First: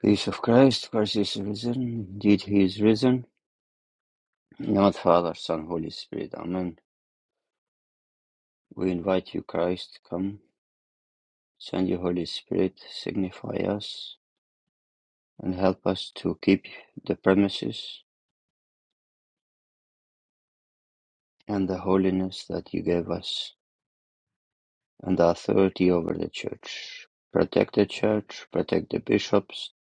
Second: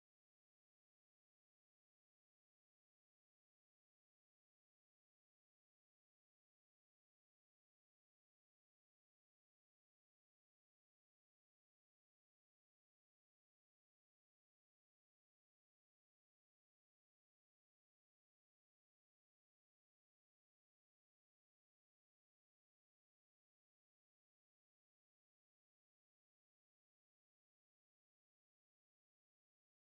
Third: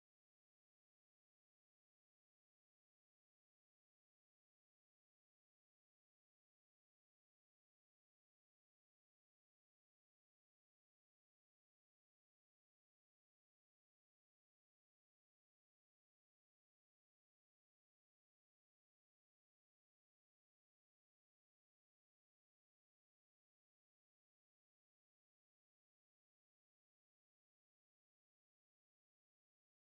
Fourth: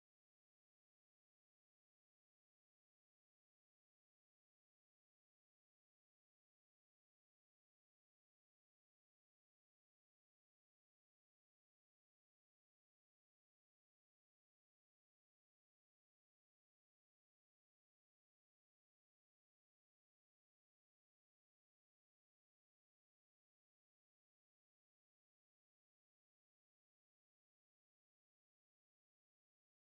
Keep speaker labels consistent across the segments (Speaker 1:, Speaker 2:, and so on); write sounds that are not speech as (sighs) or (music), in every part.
Speaker 1: Peace of Christ, Christ is risen, indeed he is risen. In the name of the Father, Son, Holy Spirit, Amen. We invite you, Christ, come, send your Holy Spirit, signify us, and help us to keep the premises and the holiness that you gave us, and the authority over the church. Protect the church, protect the bishops,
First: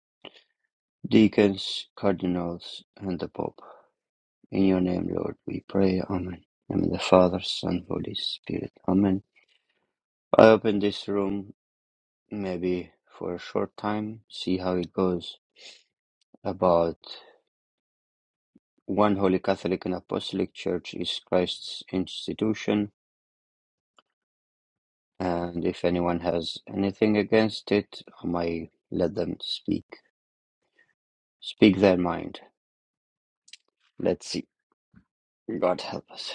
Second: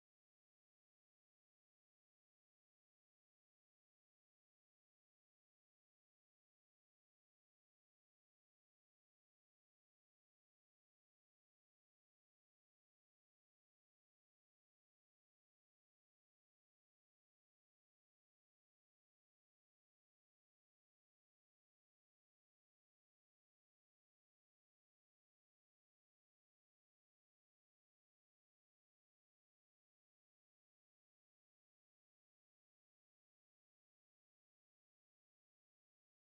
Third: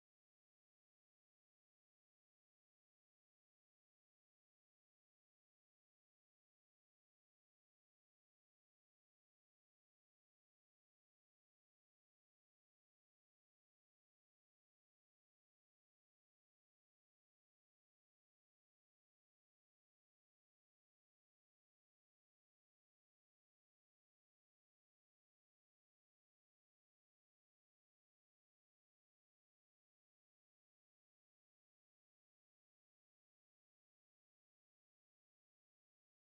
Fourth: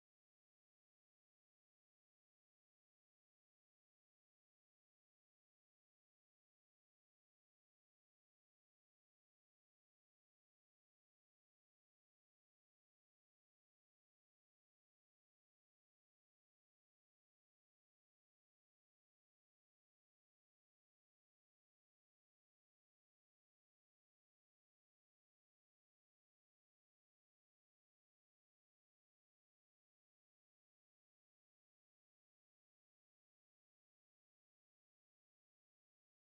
Speaker 1: deacons, cardinals, and the Pope. In your name, Lord, we pray, Amen. In the name of the Father, Son, Holy Spirit, Amen. I open this room maybe for a short time, see how it goes. About one Holy Catholic and Apostolic Church is Christ's institution, and if anyone has anything against it, I might let them speak. Speak their mind. Let's see. God help us.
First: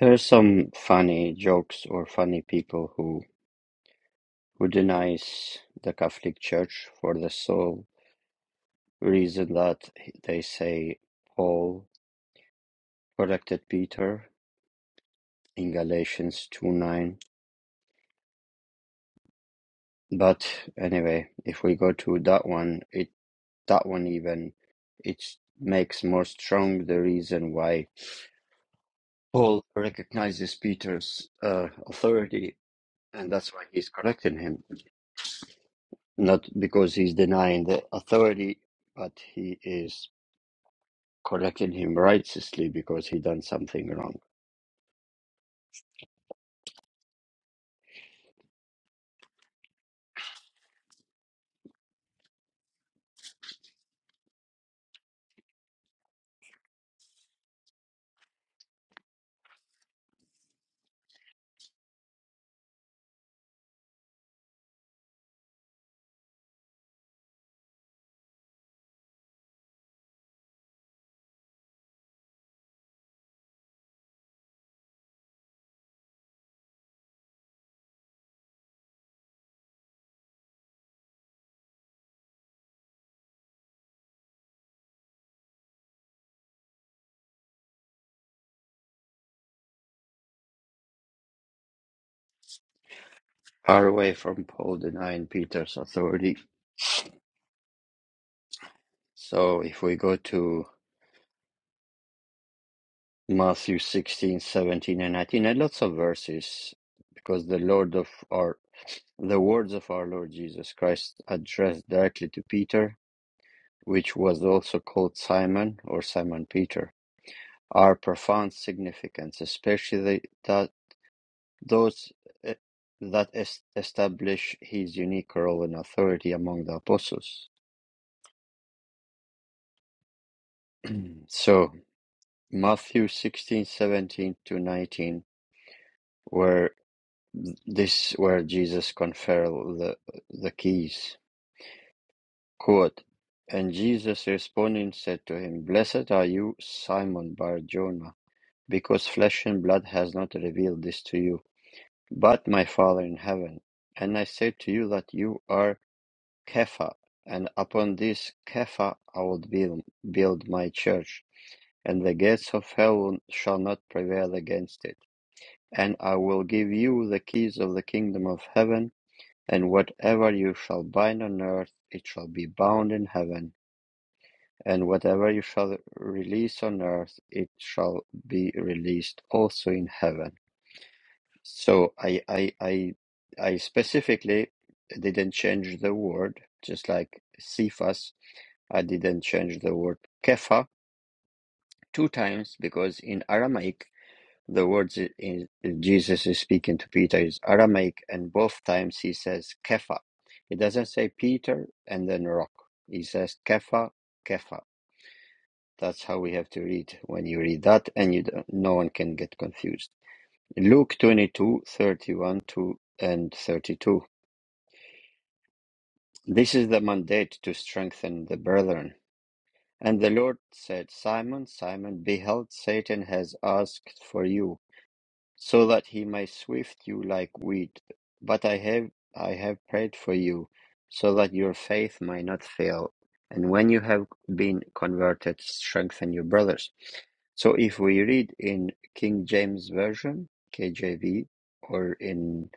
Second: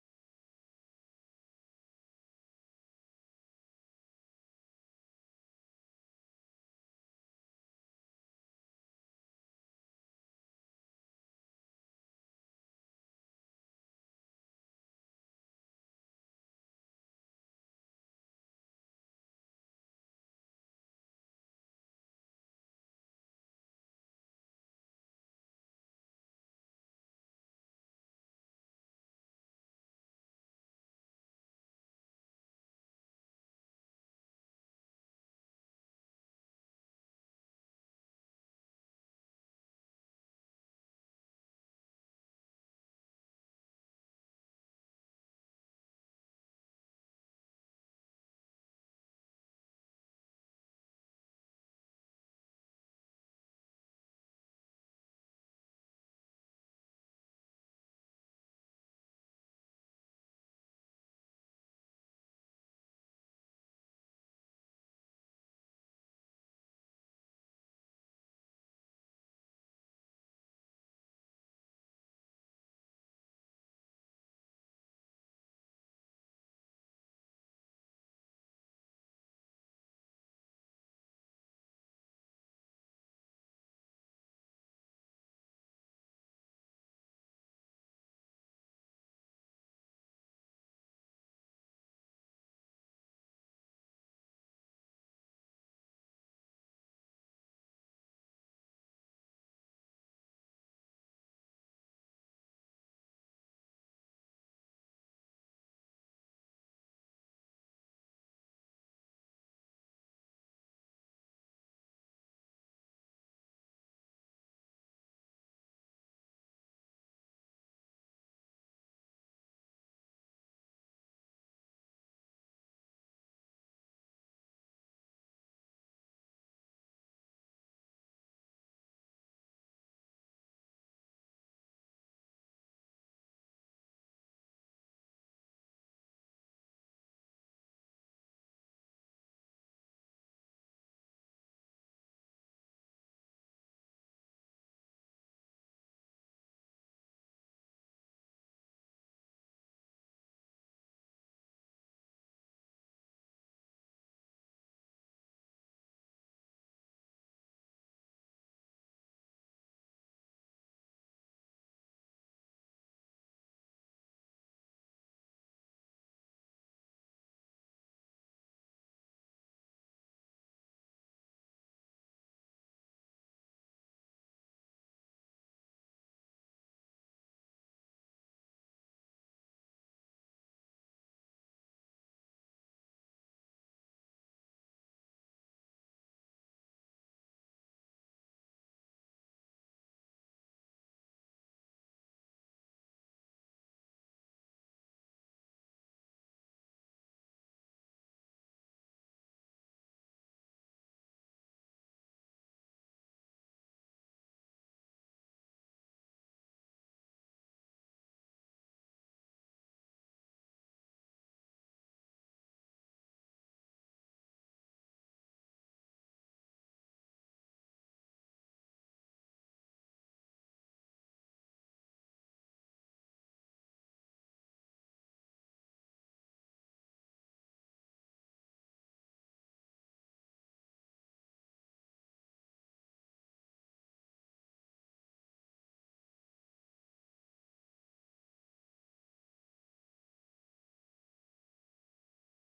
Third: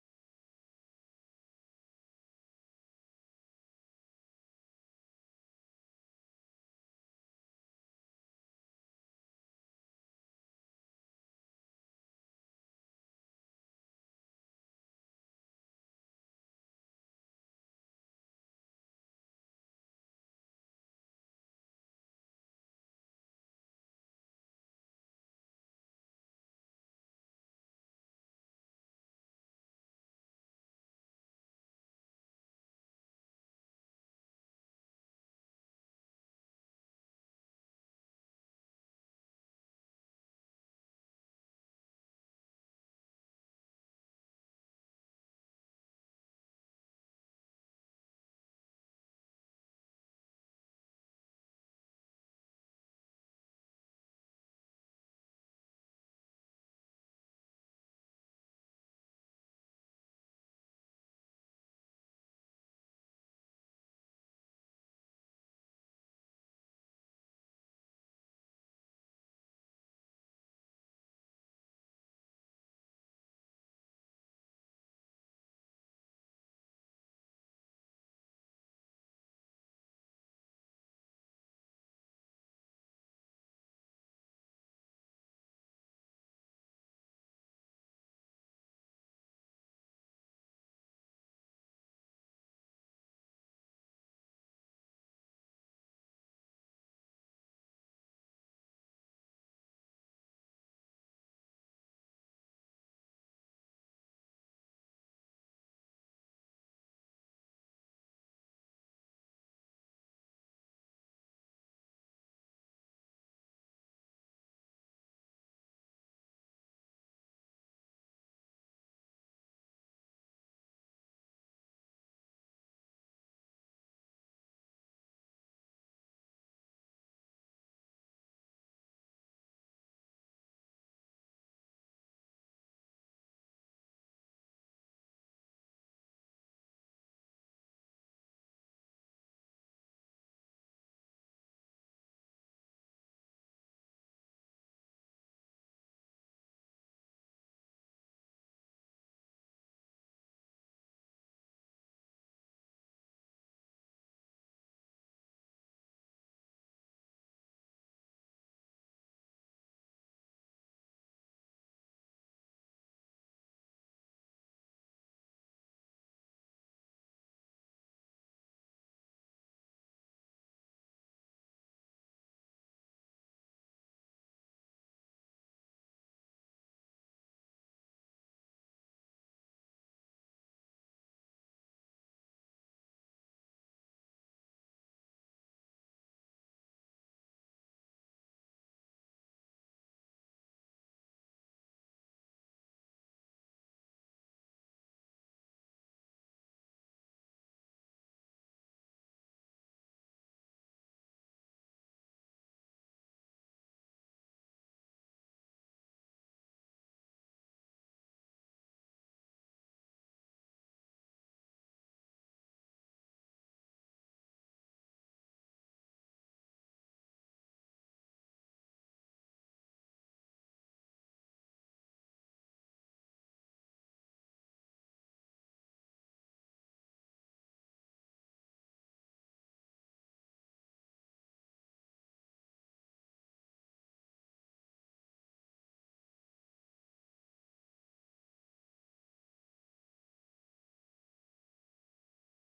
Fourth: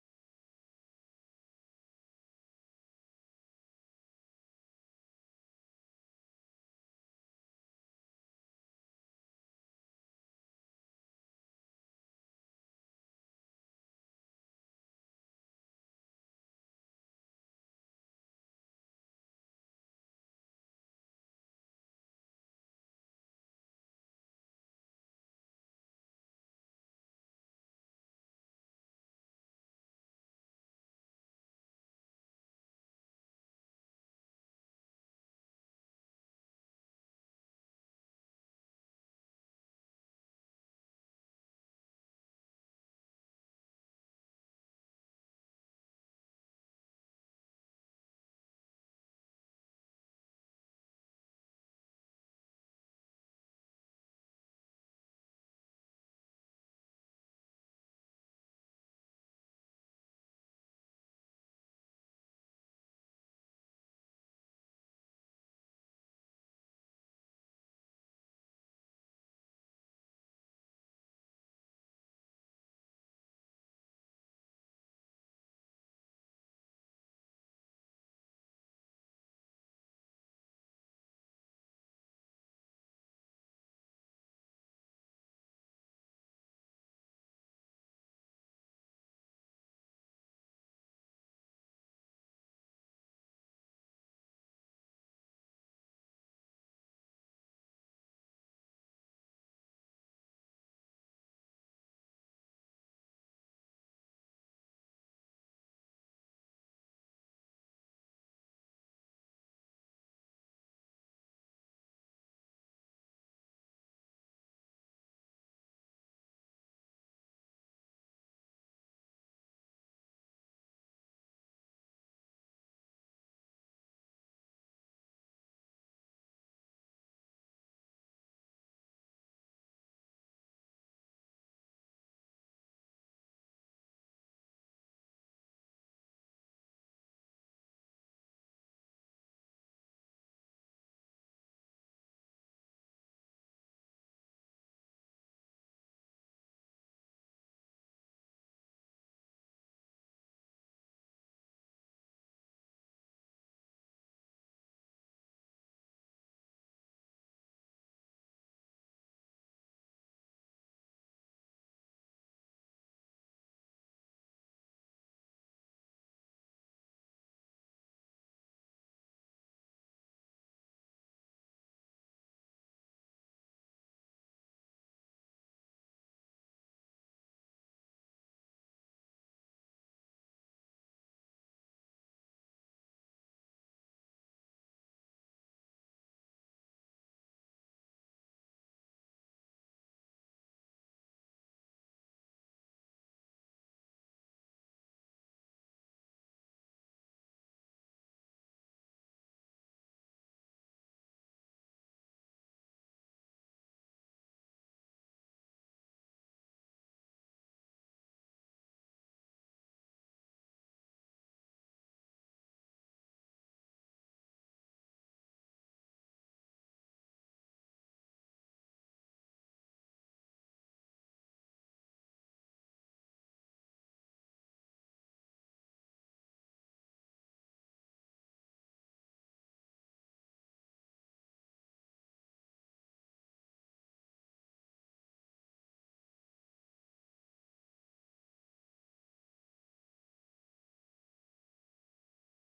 Speaker 1: There are some funny jokes or funny people who who denies the Catholic Church for the soul Reason that they say Paul corrected Peter in Galatians two nine. But anyway, if we go to that one, it that one even it makes more strong the reason why Paul recognizes Peter's uh, authority, and that's why he's correcting him, not because he's denying the authority, but he is correcting him righteously because he done something wrong. Far away from Paul denying Peter's authority. So if we go to Matthew 16, 17, and 19, and lots of verses, because the Lord of our the words of our Lord Jesus Christ addressed directly to Peter, which was also called Simon or Simon Peter, are profound significance, especially the that those eh, that es- establish his unique role and authority among the apostles. (clears throat) so Matthew 16, 17 to 19 where This is where Jesus conferred the, the keys. Quote, and Jesus responding said to him, Blessed are you, Simon Bar Jonah, because flesh and blood has not revealed this to you, but my Father in heaven. And I say to you that you are Kepha, and upon this Kepha I will build, build my church, and the gates of hell shall not prevail against it. And I will give you the keys of the kingdom of heaven And whatever you shall bind on earth, it shall be bound in heaven, and whatever you shall release on earth, it shall be released also in heaven. So I I I, I specifically didn't change the word, just like Cephas, I didn't change the word kepha two times because in Aramaic The words in- Jesus is speaking to Peter is Aramaic, and both times he says Kepha. He doesn't say Peter and then rock. He says Kepha, Kepha. That's how we have to read when you read that, and you don't, no one can get confused. Luke 22 31 to, and 32. This is the mandate to strengthen the brethren. And the Lord said, Simon, Simon, behold, Satan has asked for you so that he may swift you like wheat. But I have I have prayed for you, so that your faith may not fail. And when you have been converted, strengthen your brothers. So if we read in King James Version, KJV, or in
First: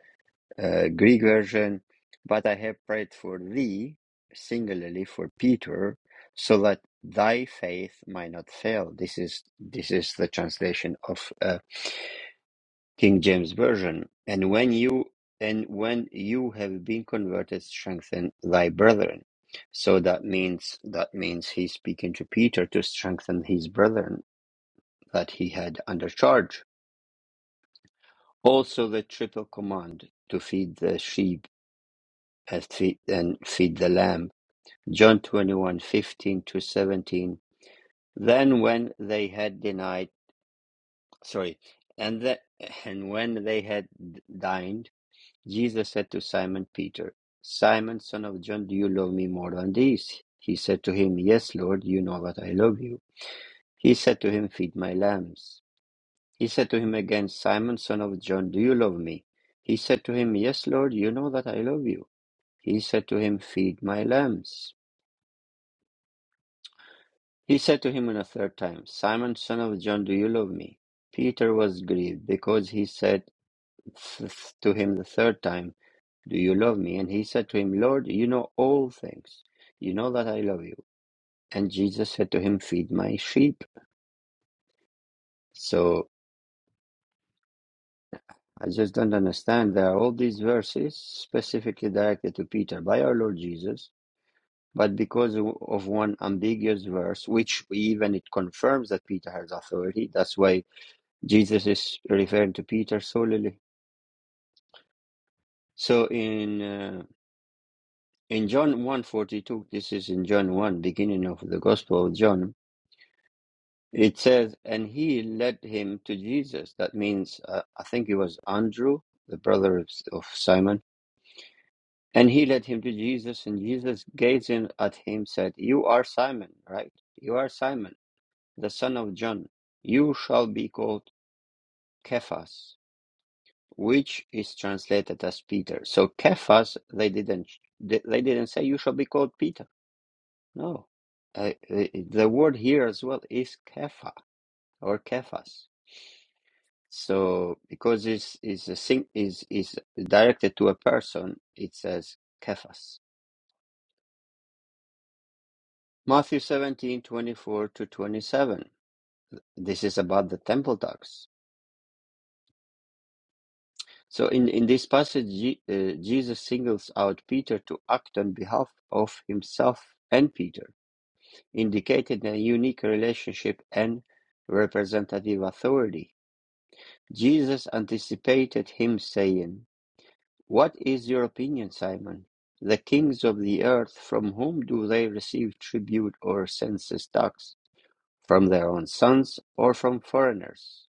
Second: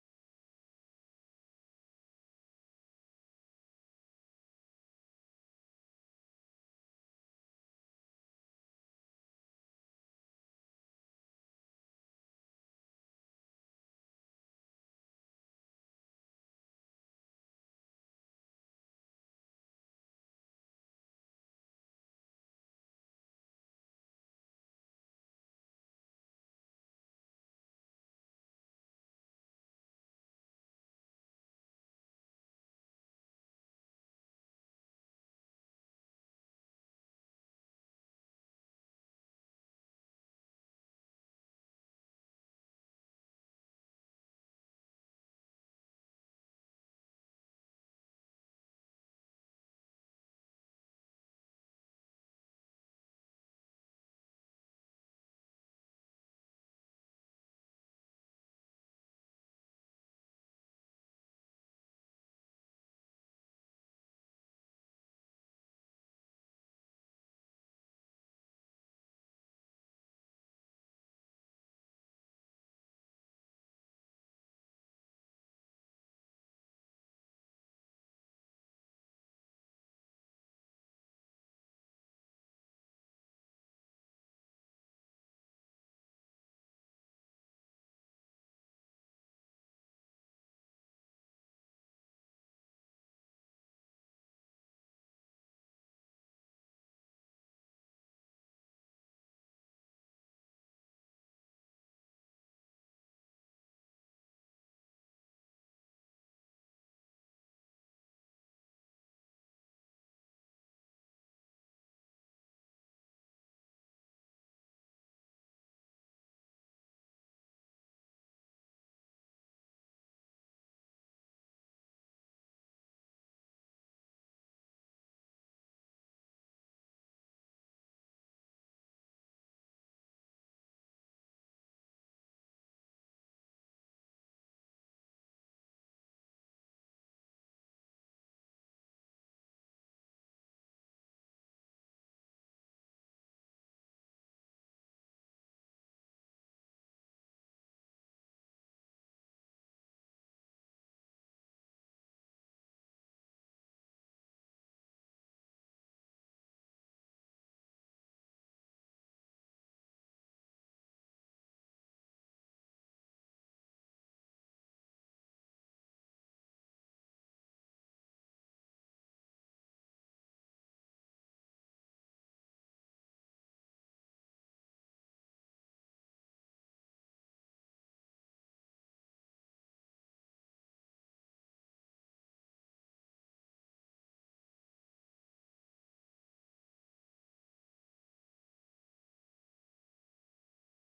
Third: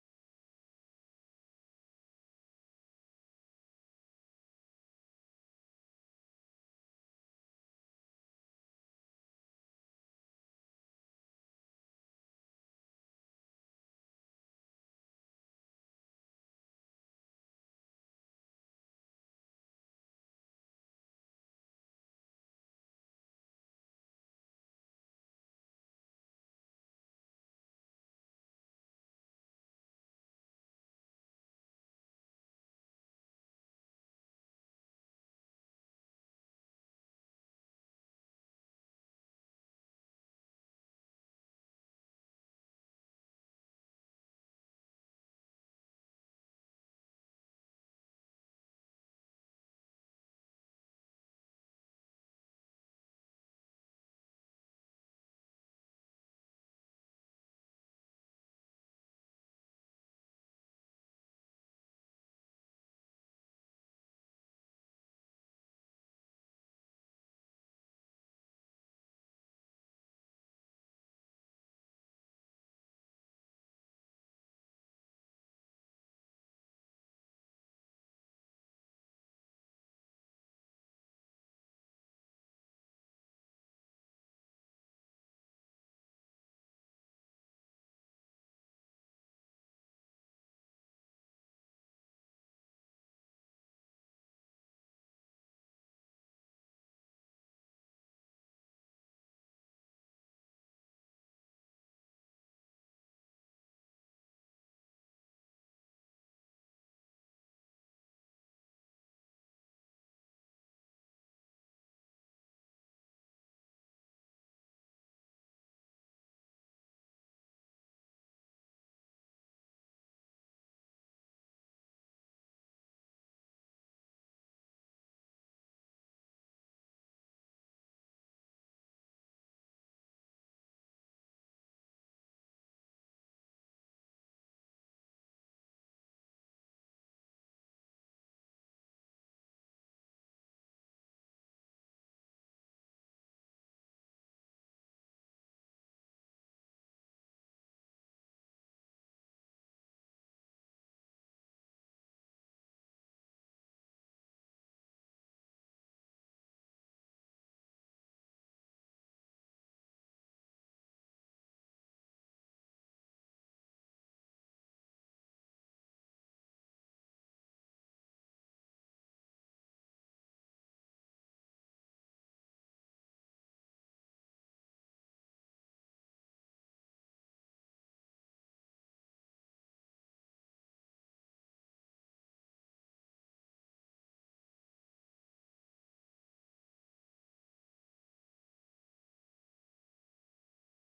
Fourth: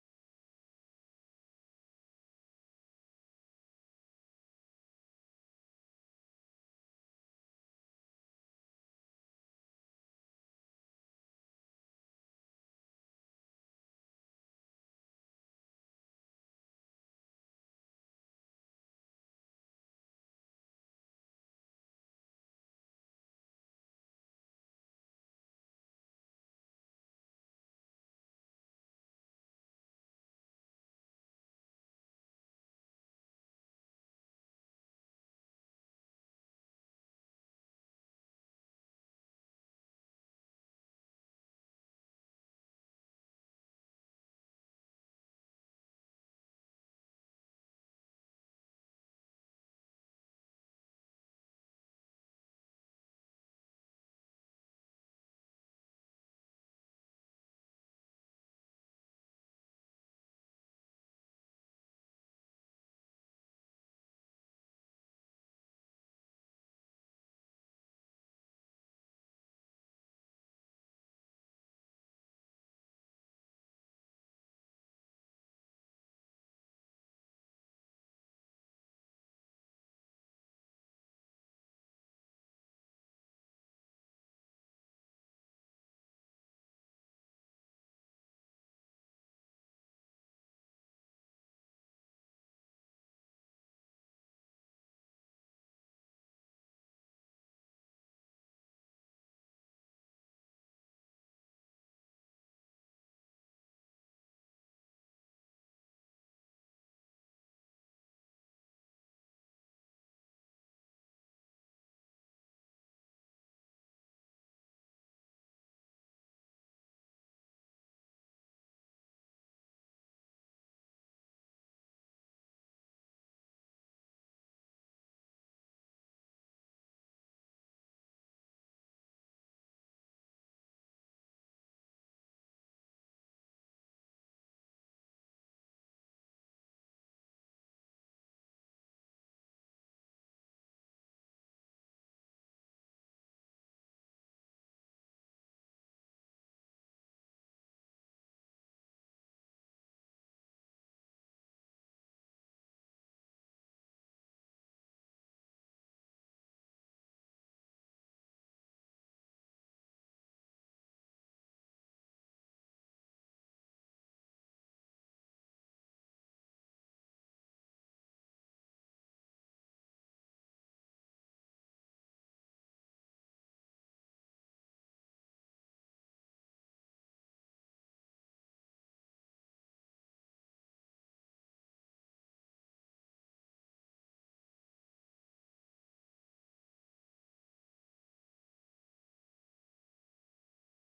Speaker 1: uh, Greek version, but I have prayed for thee, singularly for Peter, so that thy faith might not fail. This is this is the translation of uh, King James Version, and when you and when you have been converted, strengthen thy brethren. So that means that means he's speaking to Peter to strengthen his brethren that he had under charge. Also the triple command to feed the sheep and feed, and feed the lamb. John twenty one fifteen to 17. Then when they had denied, sorry, and the, and when they had dined, Jesus said to Simon Peter, Simon, son of John, do you love me more than these? He said to him, Yes, Lord, you know that I love you. He said to him, Feed my lambs. He said to him again, Simon, son of John, do you love me? He said to him, Yes, Lord, you know that I love you. He said to him, Feed my lambs. He said to him on a third time, Simon, son of John, do you love me? Peter was grieved because he said th- to him the third time, Do you love me? And he said to him, Lord, you know all things. You know that I love you. And Jesus said to him, Feed my sheep. So I just don't understand. There are all these verses specifically directed to Peter by our Lord Jesus, but because of one ambiguous verse, which even it confirms that Peter has authority, that's why Jesus is referring to Peter solely. So in uh, in John 1:42, this is in John 1, beginning of the Gospel of John, It says, and he led him to Jesus. That means, uh, I think it was Andrew, the brother of, of Simon. And he led him to Jesus, and Jesus gazing at him said, You are Simon, right? You are Simon, the son of John. You shall be called Cephas, which is translated as Peter. So Cephas, they didn't, they they didn't say you shall be called Peter. No, uh, the the word here as well is Kepha or Cephas. So because this is a sing is is directed to a person, it says Cephas. Matthew seventeen twenty four to twenty seven. This is about the temple tax. So in in this passage, Je- uh, Jesus singles out Peter to act on behalf of himself and Peter, indicating a unique relationship and representative authority. Jesus anticipated him saying. What is your opinion, Simon? The kings of the earth, from whom do they receive tribute or census tax? From their own sons or from foreigners?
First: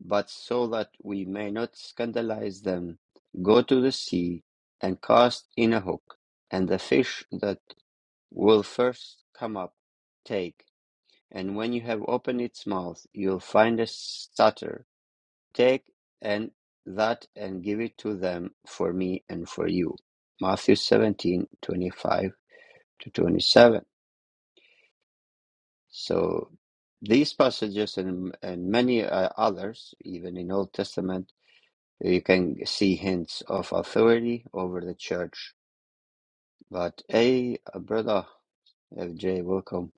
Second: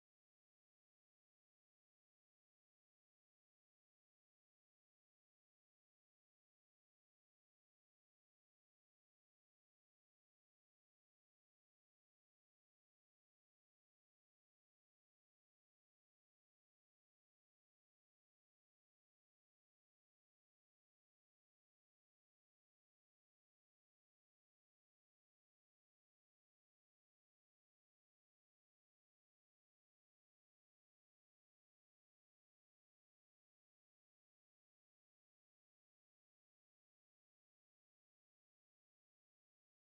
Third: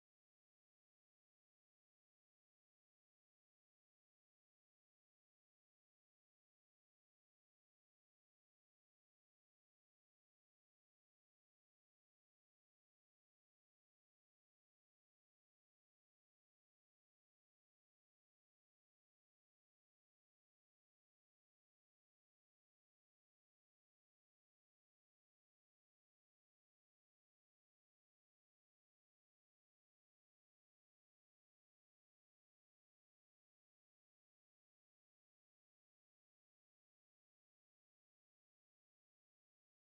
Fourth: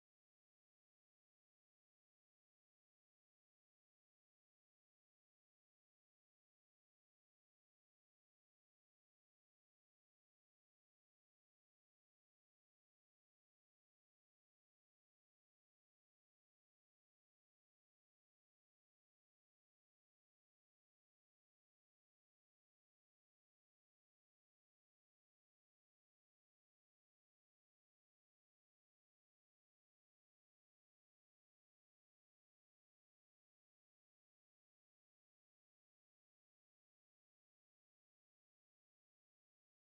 Speaker 1: But so that we may not scandalize them, go to the sea and cast in a hook, and the fish that will first come up, take. And when you have opened its mouth, you'll find a stater Take and that and give it to them for me and for you. Matthew 17 25 to 27. So these passages and, and many uh, others, even in Old Testament, you can see hints of authority over the church. But hey, uh, brother FJ, welcome.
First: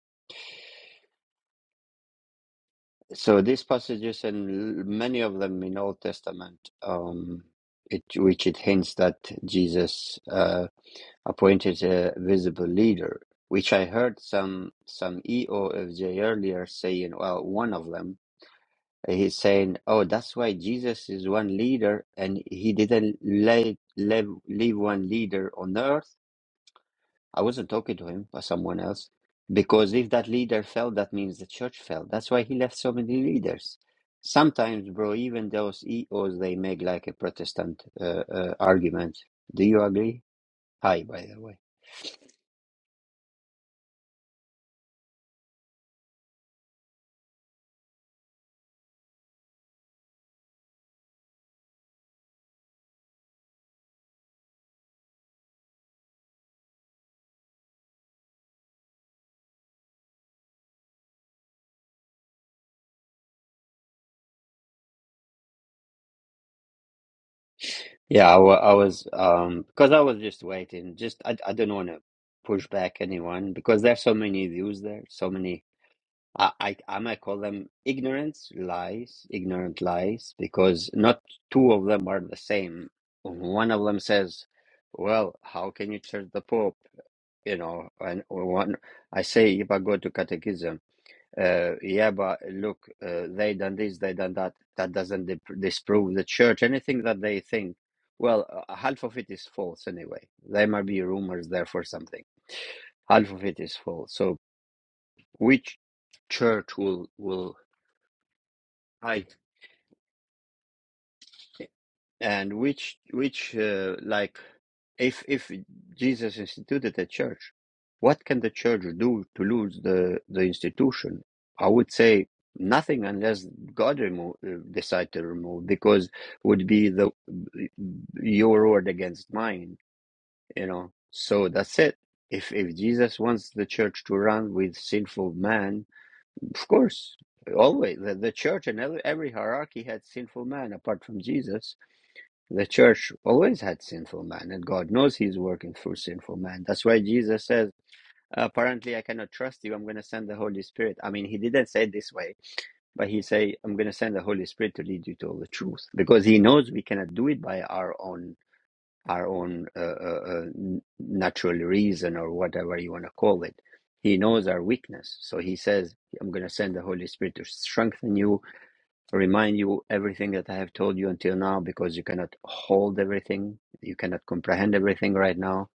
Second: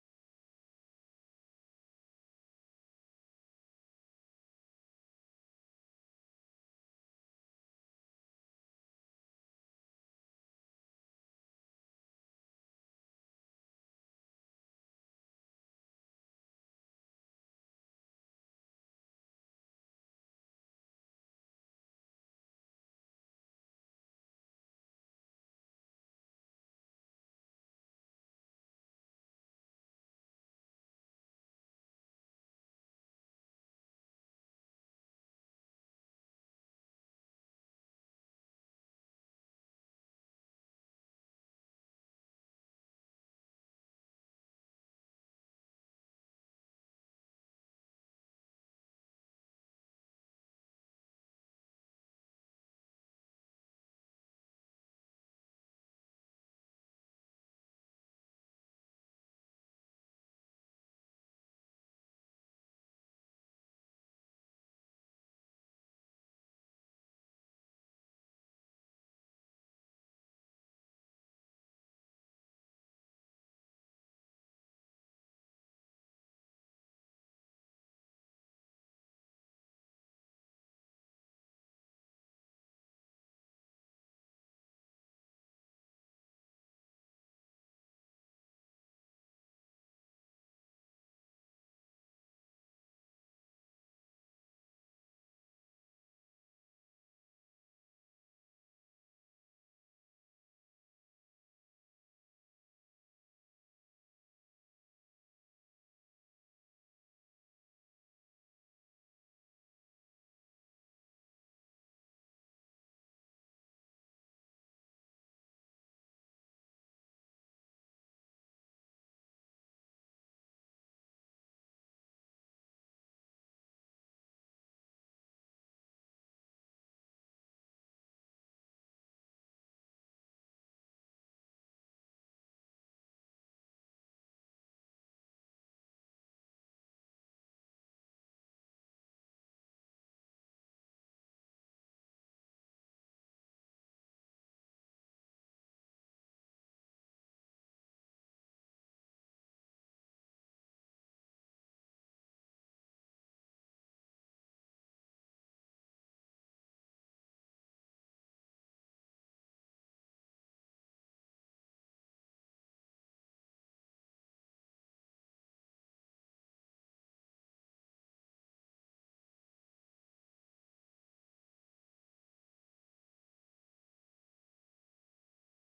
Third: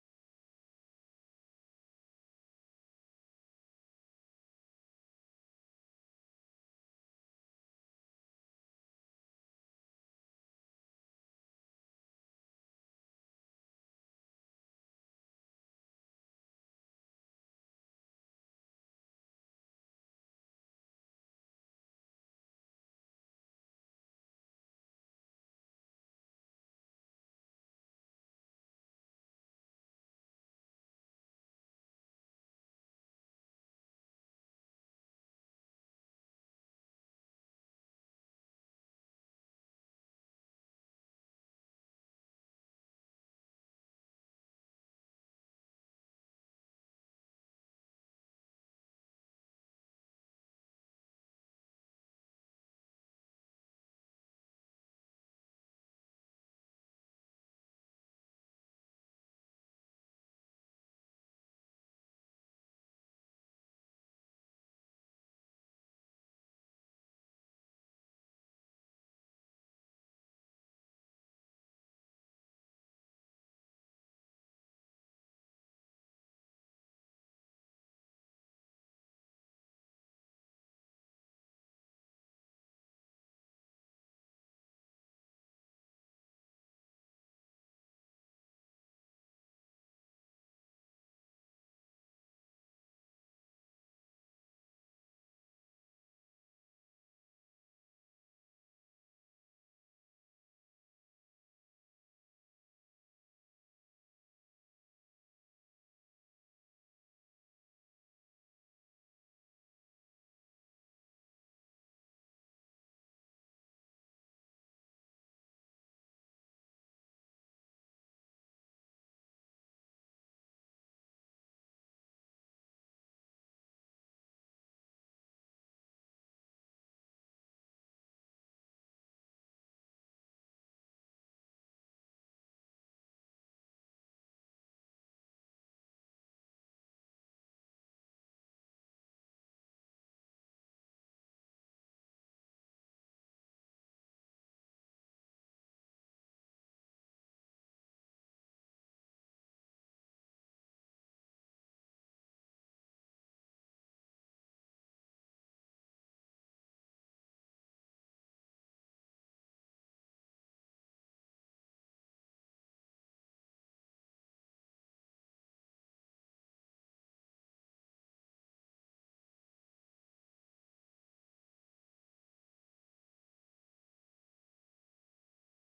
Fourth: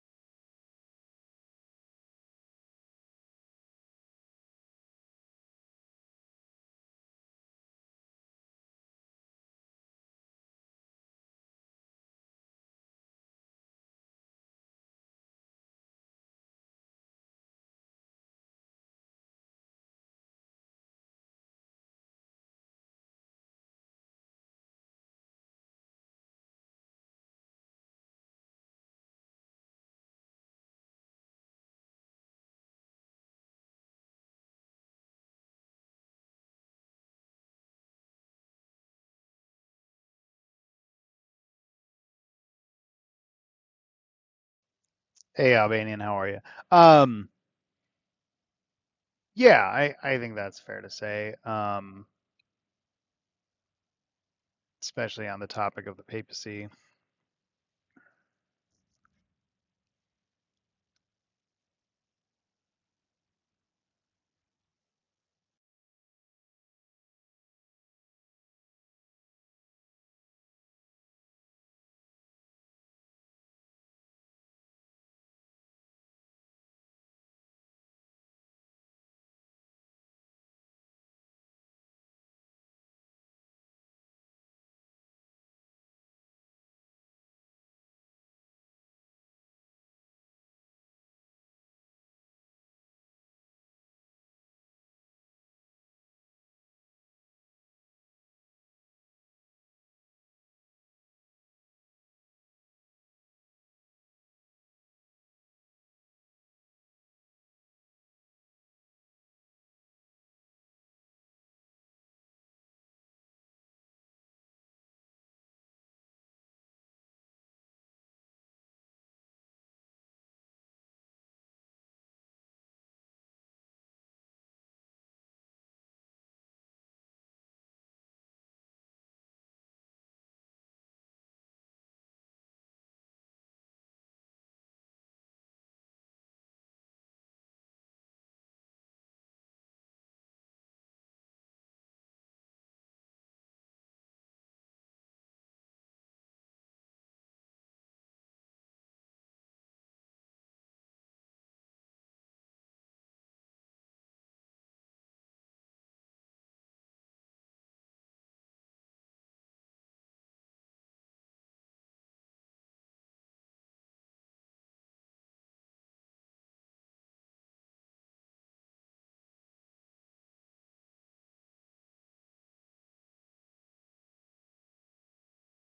Speaker 1: So these passages and many of them in Old Testament, um, it, which it hints that Jesus uh. appointed a visible leader, which I heard some some EOFJ earlier saying, well, one of them, he's saying, oh, that's why Jesus is one leader and he didn't lay, leave, leave one leader on earth. I wasn't talking to him, but someone else, because if that leader fell, that means the church fell. That's why he left so many leaders. Sometimes, bro, even those EOs, they make like a Protestant uh, uh, argument. Do you agree? Hi, by the way.
Speaker 2: Hey, Albanian, how are you? Um, yeah, I, I think that's fair to say, um, especially on the topic of the papacy.
Speaker 1: Yeah, I, wa- I was um because I was just waiting. Just I I don't want to push back anyone because there's so many views there, so many. I I I might call them ignorance lies, ignorant lies because not two of them are the same. One of them says, "Well, how can you church the Pope?" You know, and one I say if I go to catechism. Uh, yeah, but look, uh, they done this, they done that. That doesn't dip- disprove the church. Anything that they think, well, uh, half of it is false anyway. There might be rumors there for something. Half of it is false. So which church will will hide? and which which uh, like if if jesus instituted the church what can the church do to lose the the institution i would say nothing unless god remove uh, decide to remove because would be the your word against mine you know so that's it if if jesus wants the church to run with sinful man of course always the, the church and every, every hierarchy had sinful man apart from jesus the church always had sinful man, and God knows He's working through sinful man. That's why Jesus says, Apparently, I cannot trust you. I'm going to send the Holy Spirit. I mean, He didn't say it this way, but He say, I'm going to send the Holy Spirit to lead you to all the truth, because He knows we cannot do it by our own our own uh, uh, uh, natural reason or whatever you want to call it. He knows our weakness, so He says, I'm going to send the Holy Spirit to strengthen you Remind you everything that I have told you until now because you cannot hold everything. You cannot comprehend everything right now.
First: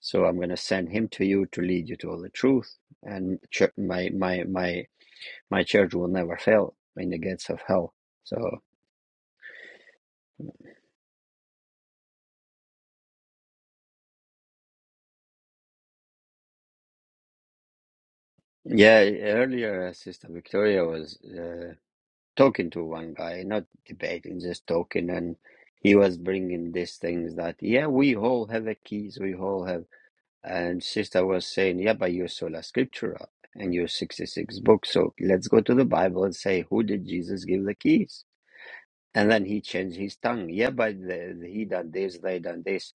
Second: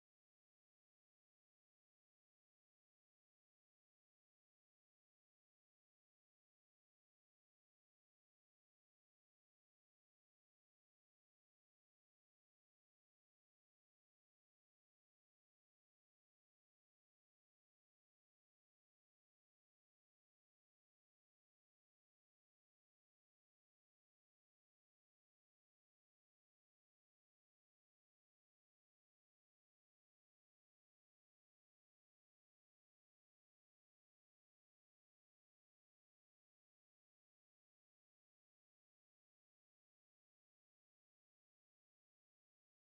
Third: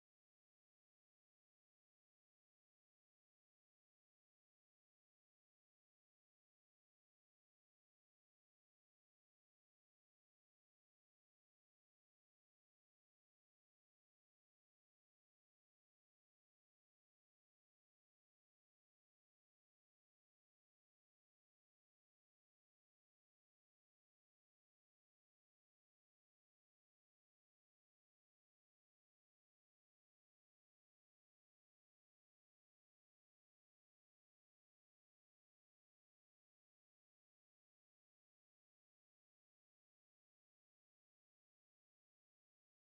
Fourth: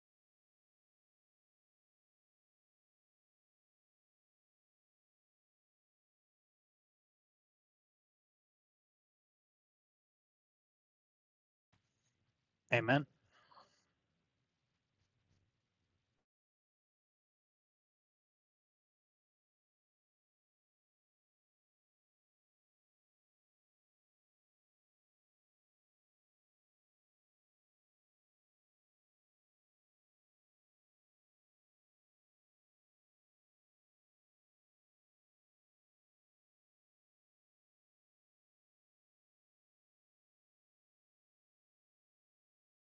Speaker 1: So I'm going to send him to you to lead you to all the truth. And chur- my, my, my, my church will never fail in the gates of hell. So
Speaker 2: Amen.
Speaker 1: yeah, earlier uh, Sister Victoria was uh, talking to one guy, not debating, just talking. And he was bringing these things that, yeah, we all have the keys. We all have And sister was saying, Yeah, but you're sola scriptura and you're 66 books. So let's go to the Bible and say, Who did Jesus give the keys? And then he changed his tongue. Yeah, but the, the- he done this, they done this.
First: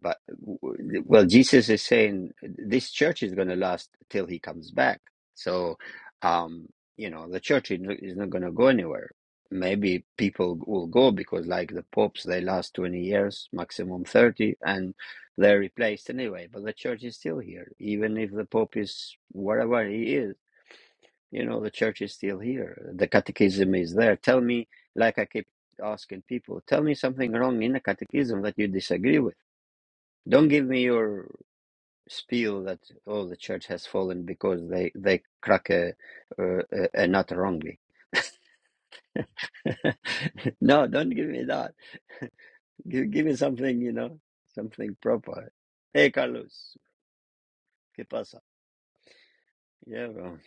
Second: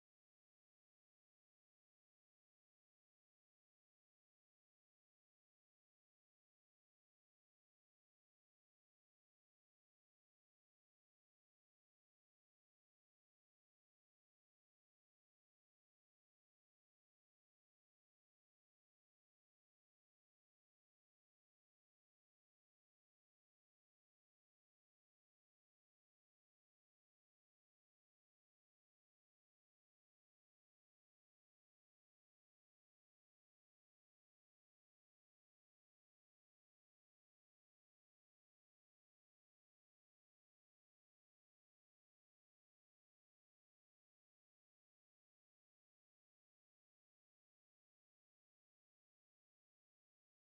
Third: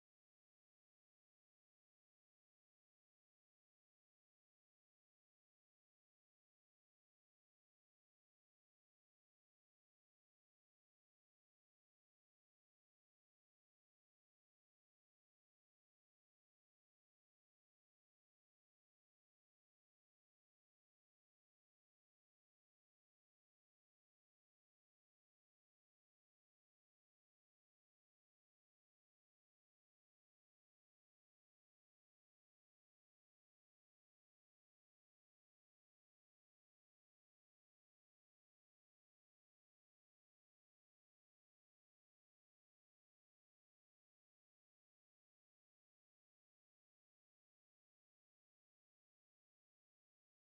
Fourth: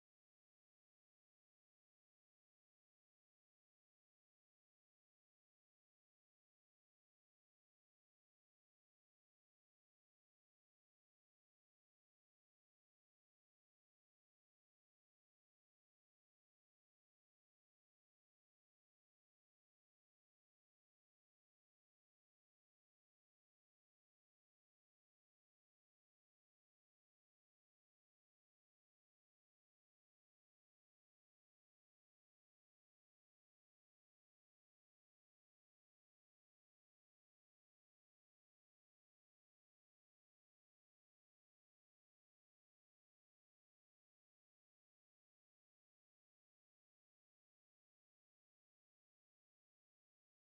Speaker 1: But w- well, Jesus is saying this church is going to last till he comes back. So, um, you know, the church is is not going to go anywhere. Maybe people will go because, like the popes, they last 20 years, maximum 30, and they're replaced anyway. But the church is still here, even if the pope is whatever he is you know, the church is still here. The catechism is there. Tell me, like I keep asking people, tell me something wrong in the catechism that you disagree with. Don't give me your spiel that oh the church has fallen because they they crack a, a, a nut wrongly. (laughs) no, don't give me that. (laughs) Give, give me something, you know, something proper. Hey, Carlos, ¿qué pasa? Yeah, bro.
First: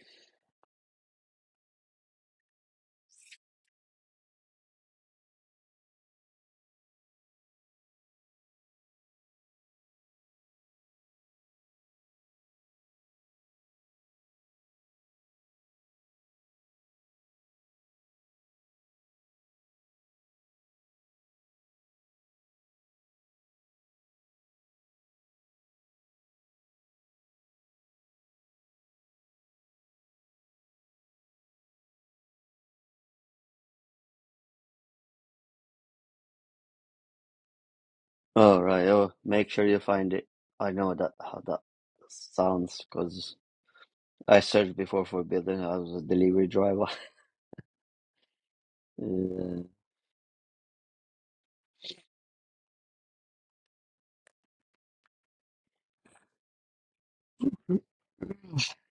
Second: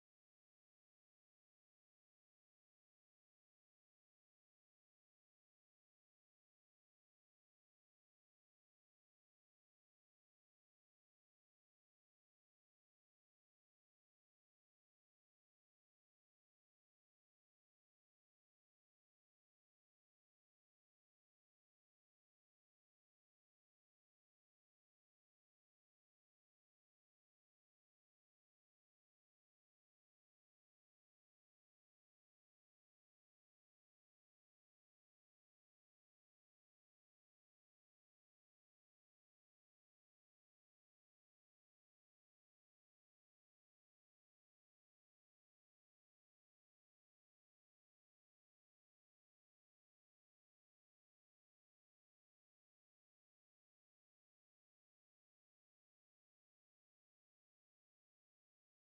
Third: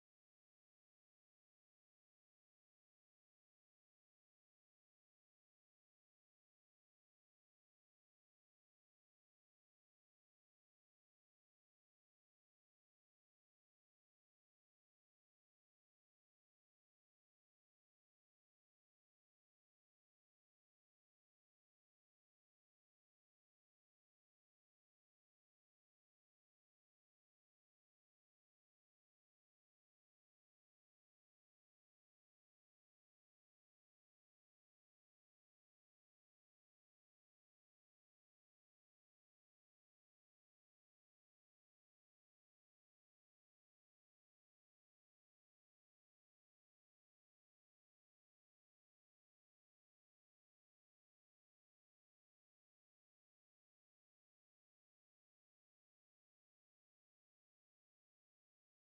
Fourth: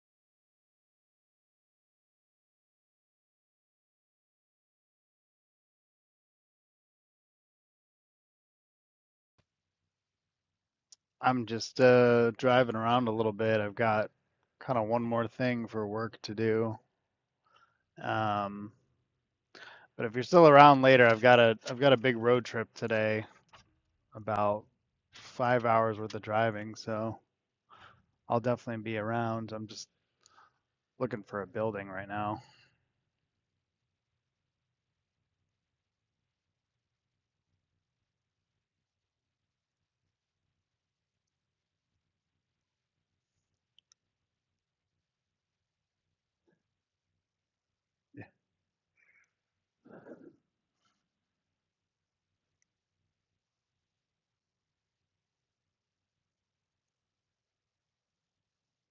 Speaker 2: I'm just uh, driving around a little bit. I've got kind of one more thing for work to do. Um, but if you're still around later, I've got a I've got a big road trip today, about five hours worth of driving, so I'll definitely be around. I'm just looking for a building right now.
Speaker 1: All right. Oh, make sure you find it. I know that how that sounds because. I searched before for building. I was a delivery driver. (laughs) Uh,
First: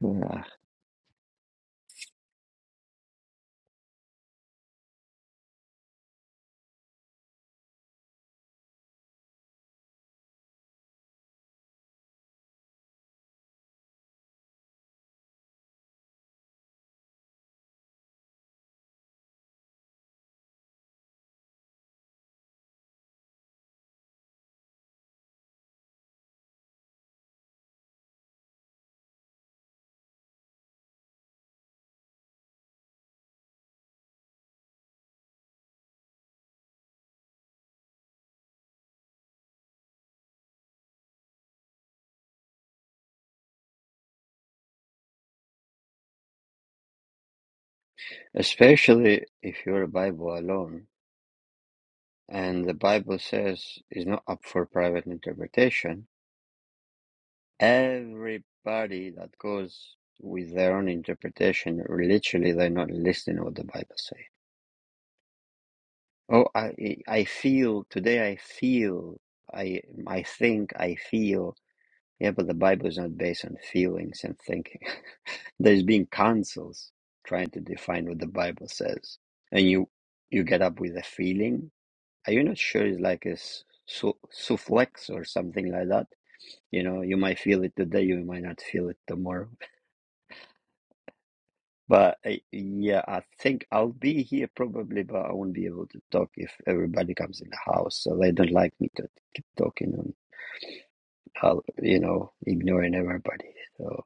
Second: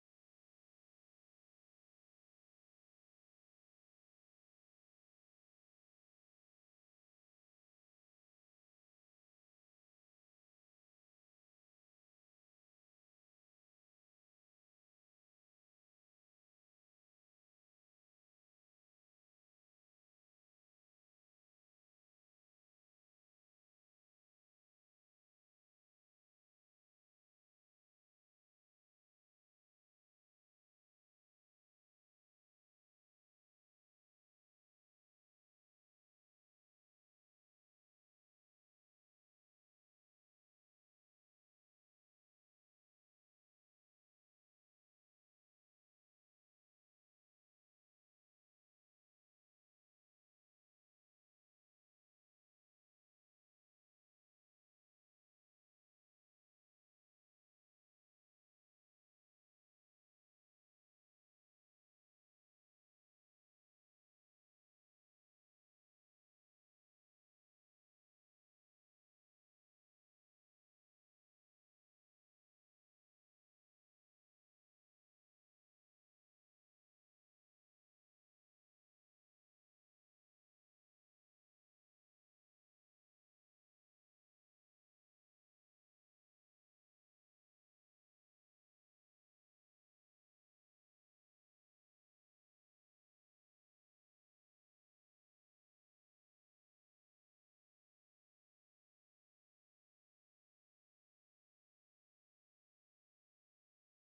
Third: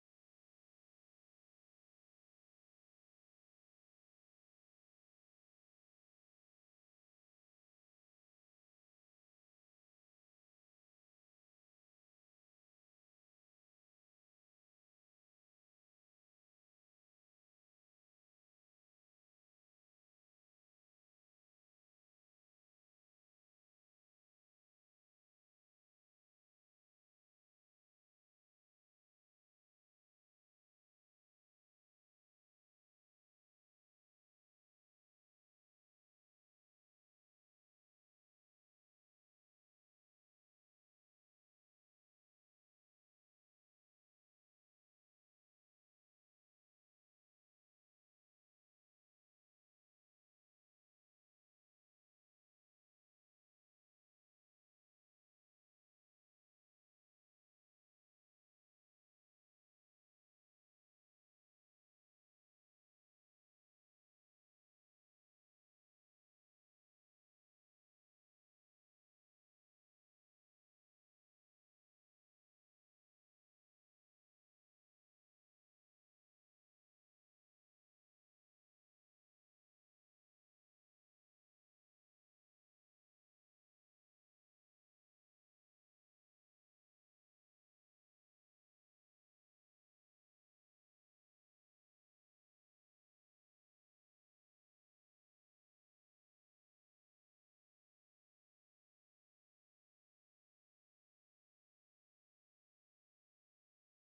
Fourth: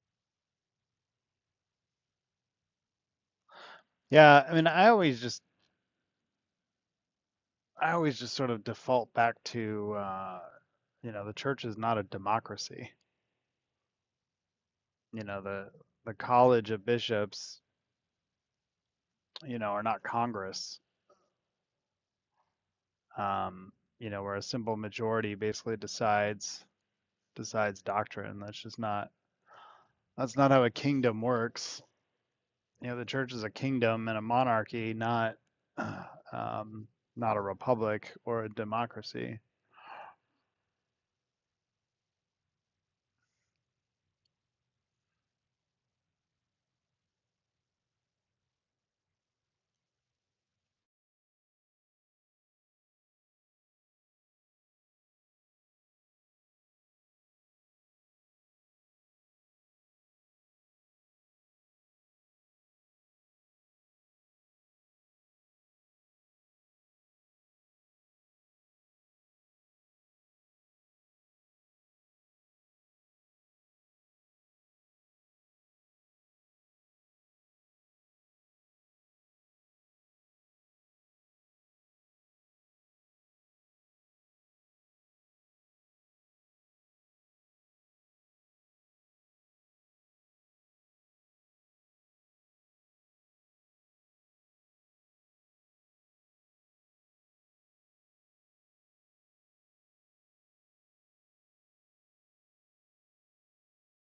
Speaker 1: yeah.
Speaker 2: Yeah, I mean, I always just I always just sort of default back to, uh, you know, the church is not a democracy. You know, the the college of bishops, you know, are not Congress. Um, you know, where a simple majority basically decides decides doctrine. That's just not that's not how a kingdom works. You know, the church is a kingdom and a monarchy, not (sighs) um, not a republic or a democracy.
Speaker 1: Especially if you're a Bible alone, and the Bible says it's not up for private interpretation. Everybody that goes with their own interpretation, literally, they're not listening to what the Bible says. Oh, I, I feel today. I feel. I, I think. I feel. Yeah, but the Bible is not based on feelings and thinking. (laughs) There's been councils trying to define what the Bible says, and you you get up with a feeling. Are you not sure it's like a su- sufflex or something like that? You know, you might feel it today, you might not feel it tomorrow. But uh, yeah, I think I'll be here probably, but I won't be able to talk if everybody comes in the house. So they don't like me to keep talking and, I'll, you know, ignoring everybody. So.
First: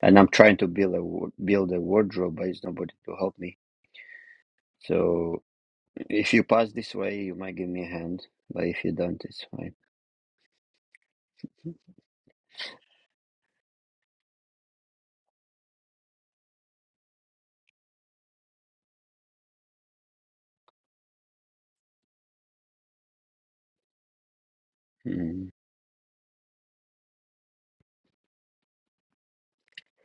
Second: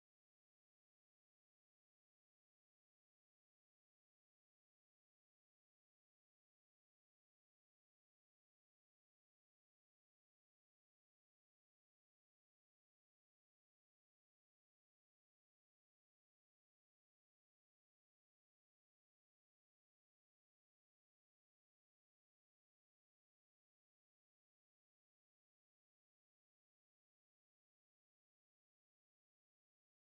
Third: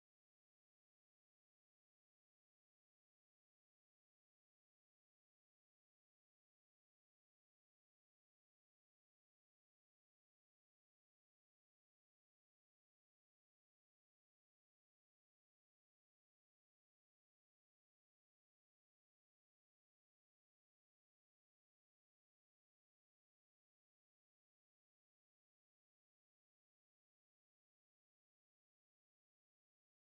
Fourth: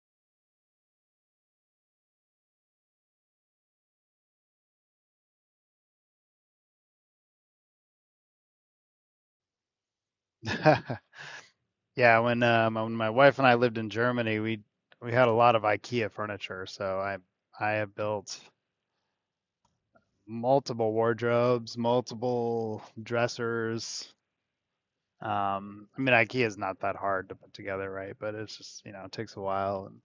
Speaker 1: and I'm trying to build a wa- build a wardrobe, but it's nobody to help me. So if you pass this way, you might give me a hand, but if you don't, it's fine.
Speaker 2: (laughs) Yeah, when um when my wife and I lived in Germany, we we had a lot of IKEA furniture, so I I have built multiple wardrobes, multiple dressers.
Speaker 1: Mm,
Speaker 2: Um, I mean, IKEA is not that hard to put together, right? But it's just, you know, it takes a while and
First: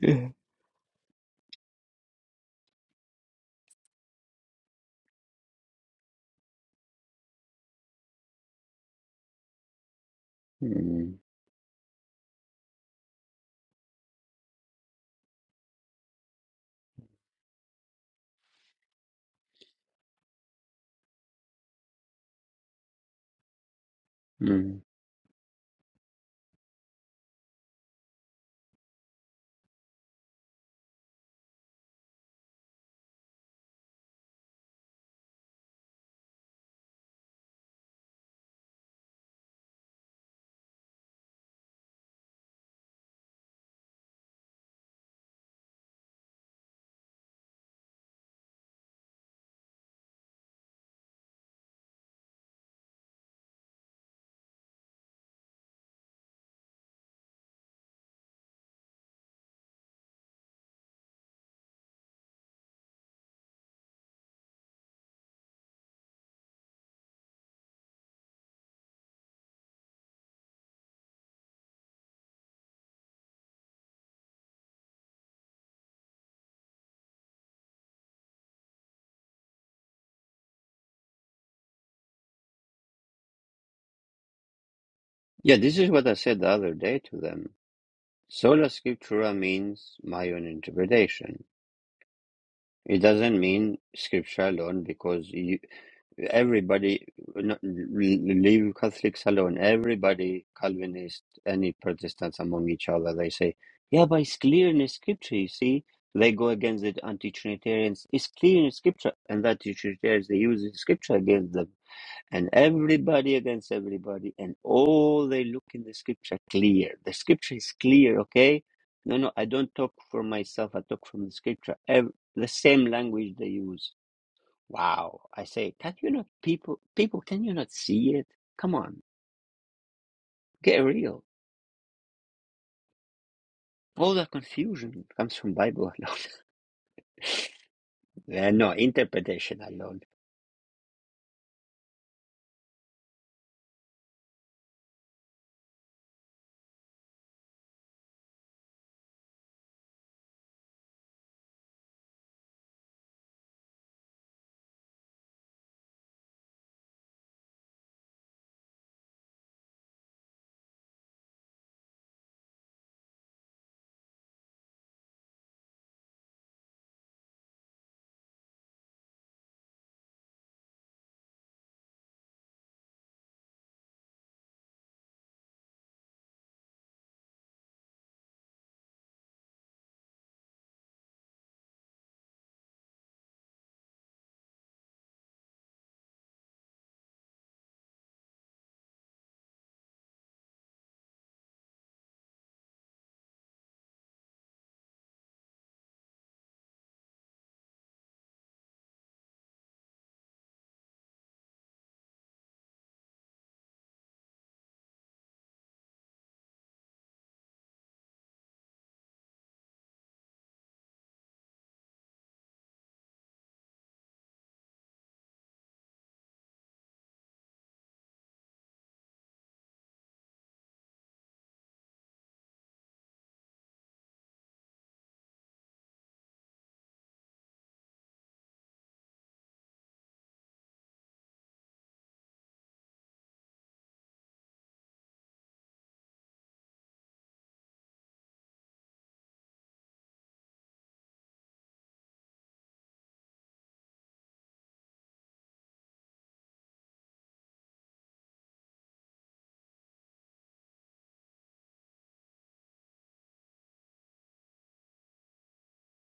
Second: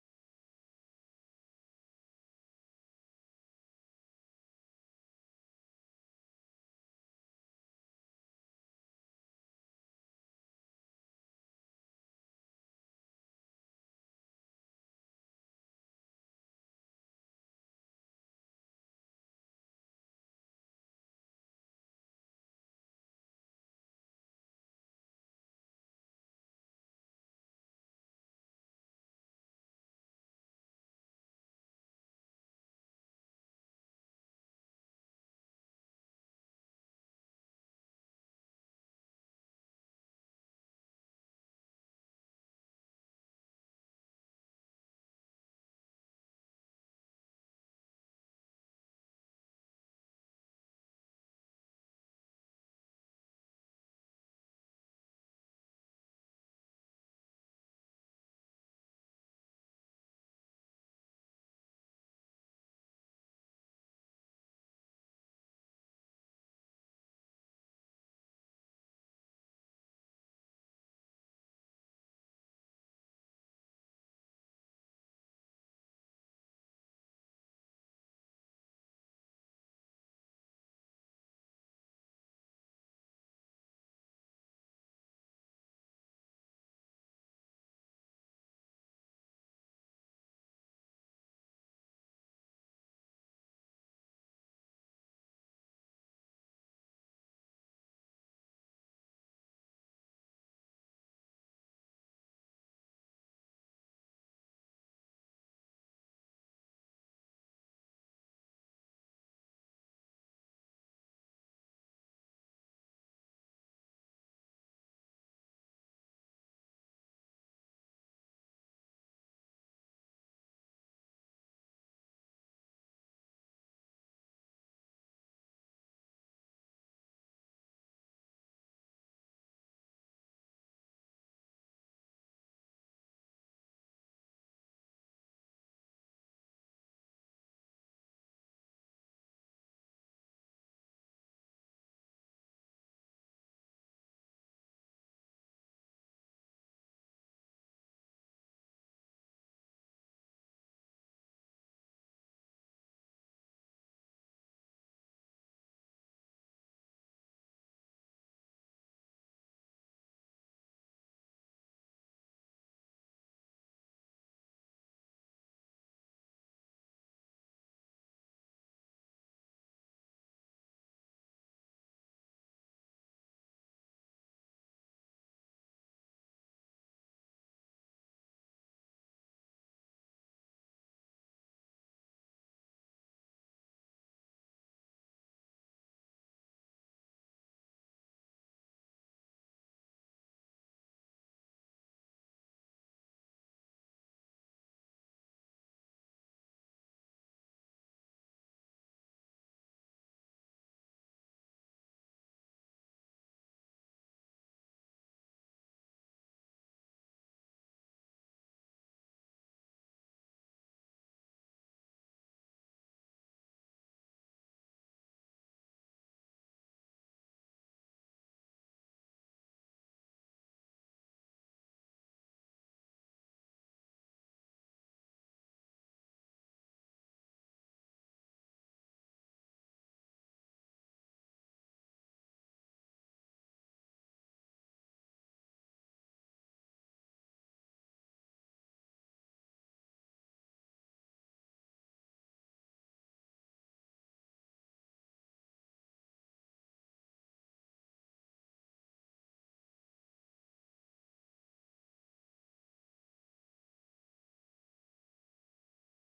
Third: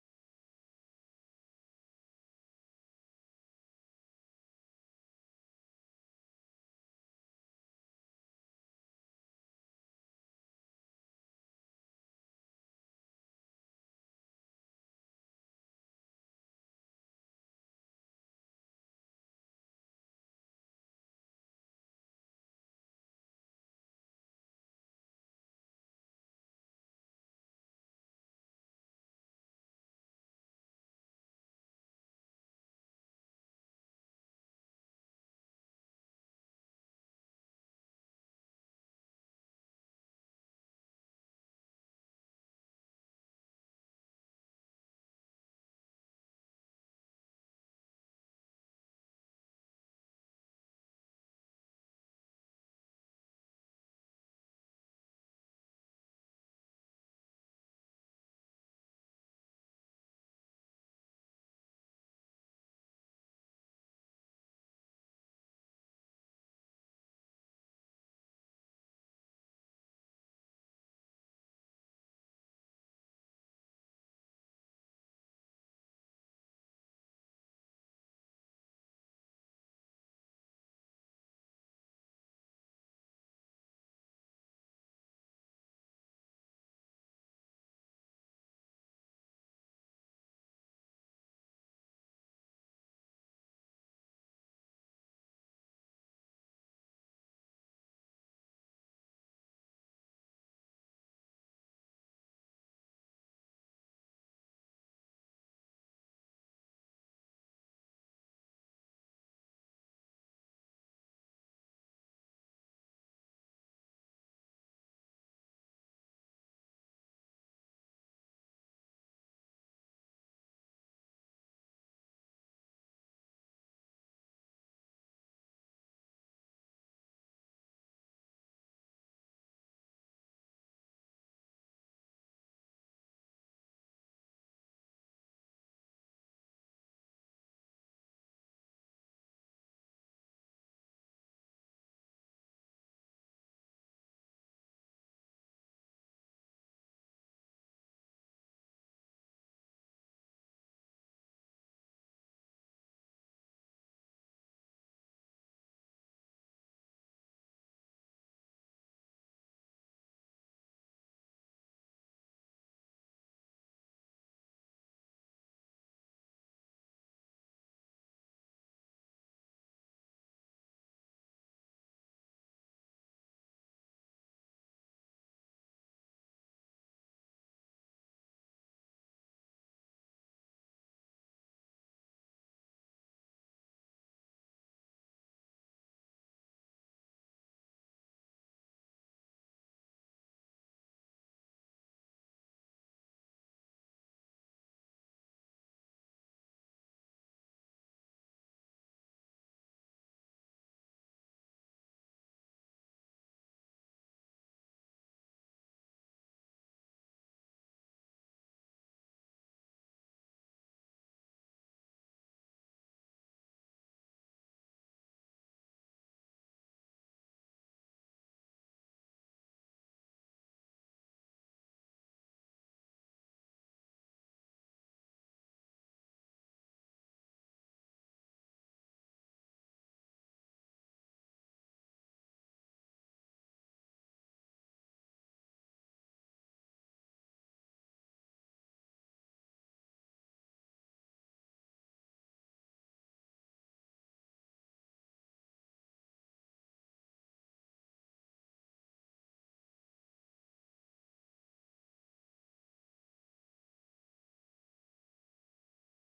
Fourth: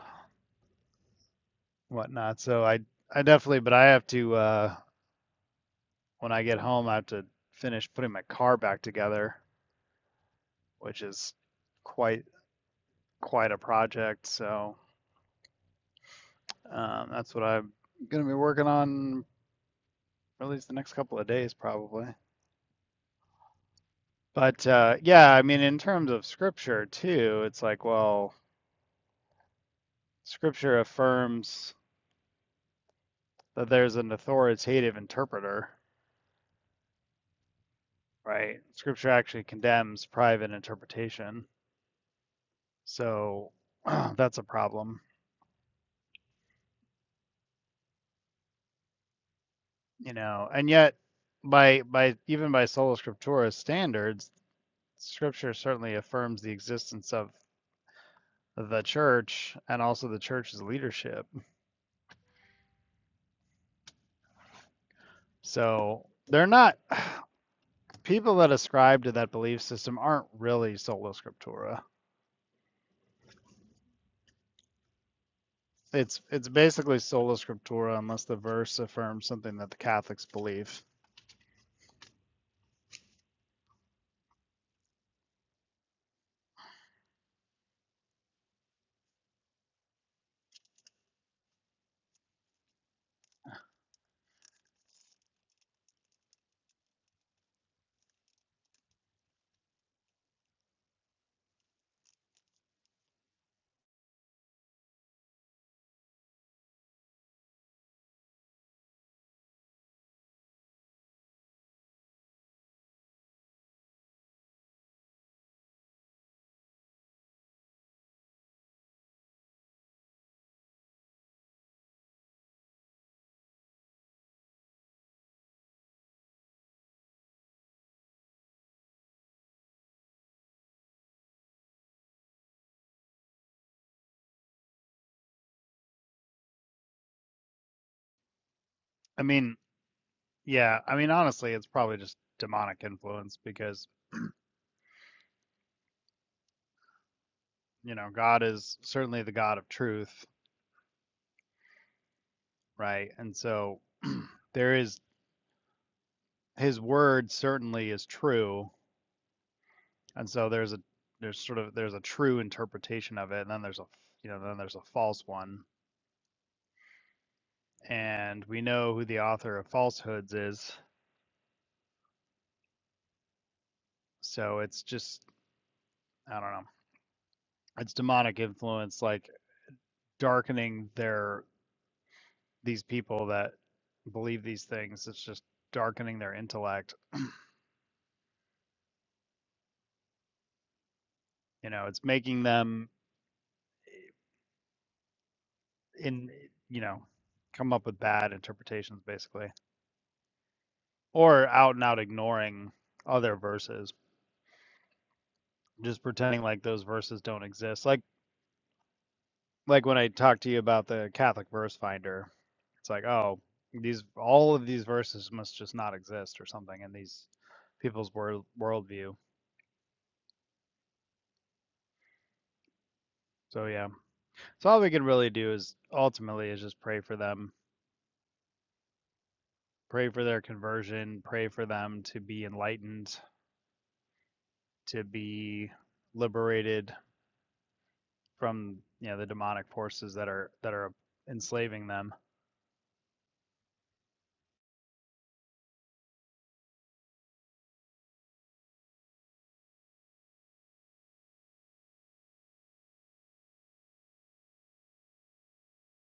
Speaker 1: Yeah.
Speaker 2: whatnot. So I I definitely, but I have to uh when I get home, I have to finish putting my car back together, which
Speaker 1: mm,
Speaker 2: is quite quite a project. So um, that's what I'm gonna be working on or at least the next couple of days probably. But
Speaker 1: mm.
Speaker 2: uh, yeah, I mean, in terms of scripture too, it's like, well, scripture affirms that there's an authoritative interpreter, right? Scripture actually condemns private interpretation, so (clears throat) that's a problem, you know. And yet, by by even by sola scriptura standards, scripture certainly affirms the existence of the church and also the church's leadership. So they're not people that ascribe to that belief system aren't really sola scriptura. It's it's basically sola scriptura unless the verse affirms something that the Catholics believe.
Speaker 1: Yeah, this is what I said the other day to them. Sola scriptura means my own interpretation. It doesn't mean scripture alone because you. Everybody, no- leave Catholics alone. Everybody, Calvinist, any Protestants among each other, they say, yeah, but it's clear in the scripture, you see. They go against the anti Trinitarians. It's clear in the scripture. And that the Trinitarians, they use the scripture against them. And everybody against everybody. And all they look in the scripture clear. The scripture is clear, okay? No, no, I don't talk for myself. I talk from the scripture. Ev- the same language they use. Wow. I say, can you not people people can you not see it? Come on, get real. All the confusion comes from Bible alone. (laughs) yeah, no,
Speaker 2: I mean,
Speaker 1: interpretation alone.
Speaker 2: yeah, I mean honestly, it's probably just demonic influence because, you know, God is certainly the God of truth, right? And so there is his word certainly is true, and so there's a there's sort of there's a true interpretation of it and then there's a you know, then there's a false one. And we know who the author of falsehoods is So it's just I don't know. It's demonic influence like darkening their these people that believe these things. It's just darkening their intellect. You know, it's making them in you know, come up with bad interpretations basically. Or out and out ignoring other verses. Just pretending like those verses don't exist. Like like when I talked to you about the Catholic verse finder, it's like, oh, these all of these verses must just not exist or something in these people's world worldview. So yeah, so all we can really do is ultimately is just pray for them, pray for their conversion, pray for them to be enlightened, to be liberated from you know the demonic forces that are that are enslaving them.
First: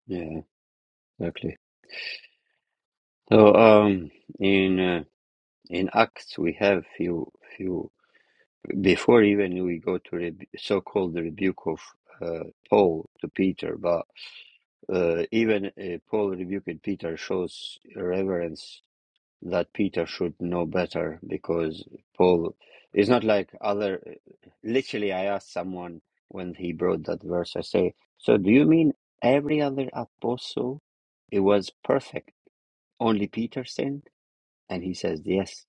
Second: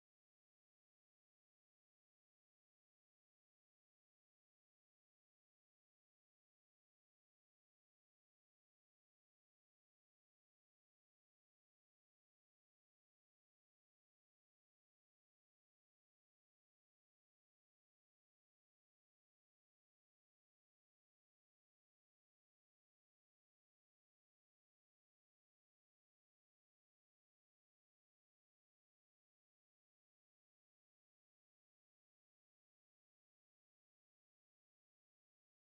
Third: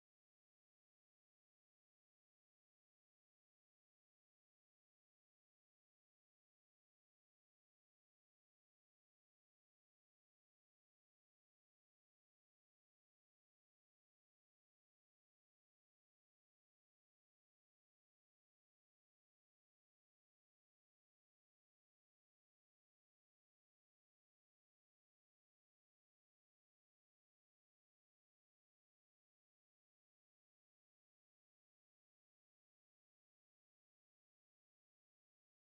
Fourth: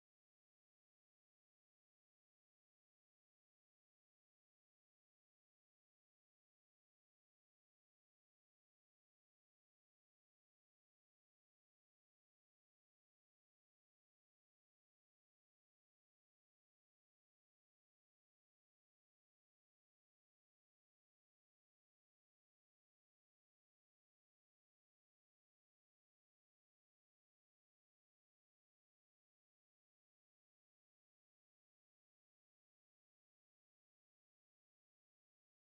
Speaker 1: Yeah, exactly. So um in uh, in Acts we have few few before even we go to rebu so-called rebuke of uh, Paul to Peter, but uh, even uh, Paul rebuking Peter shows reverence that Peter should know better because Paul is not like other. Literally, I asked someone when he brought that verse, I say, So do you mean every other apostle? It was perfect. Only Peter sinned? And he says, Yes.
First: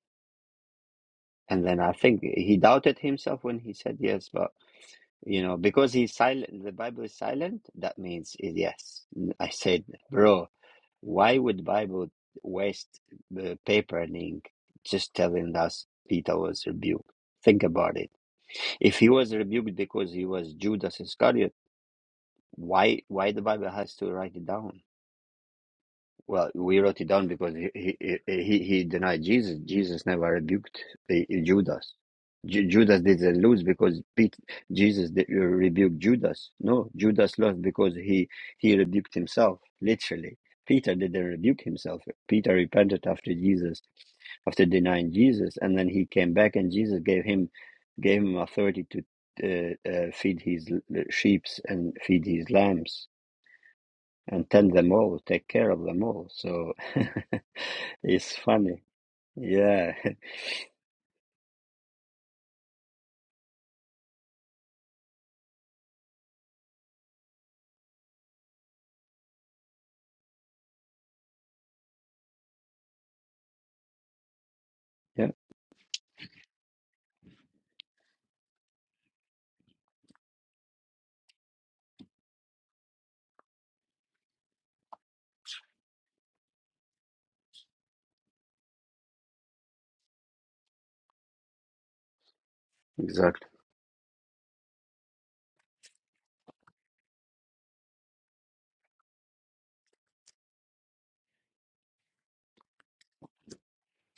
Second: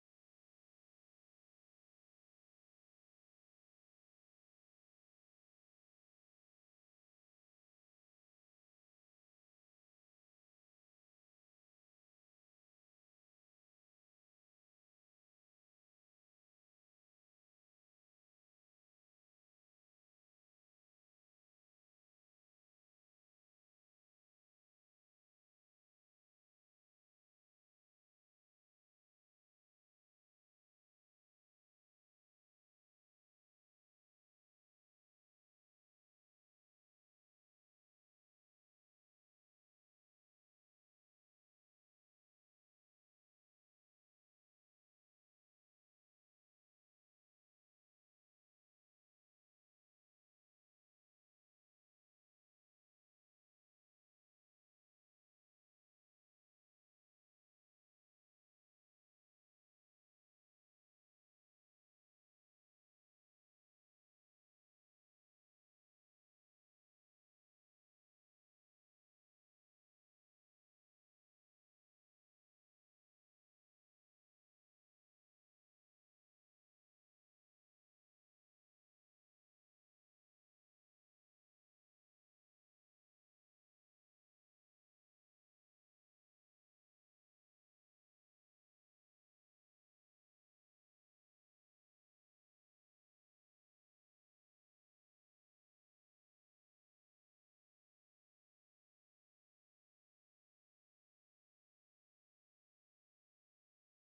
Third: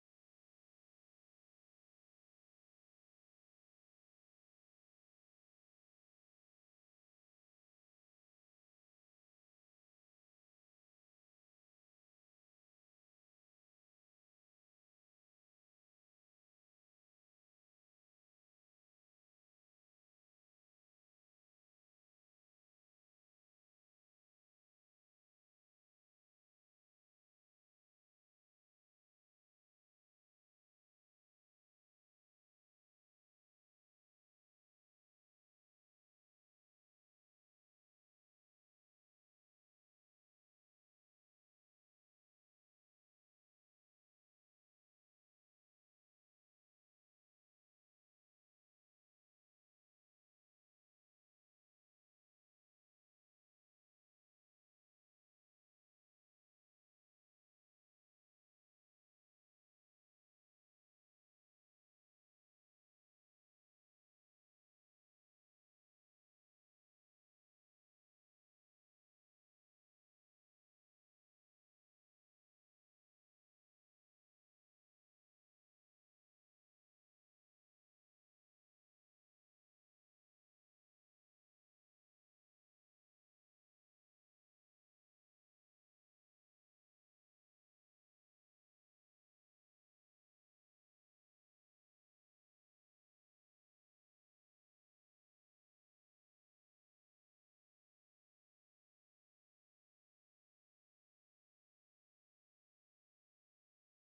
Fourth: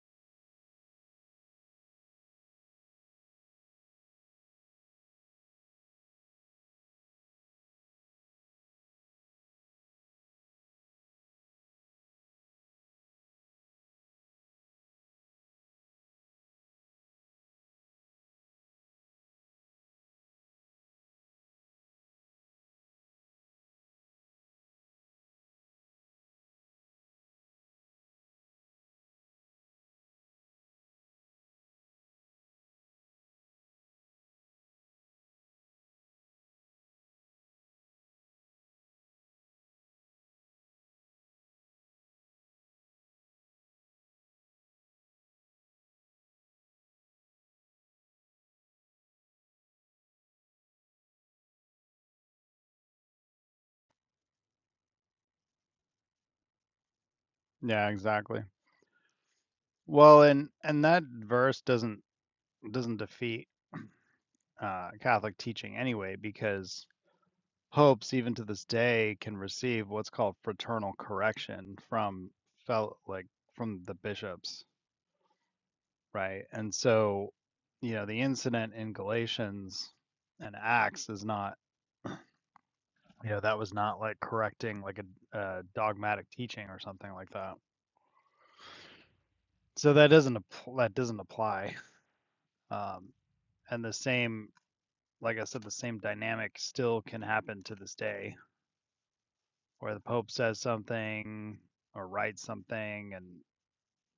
Speaker 1: And then I think he doubted himself when he said yes, but you know, because he's silent, the Bible is silent, that means it's yes. I said, Bro, why would Bible waste the paper and ink just telling us Peter was rebuked? Think about it. If he was rebuked because he was Judas Iscariot, why why the Bible has to write it down? Well, we wrote it down because he he he, he denied Jesus. Jesus never rebuked uh, Judas. Ju Judas didn't lose because Pete, Jesus did, uh, rebuked Judas. No, Judas lost because he he rebuked himself literally. Peter didn't rebuke himself. Peter repented after Jesus after denying Jesus, and then he came back, and Jesus gave him gave him authority to uh, uh, feed his sheep and feed his lambs and tend them all, take care of them all. So (laughs)
Speaker 2: Yeah,
Speaker 1: it's
Speaker 2: exactly.
Speaker 1: funny. Yeah,
Speaker 2: Well, and and that verse doesn't doesn't defeat uh, Catholic teaching anyway, because popes, even to this day, can receive what's called fraternal correction from felt like from the bishops,
Speaker 1: (laughs) yeah,
Speaker 2: right? And so, you know, the incident in Galatians and Acts is not, you know, that was not like correcting like a, a dogmatic teaching or something like that. So that doesn't that doesn't apply. Um,
Speaker 1: exactly.
Speaker 2: and the same, like I said, the same dynamic still can happen to this day where the Pope says something or writes something and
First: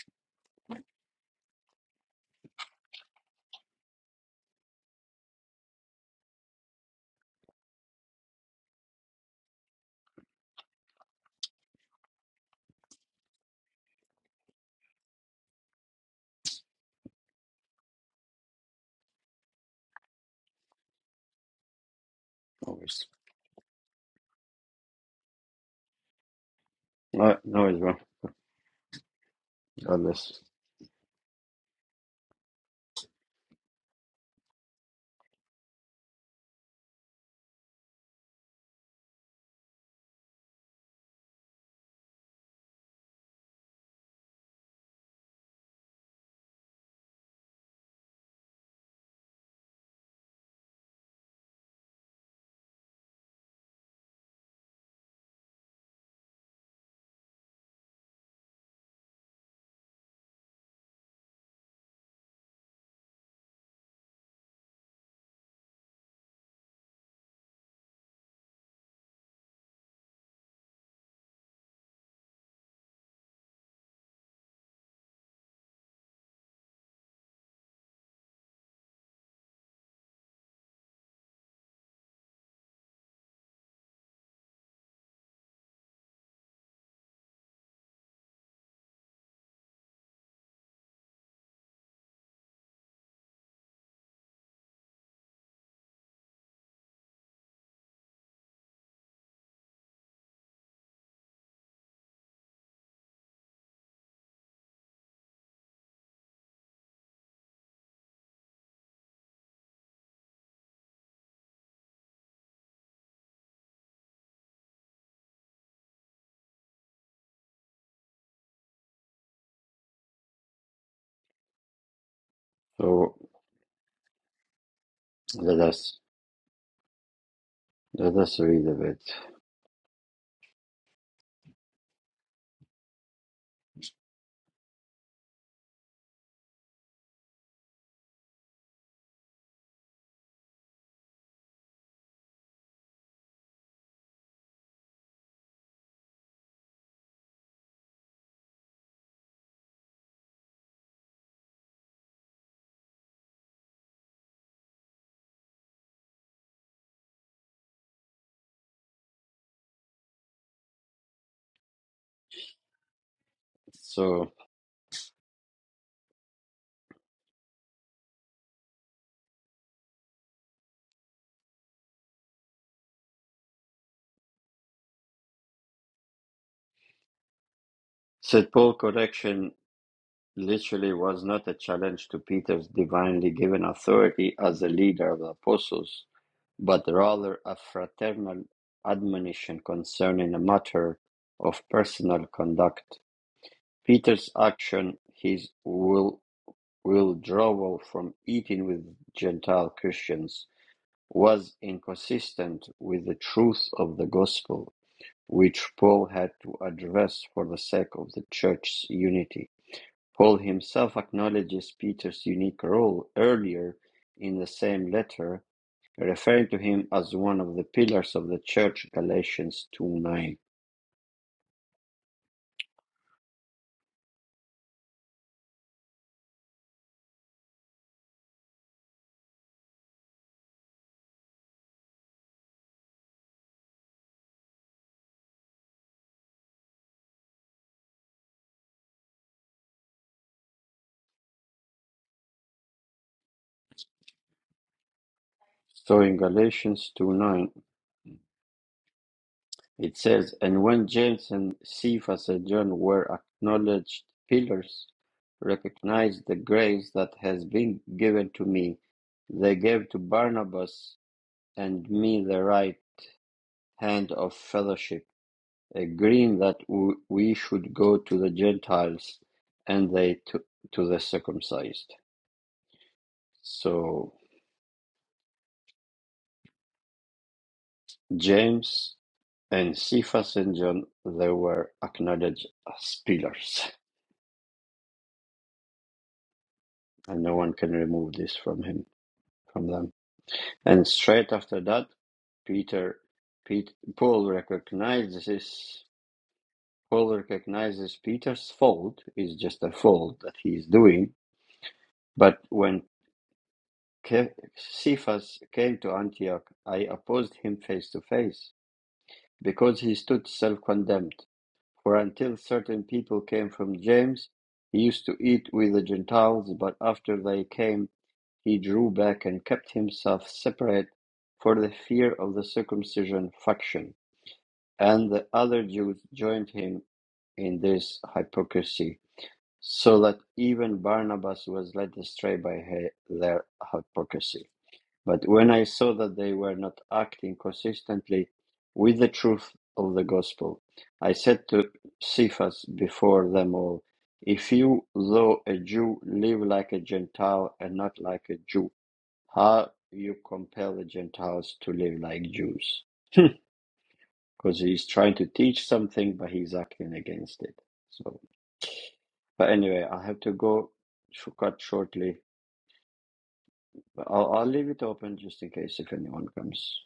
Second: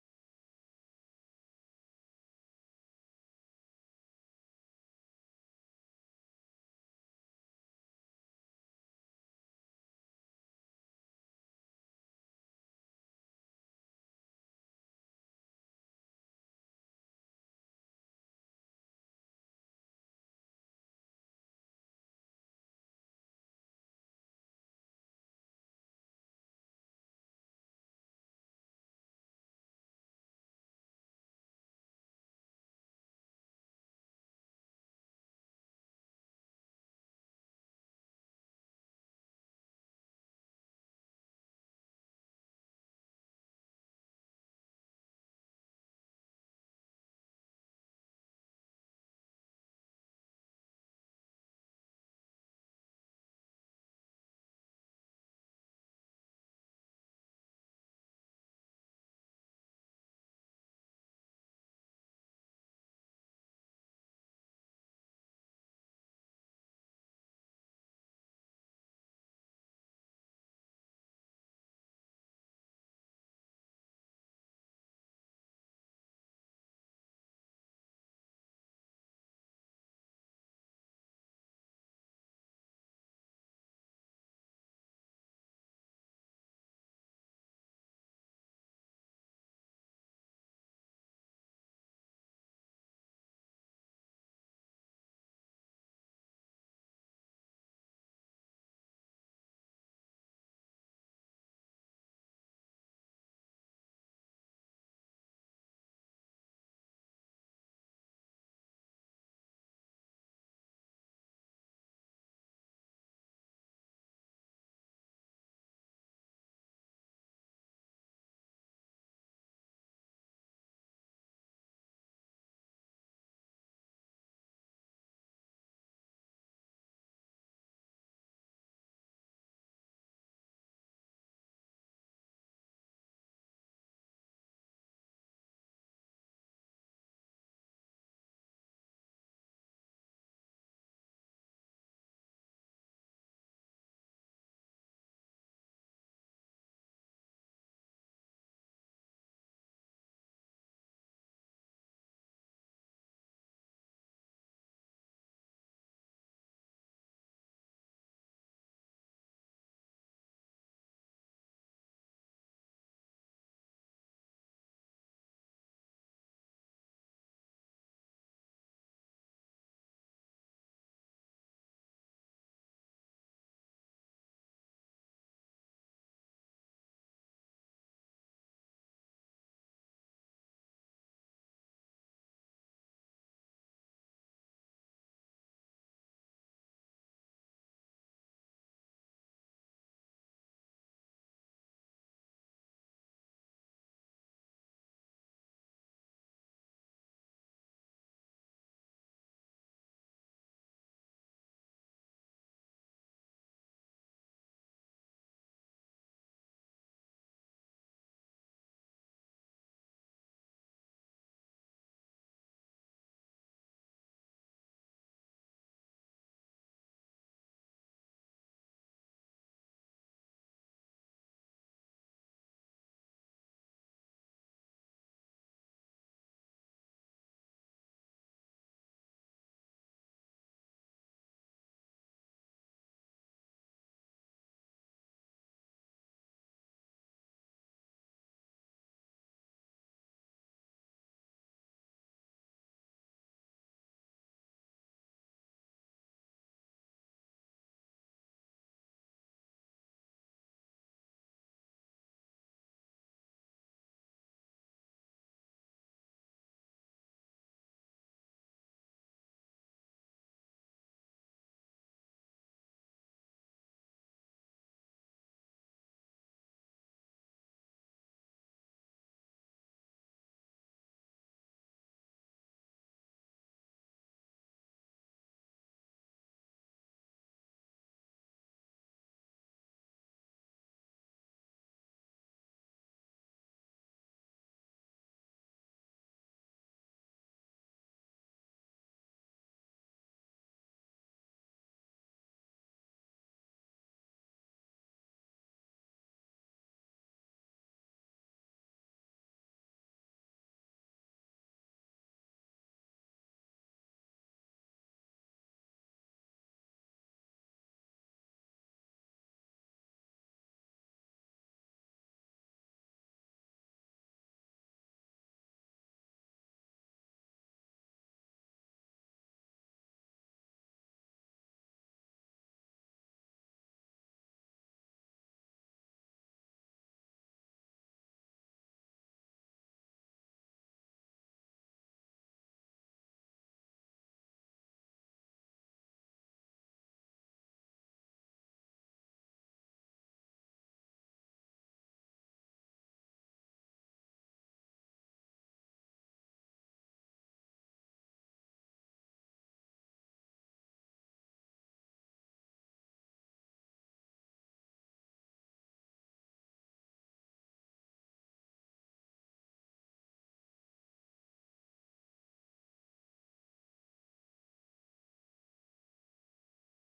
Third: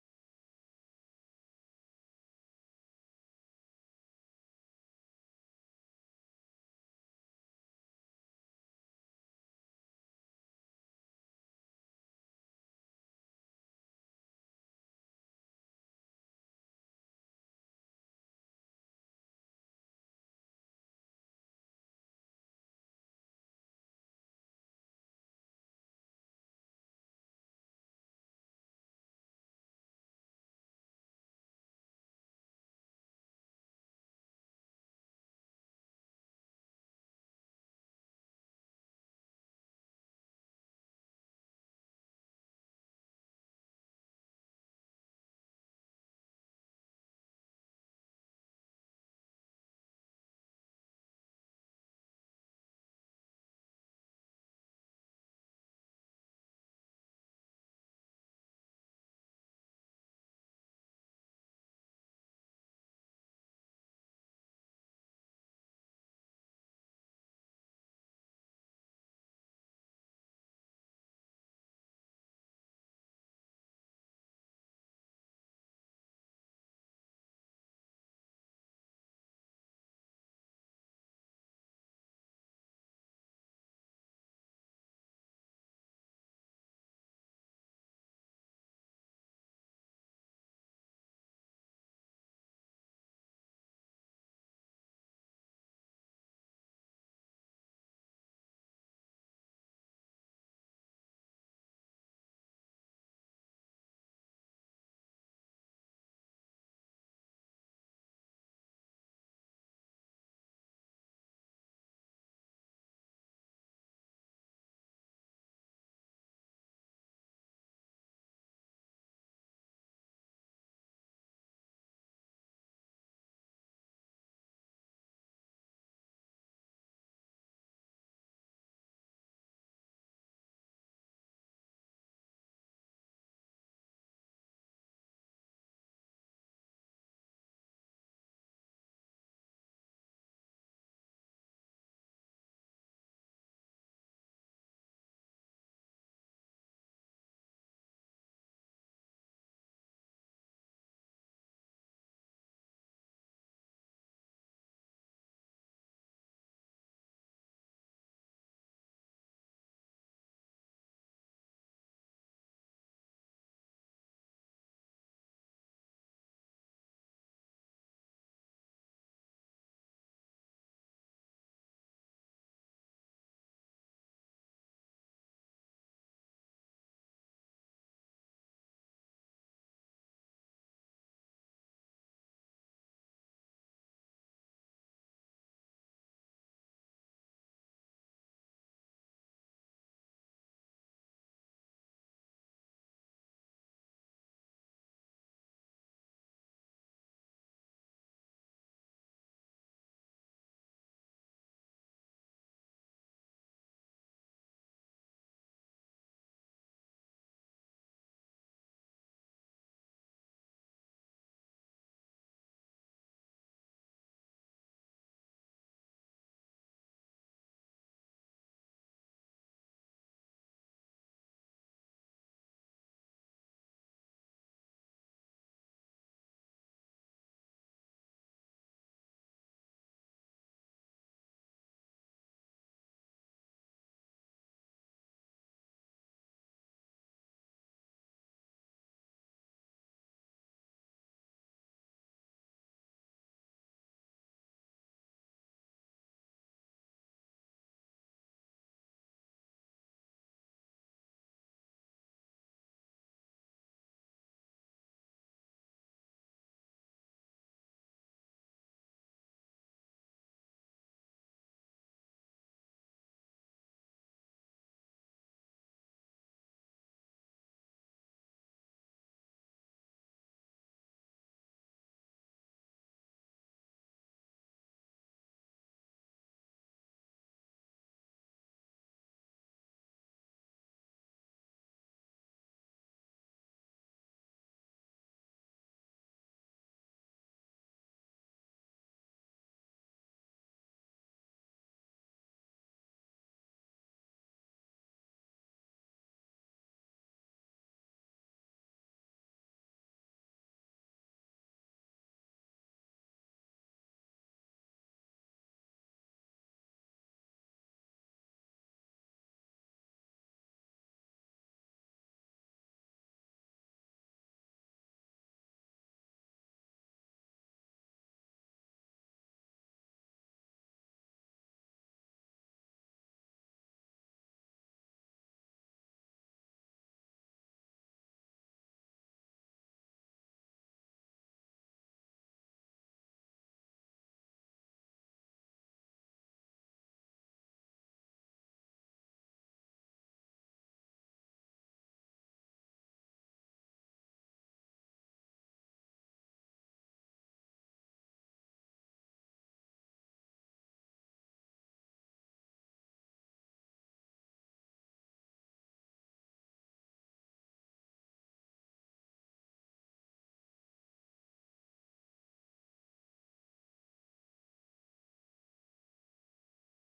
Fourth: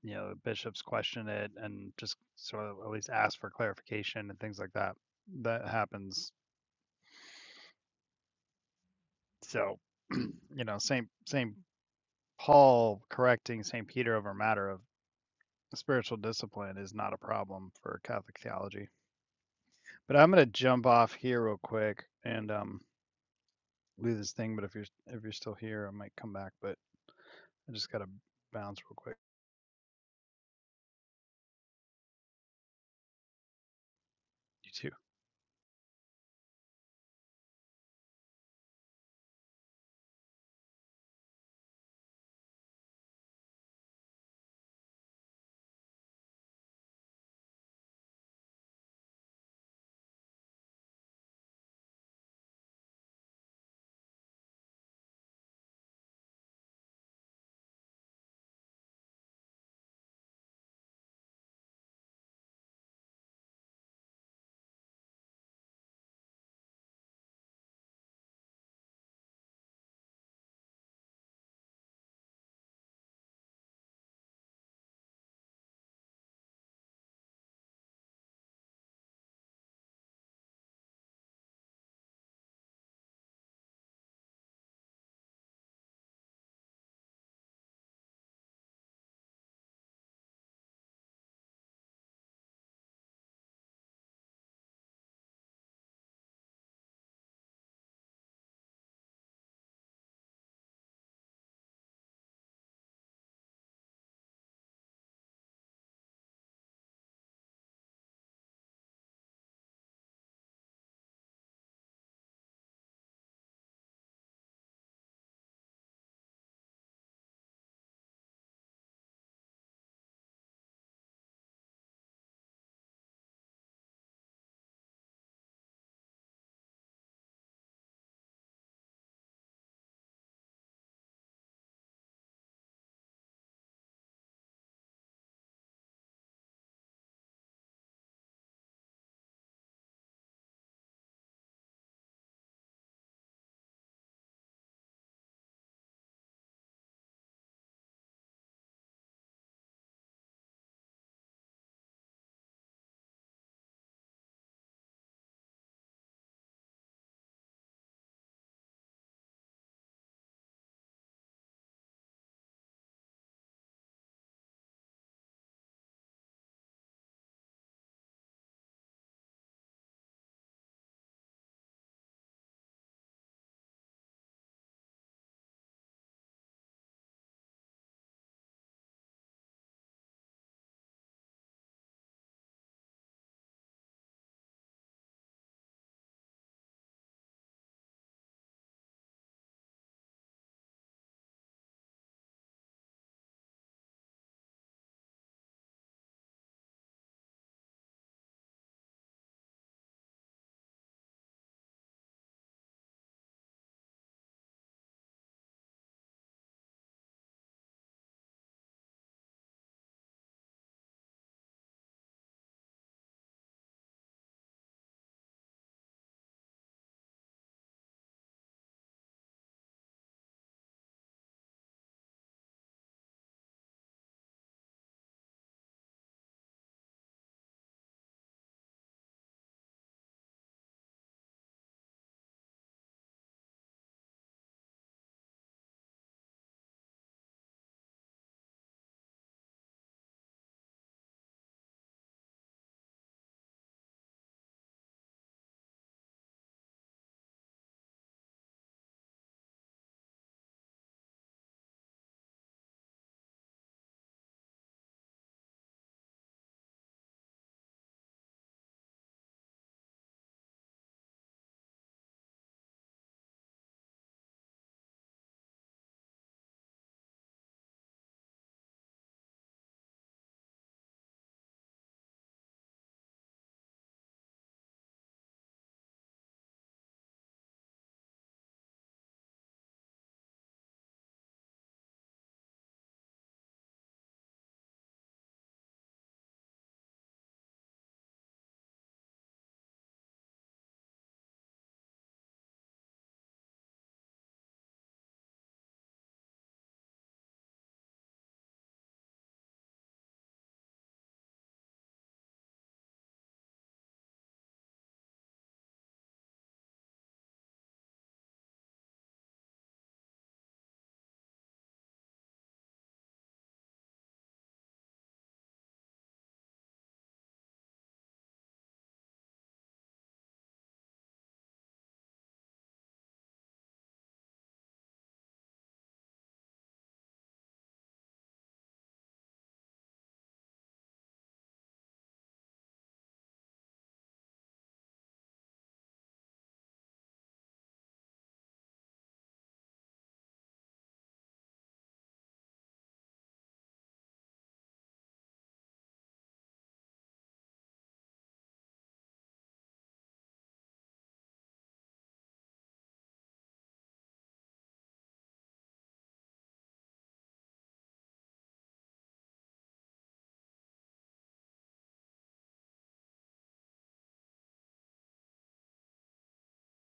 Speaker 2: you know the bishops question it and just sort of at least ask for clarification and things like that that happens so (clears throat) you know saint saint paul correcting saint peter over a matter of spiritual discipline is not a problem for catholic theology but i'm going to jump off here real quick and um
Speaker 1: Always.
Speaker 2: do this thing but if you're if you're still here i might come back but
Speaker 1: No, no,
Speaker 2: i
Speaker 1: it's
Speaker 2: just
Speaker 1: wrong.
Speaker 2: got to bounce real quick
Speaker 1: God bless.
Speaker 2: you too
Speaker 1: So let us let us read a bit. So St. Paul correction literally was not a challenge to Peter's divinely given authority as the leader of the apostles, but rather a fraternal admonition concerning a matter of personal conduct Peter's action, his will, withdrawal from eating with Gentile Christians, was inconsistent with the truth of the gospel, which Paul had to address for the sake of the church's unity. Paul himself acknowledges Peter's unique role earlier in the same letter, referring to him as one of the pillars of the church, Galatians two nine. So in Galatians two nine. It says, And when James and Cephas and John were acknowledged pillars, recognized the grace that has been given to me, they gave to Barnabas and me the right hand of fellowship, agreeing that we should go to the Gentiles and they to, to the circumcised. So James and Cephas and John, they were acknowledged as pillars, and no one can remove this from him. from them. And straight after that, Peter, Pete, Paul recognizes Paul recognizes Peter's fault is just a fault that he is doing. But when Ke- Cephas came to Antioch, I opposed him face to face because he stood self-condemned. For until certain people came from James, he used to eat with the Gentiles. But after they came He drew back and kept himself separate for the fear of the circumcision faction and the other Jews joined him in this hypocrisy, so that even Barnabas was led astray by their hypocrisy. But when I saw that they were not acting consistently with the truth of the gospel, I said to Cephas before them all, If you, though a Jew, live like a Gentile and not like a Jew, how you compel the Gentiles to live like Jews? Because he's trying to teach something, but he's acting against it. So, but anyway, I have to go sh- cut shortly. But I'll, I'll leave it open just in case if anyone comes.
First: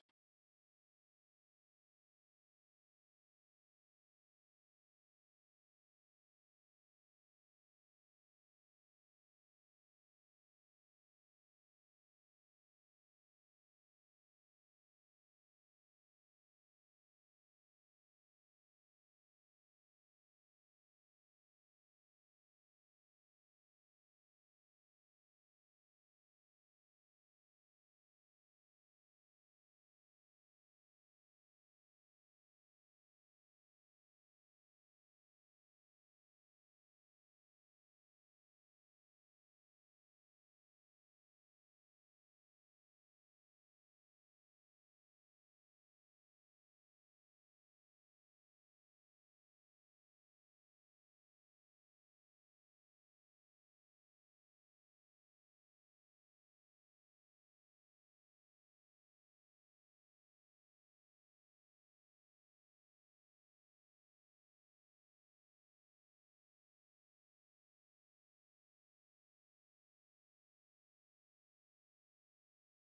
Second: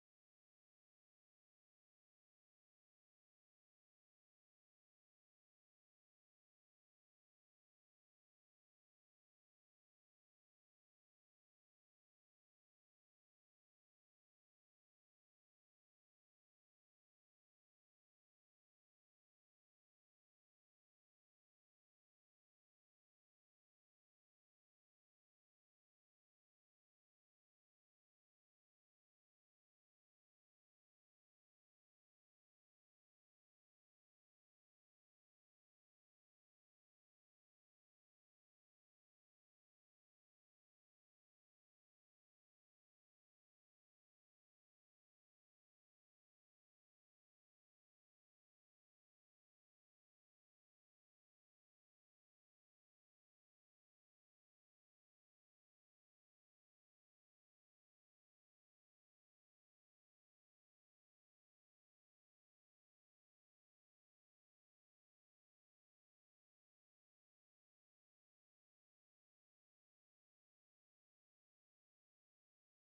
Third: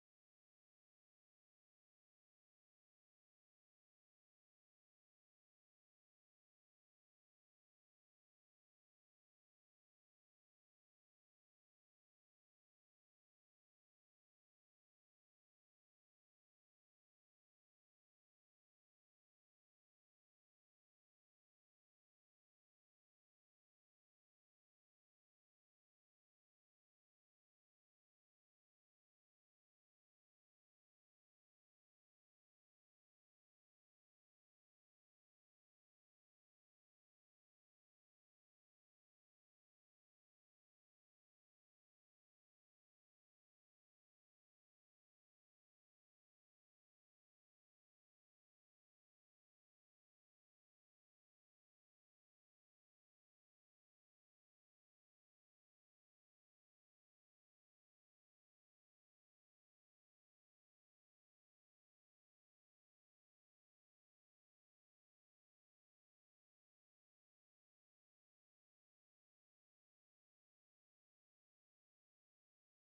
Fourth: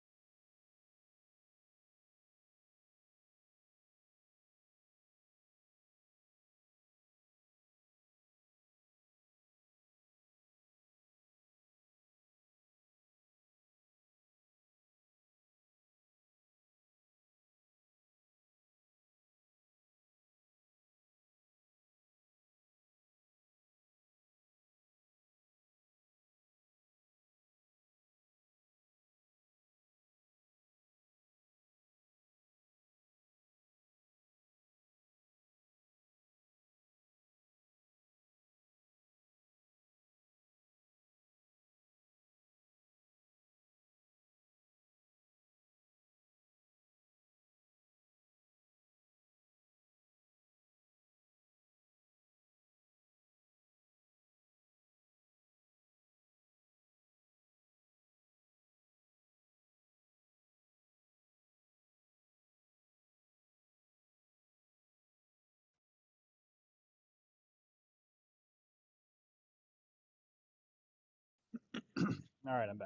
Speaker 2: (clears throat) all right i'm back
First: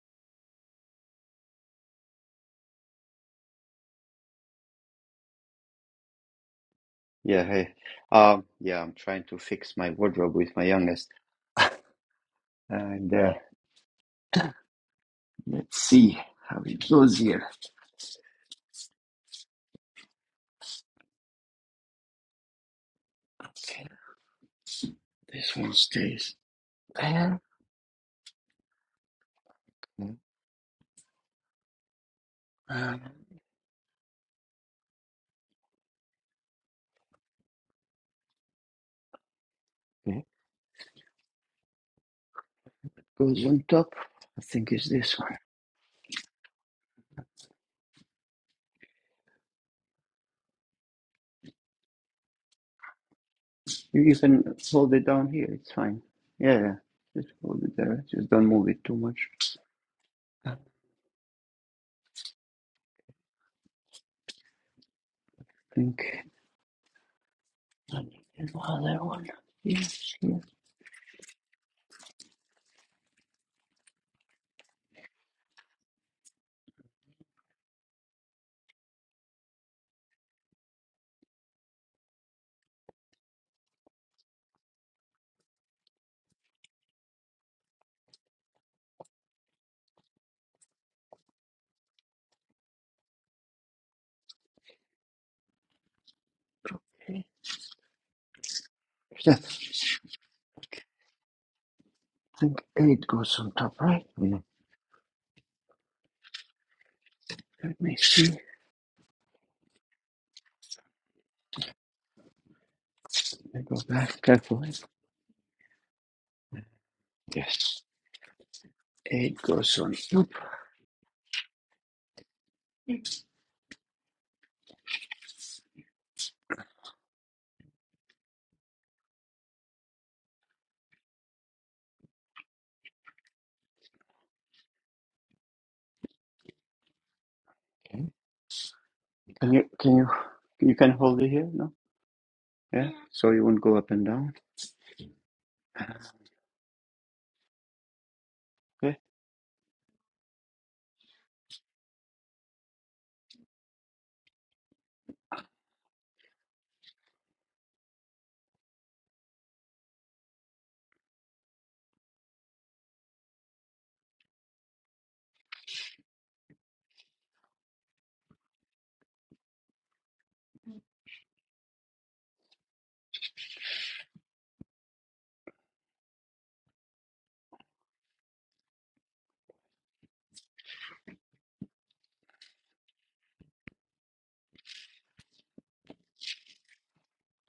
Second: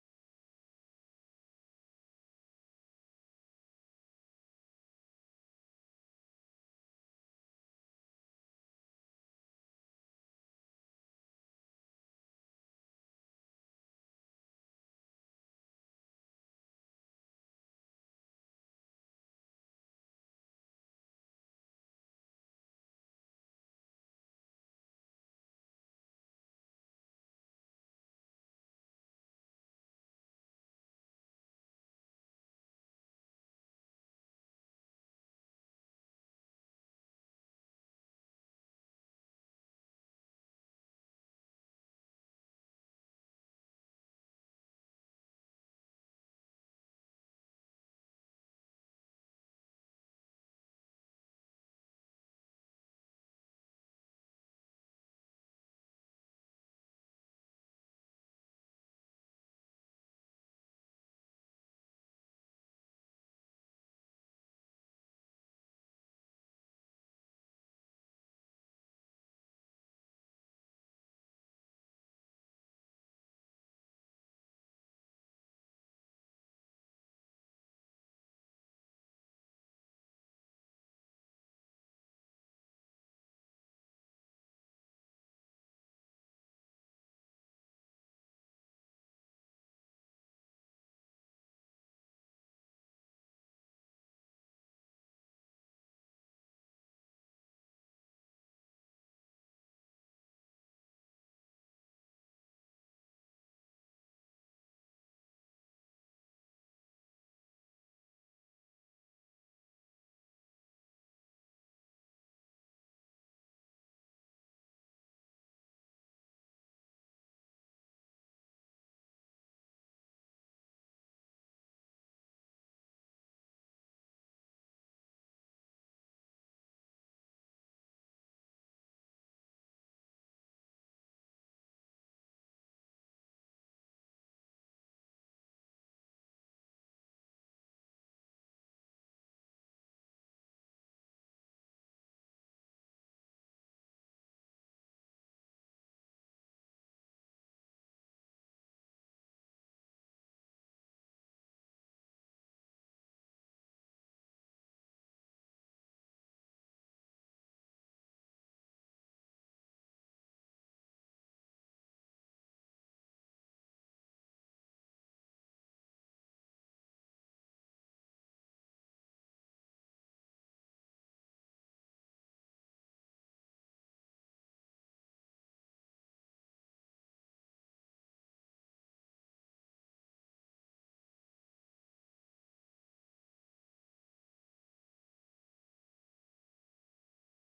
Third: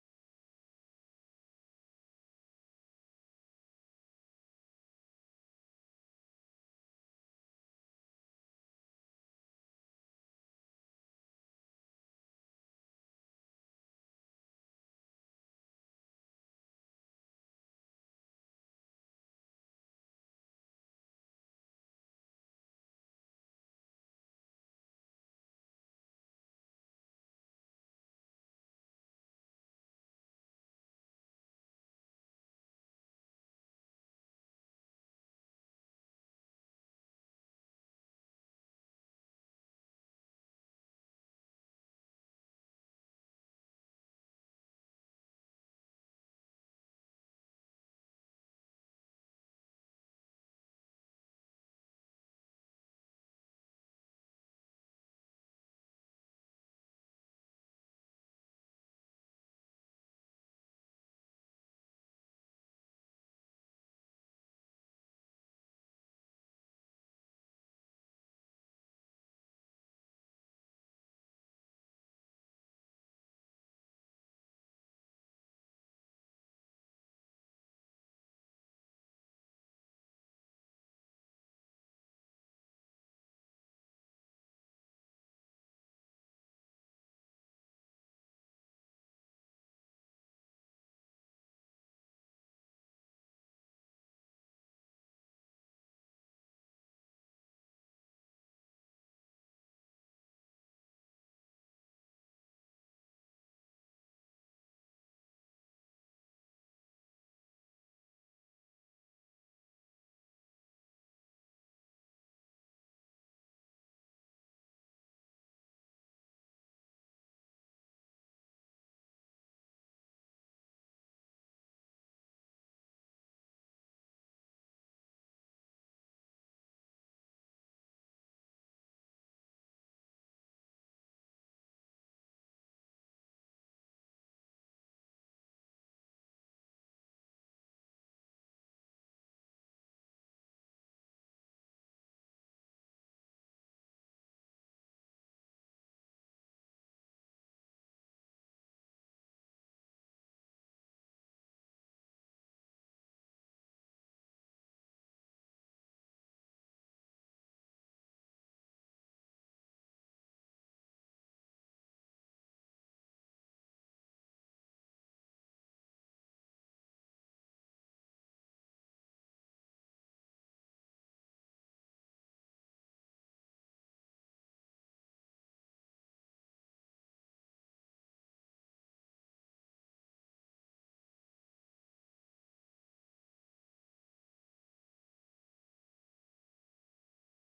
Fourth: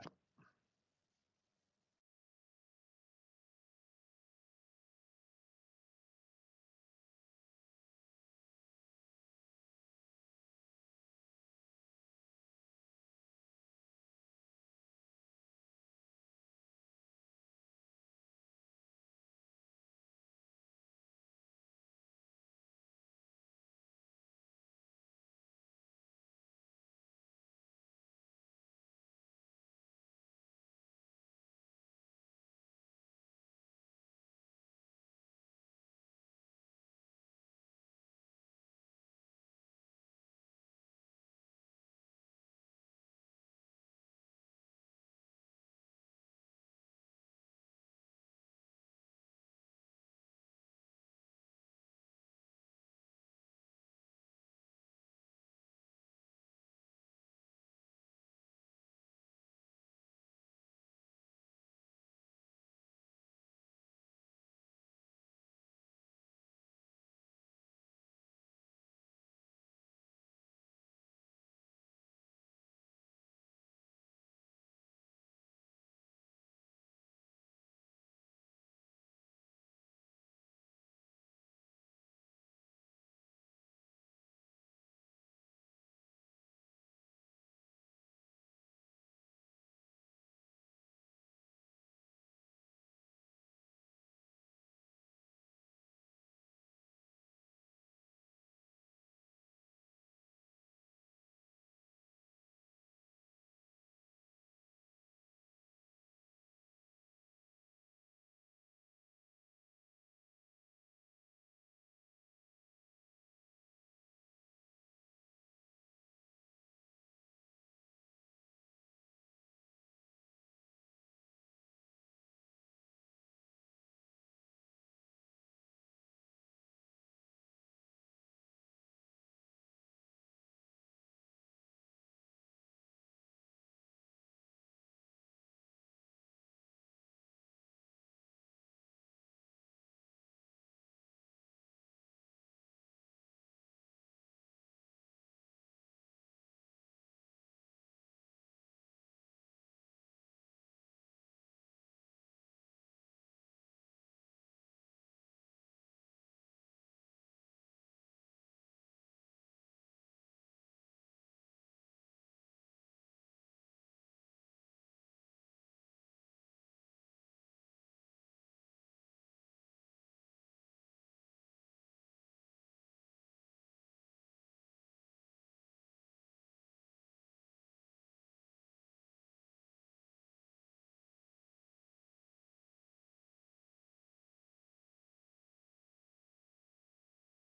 Speaker 1: Yeah, hey, um, yeah, I'm trying to fix my wardrobe with my youngest, and uh, let's see how it goes here. Okay, this one stays there. Um, goes on top. I think it's this one. You, you can hold it down here. It's fine. Yeah, yeah. Just hold it there. Just don't move it too much. I think I need another one. Yes, yes, okay. Yeah, I think eight goes on top, right? Mm. Let me see. Let me go back carefully. Yes, eight goes on top. Okay. Can you can you you can hold it here? No. Yeah. So you won't go up and down. Okay.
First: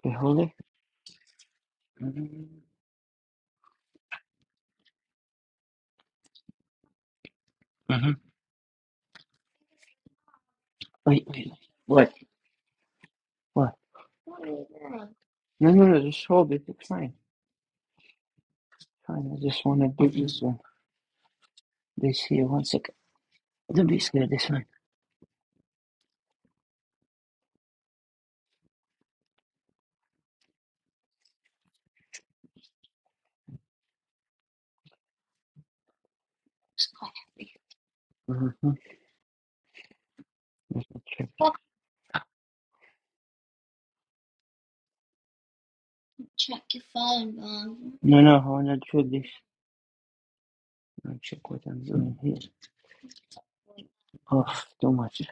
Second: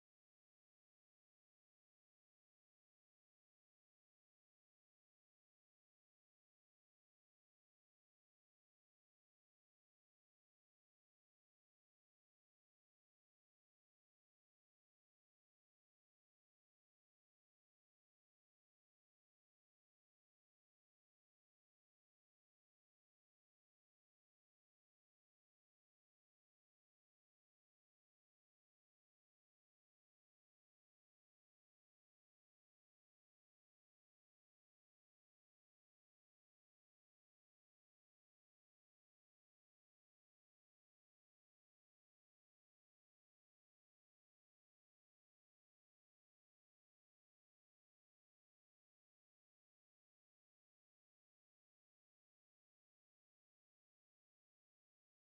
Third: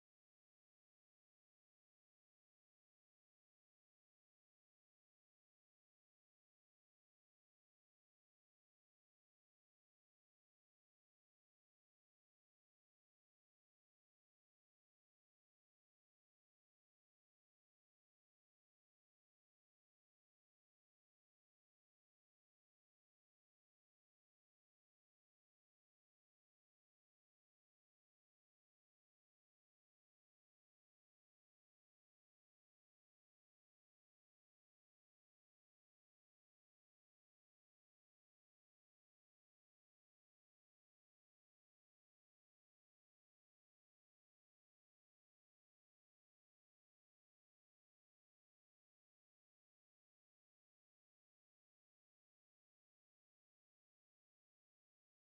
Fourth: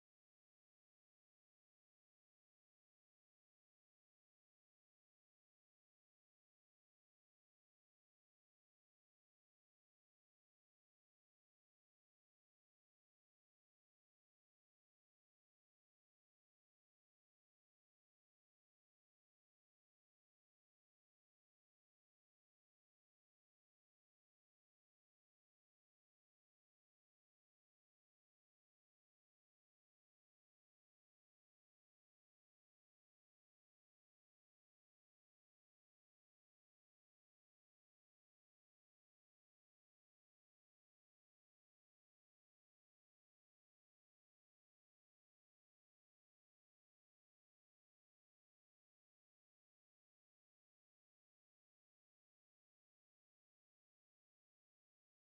Speaker 1: Okay, hold it. Mm-hmm. Wait, wait. What? What? No, no, no. Just hold it. It's fine. Fine, I just want to do this one. This here, one second. Don't be scared, this one. Mm-hmm. Let me Check. No, no, I want to do this. I check what I'm doing here. Oh, too much.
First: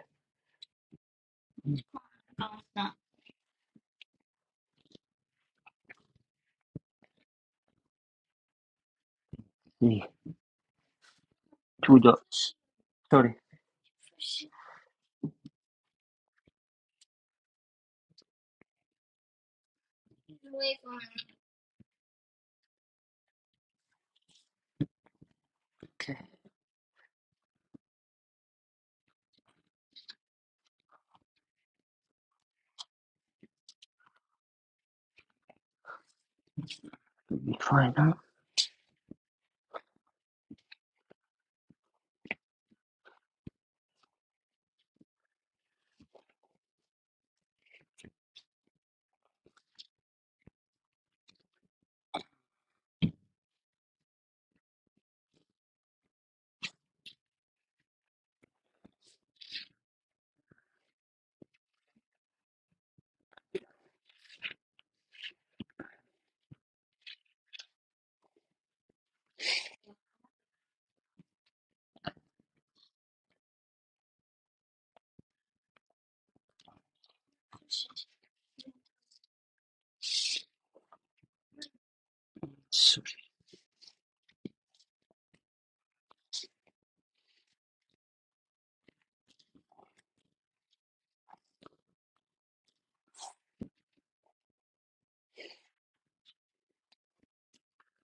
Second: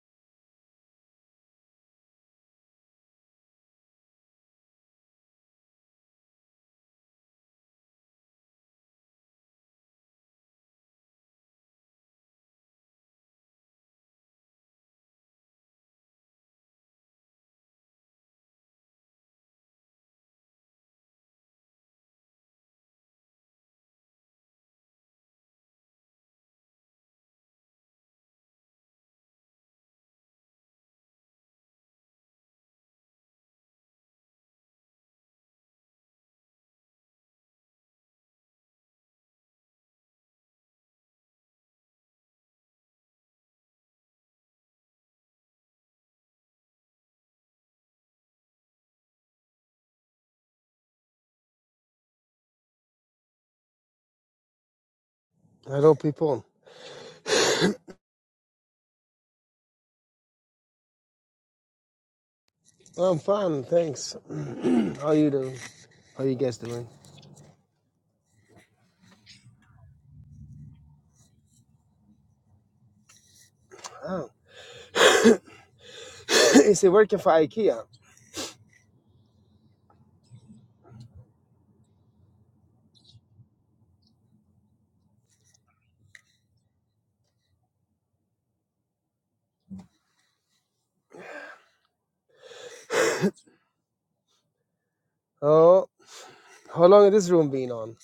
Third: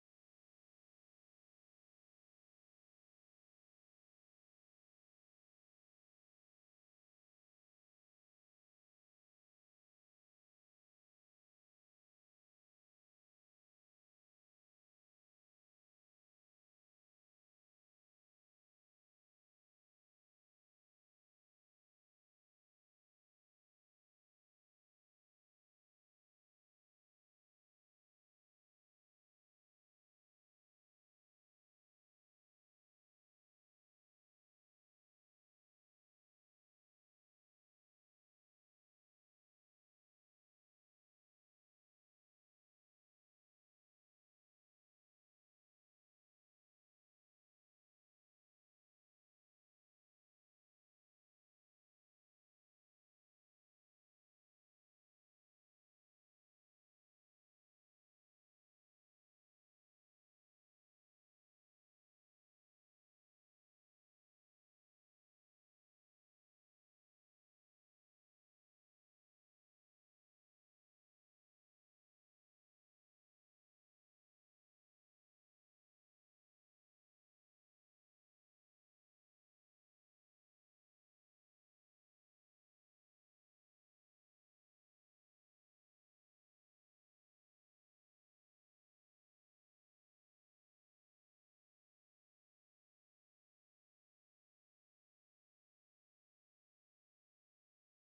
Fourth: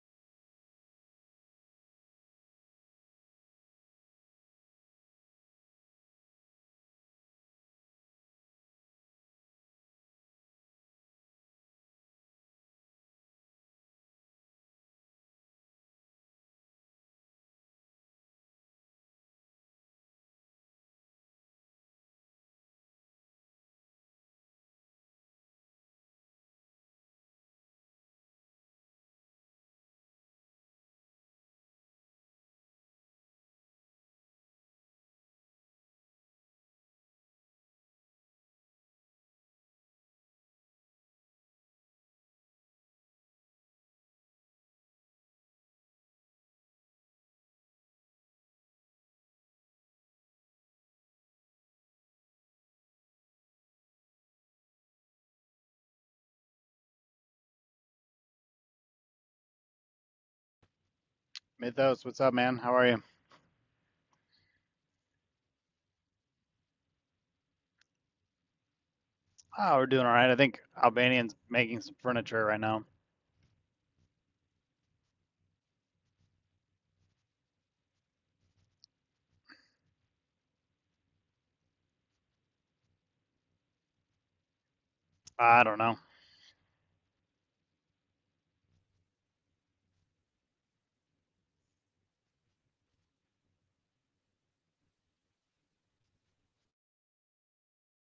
Speaker 1: The two dots. Sorry. Okay, it'll be fine now.
Speaker 3: Hello, people.
Speaker 2: Mythos, what's up, man? How are you?
Speaker 3: I'm fine, thanks. (clears throat) How you doing? How you guys doing?
Speaker 2: Oh, we're doing all right. I think Albanian's making some furniture right now.
Speaker 3: Oh. (clears throat) is it working for IKEA?
Speaker 1: So,
Speaker 2: I don't know.
Speaker 3: Oh, how long has this room been on?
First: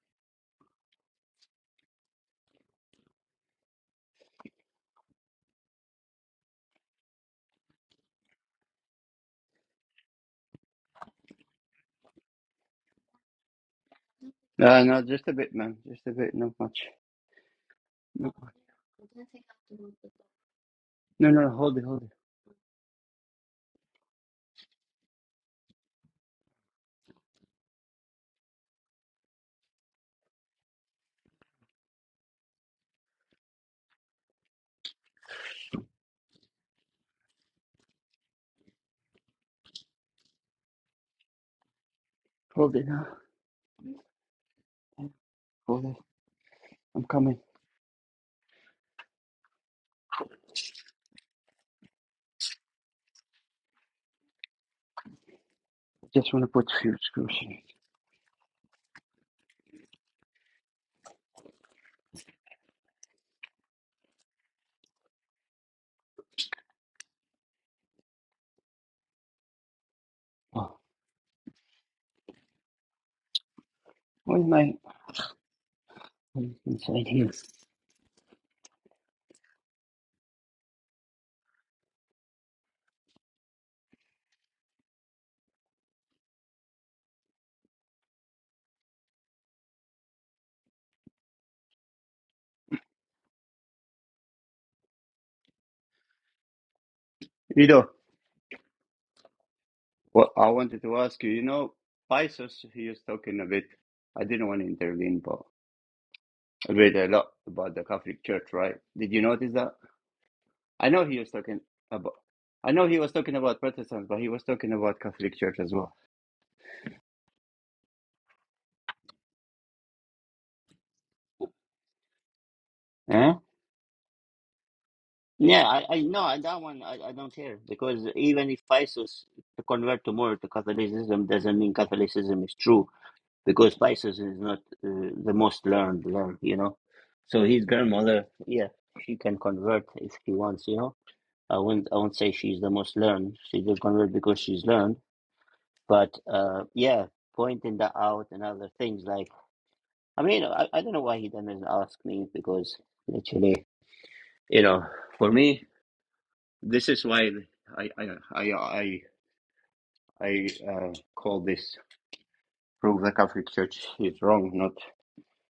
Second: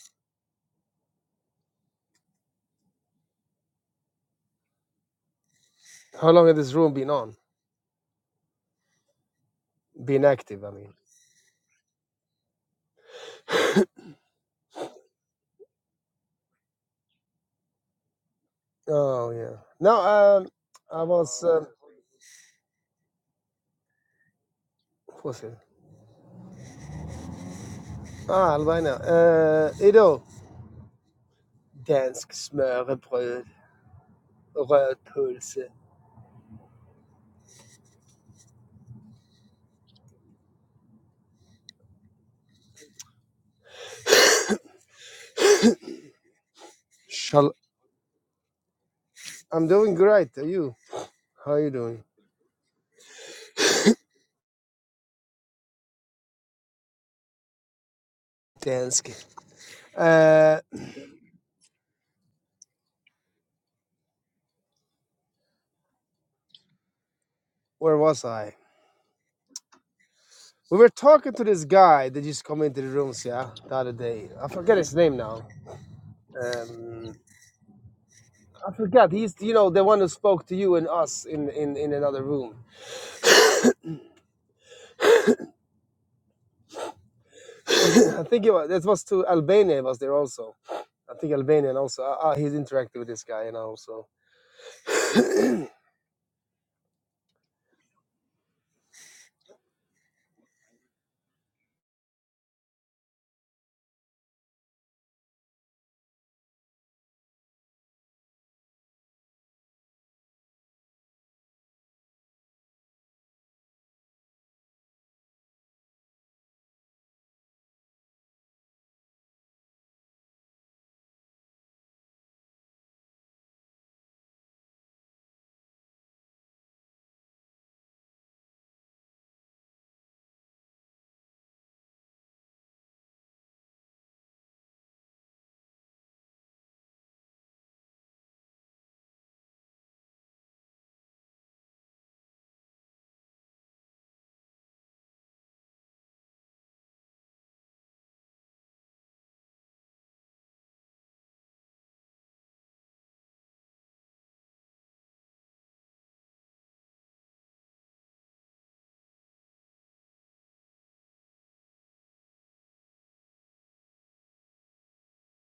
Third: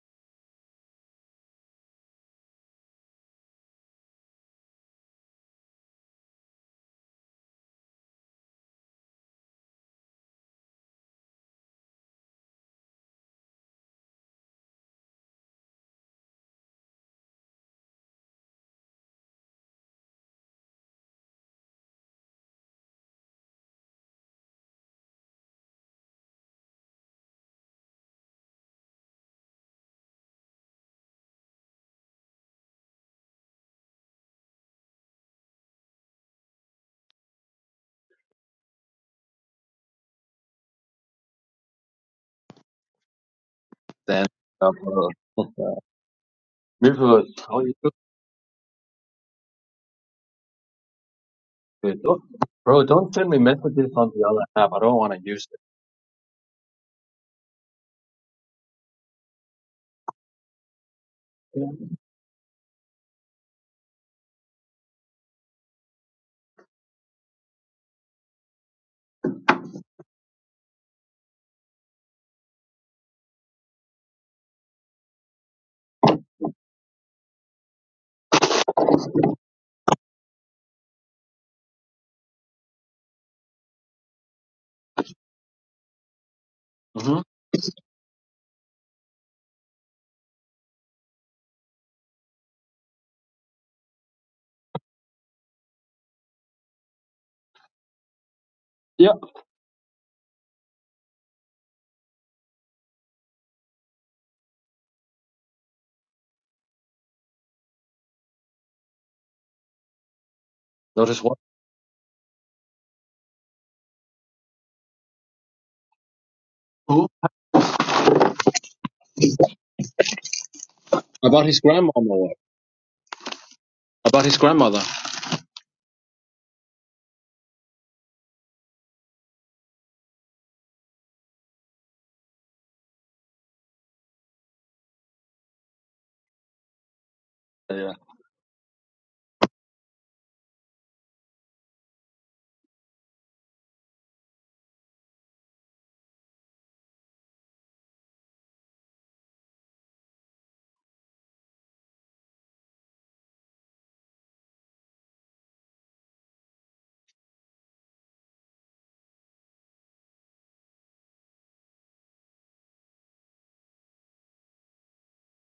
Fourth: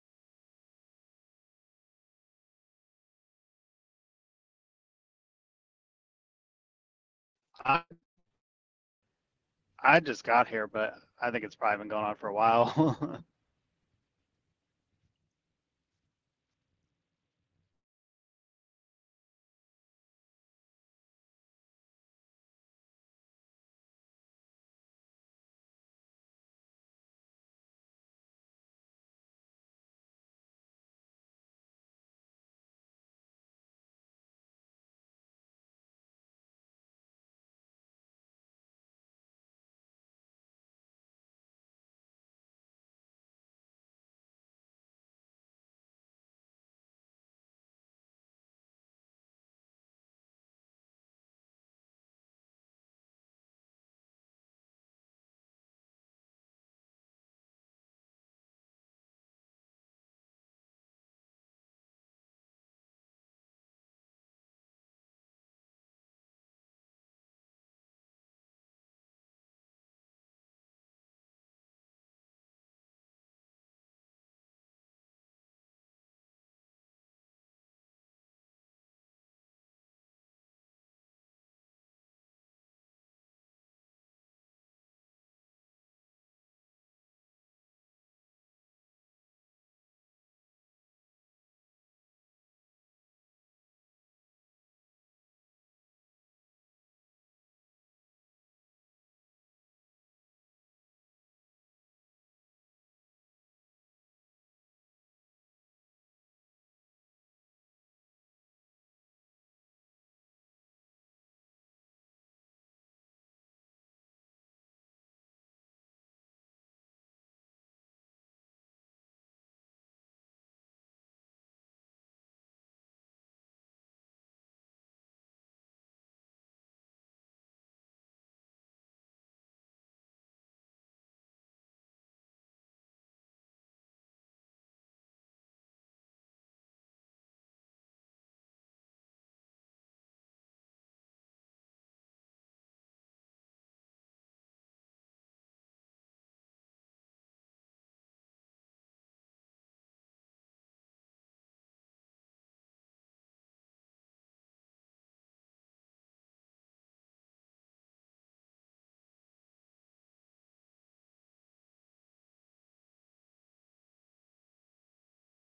Speaker 3: How long has this room been on?
Speaker 2: I I just
Speaker 3: Been
Speaker 2: got
Speaker 3: active,
Speaker 2: here,
Speaker 3: I mean.
Speaker 2: but I think it's probably been going on for a while. (laughs)
Speaker 1: no, no, just a bit, man. Just a bit, not much. No,
Speaker 3: Oh yeah. No, um, I
Speaker 1: no,
Speaker 3: was.
Speaker 1: no,
Speaker 3: Um,
Speaker 1: hold it, hold it.
Speaker 3: what was it? Ah, Albina. Uh, idag dansk smørrebrød, röd pölse.
Speaker 1: Hold it now.
Speaker 4: Then, uh, bro,
Speaker 1: Hold it. I'm coming.
Speaker 3: Shall
Speaker 4: how you
Speaker 3: I'm doing great. Are you? How are you
Speaker 4: doing?
Speaker 3: doing?
Speaker 4: Don't, bro, don't send me messages on the other app. I don't want to use
Speaker 1: Just want to put a few screws in it.
Speaker 3: Dansk. Uh,
Speaker 4: it.
Speaker 3: where was I?
Speaker 1: Oh,
Speaker 3: We were talking to this guy that just to come into the rooms, yeah, the other day.
Speaker 1: where's
Speaker 3: I
Speaker 1: my...
Speaker 3: forget his name now.
Speaker 1: Inside
Speaker 3: Um,
Speaker 1: here.
Speaker 3: I forgot. He's, you know, the one who spoke to you and us in in, in another room.
Speaker 4: hmm
Speaker 3: (coughs) (laughs) I think it was, that was to Albania was there also. I think Albanian also. Uh, uh, he's interacting with this guy, and also.
Speaker 1: Rido.
Speaker 4: Yeah.
Speaker 1: Well, I wanted to ask you, you know, Paisos, he was talking a bit, I didn't want to intervene, but a bit a lot about the Catholic Church, right? Did you notice that? I know he
Speaker 4: Notice
Speaker 1: was
Speaker 4: what?
Speaker 1: talking about, I know he was talking about Protestants, but he was talking about Catholic Church as well.
Speaker 4: Who? About his grandmama. What?
Speaker 1: Huh?
Speaker 4: About his grandmother.
Speaker 1: Yeah, I, I no, I- that one I, I don't care because even if ISIS convert tomorrow to Catholicism doesn't mean Catholicism is true. because Pisces is not uh, the most learned one, you know. So his
Speaker 4: Yeah.
Speaker 1: grandmother, yeah, she can convert if she wants, you know. I wouldn't, I won't say she's the most learned. She will convert because she's learned, but uh, yeah, pointing that out and other things like, I mean, I, I don't know why he doesn't ask me because literally, you know, for me, this is why I, I, I, I, I uh, call this prove the Catholic Church is wrong, not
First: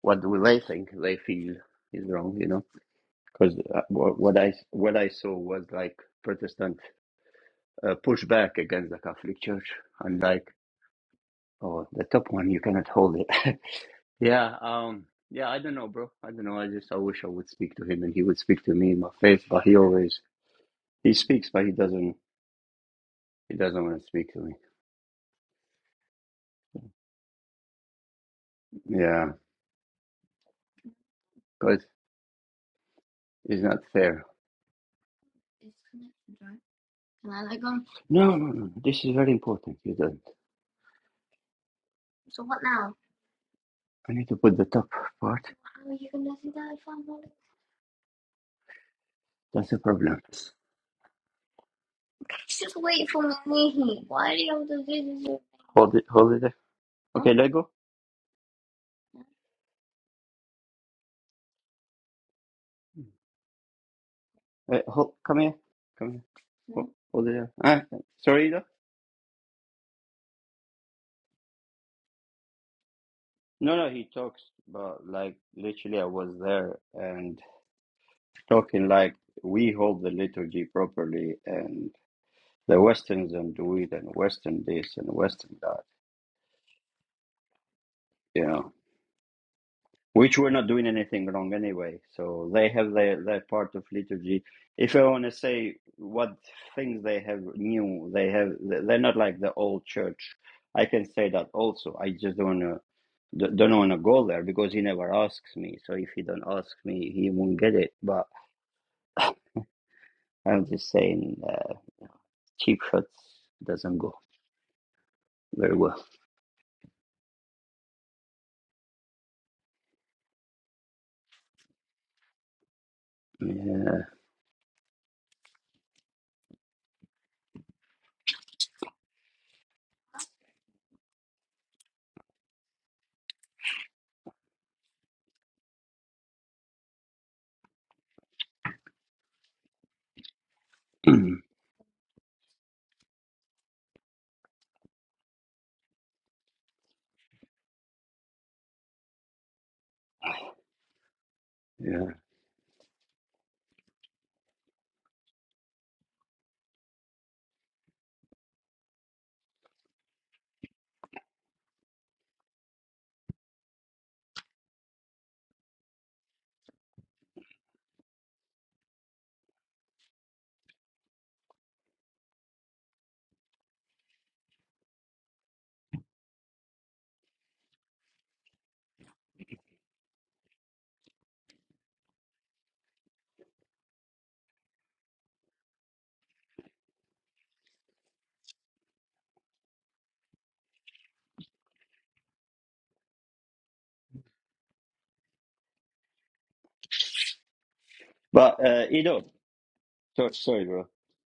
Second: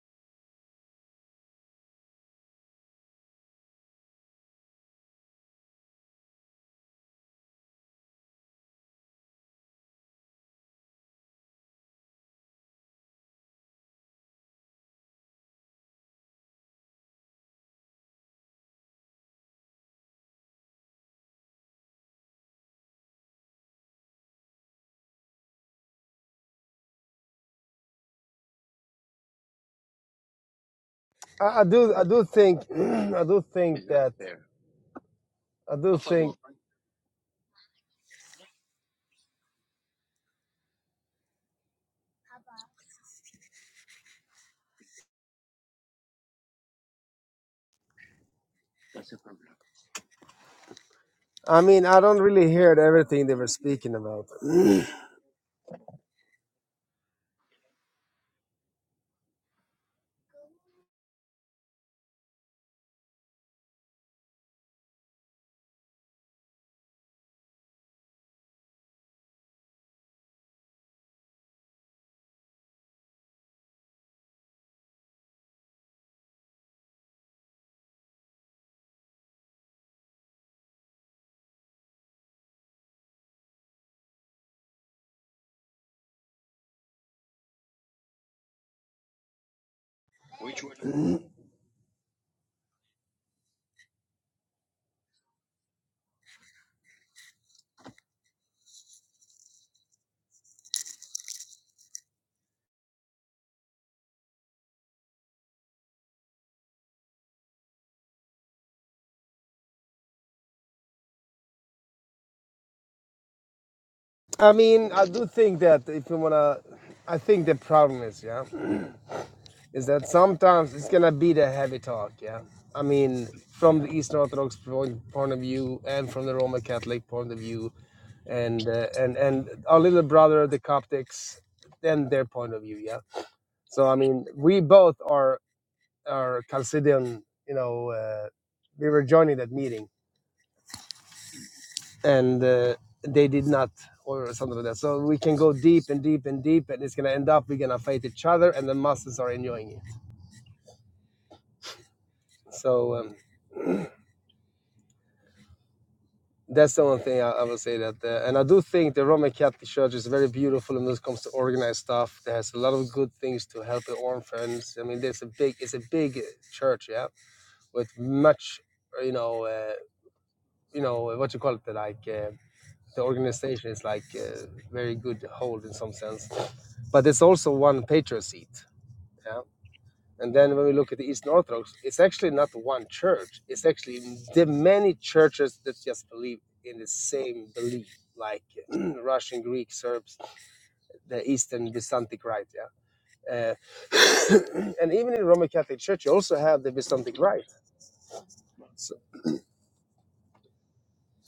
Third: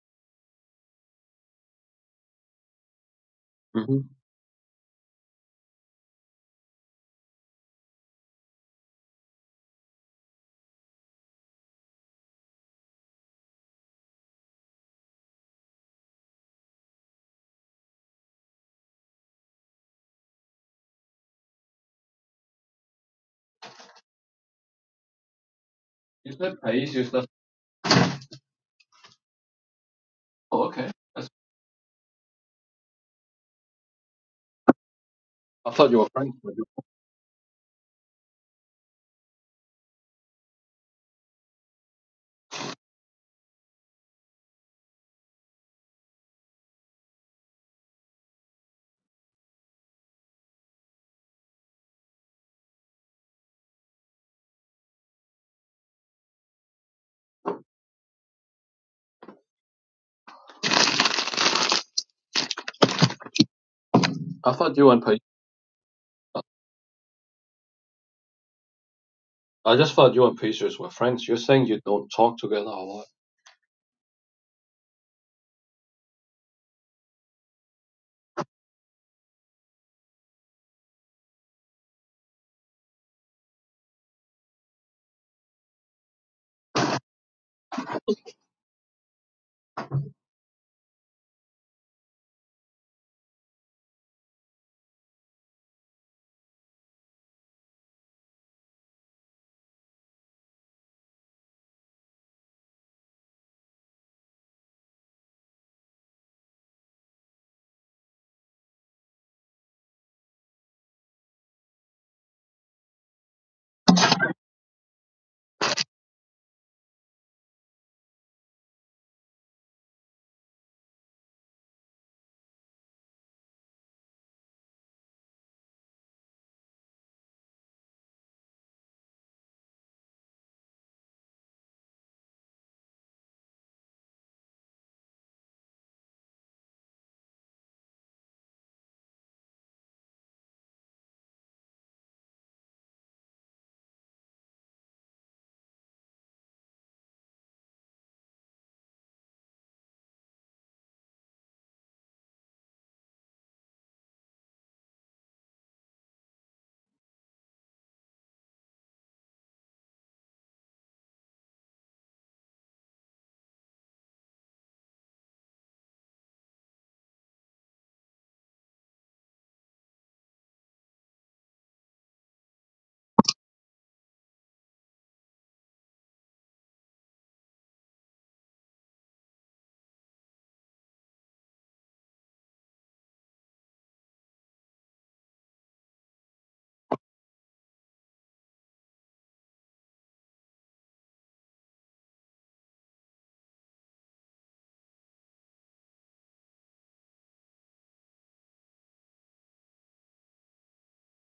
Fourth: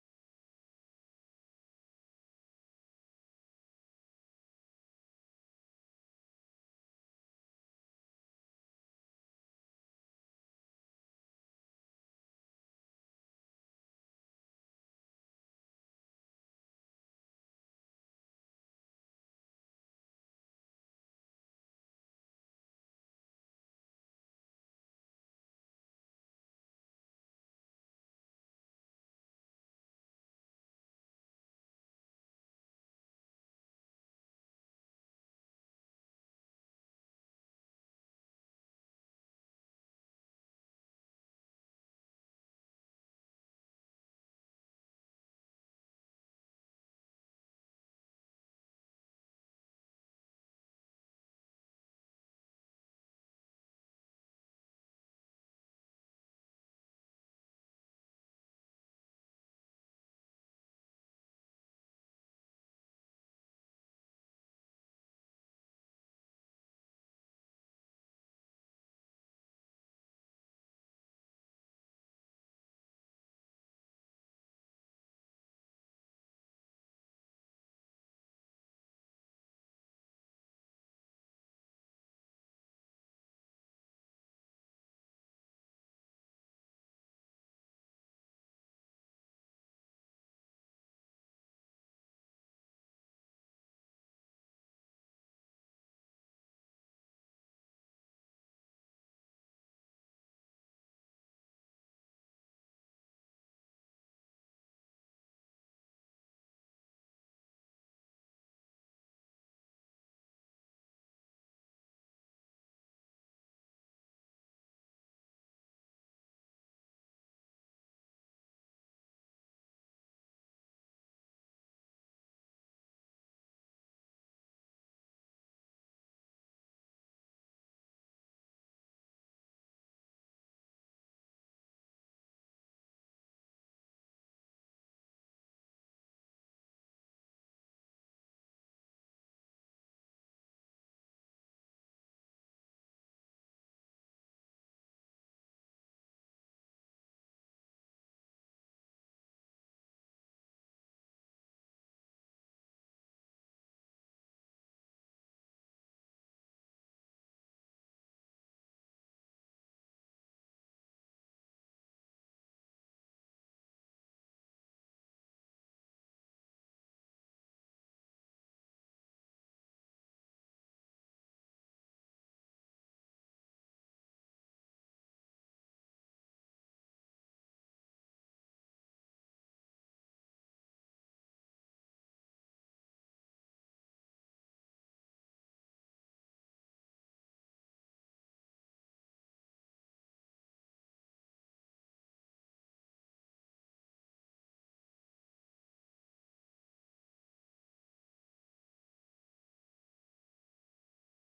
Speaker 1: what do they think they feel is wrong, you know because
Speaker 4: hmm
Speaker 1: what what I what I saw was like Protestant uh, pushback against the Catholic Church, and like oh the top one you cannot hold it. (laughs) yeah, um, yeah, I don't know, bro. I don't know. I just I wish I would speak to him and he would speak to me in my faith, but he always he speaks, but he doesn't he doesn't want to speak to me.
Speaker 4: You said Pais, you said.
Speaker 1: Yeah,
Speaker 4: Oh, okay. That's-
Speaker 3: I, I
Speaker 1: because
Speaker 3: do, I do think, (clears throat) I do
Speaker 1: it's not
Speaker 3: think that,
Speaker 1: fair.
Speaker 4: I
Speaker 3: I
Speaker 4: thought
Speaker 3: do
Speaker 4: you were
Speaker 3: think.
Speaker 4: friends. with you.
Speaker 1: No, no, no. This is very important. You don't. I need to put the top part. That's the problem.
Speaker 3: I mean, I don't really hear everything they were speaking about.
Speaker 1: Hold it, hold it. there. Okay, let go.
Speaker 4: I thought
Speaker 1: Uh,
Speaker 4: you and
Speaker 1: hold,
Speaker 4: Pais.
Speaker 1: come here. Come here. Oh yeah. Ah, sorry, though?
Speaker 4: I just thought you and Pacers were friends. You're saying you don't talk together a lot.
Speaker 1: No, no, he talks, but like literally, I was there and talking like we hold the liturgy properly, and the Westerns don't do it, and Western this and Western that, you know, which we're not doing anything wrong anyway. So they have their, their part of liturgy. If I want to say what things they have new, they have, they're not like the old church. I can say that also. I just don't want to. D- don't want to go there because he never asks me. So if he don't ask me, he won't get it. But I'm just saying, uh, cheap shots doesn't go
Speaker 3: I mean, I do think
Speaker 1: very
Speaker 3: that
Speaker 1: well.
Speaker 3: if you wanna, I think the problem is, yeah. is that sometimes it's gonna be the heavy talk. Yeah, I mean, from the
Speaker 1: Yeah,
Speaker 3: Eastern Orthodox point, point of view, and from the Roman Catholic point of view, and uh, and and our little brother, the Coptics, and their point of view. Yeah. So I mean, we both are are Chalcidian. You know, uh, we were joining that meeting, and uh, they did not. Or something like that. So we can go deep and deep and deep, and it's gonna end up we're gonna fight each other, and the masses are enjoying it.
Speaker 1: yeah.
Speaker 3: So um, that's the one thing I, I would say that. Uh, and I do think the Roman Catholic Church is very beautiful when it comes to organized stuff. It has a lot of good things to help the orphans. I mean, there's a big, it's a big uh, church, yeah, with much, uh, you know, uh, you know, uh, what you call it, like uh, the organization is like uh, very good hold in some sense. But it's also one patriot seat. Yeah? And then when we look at the Eastern Orthodox, it's actually not one church. It's actually the many churches that just believe in the same belief, like (clears throat) Russian, Greek, Serbs, the Eastern Byzantic Rite. Yeah. Uh, (coughs) and even in Roman Catholic Church, you also have the Byzantic Rite.
Speaker 1: But uh,
Speaker 3: So
Speaker 1: you know, so, sorry, bro.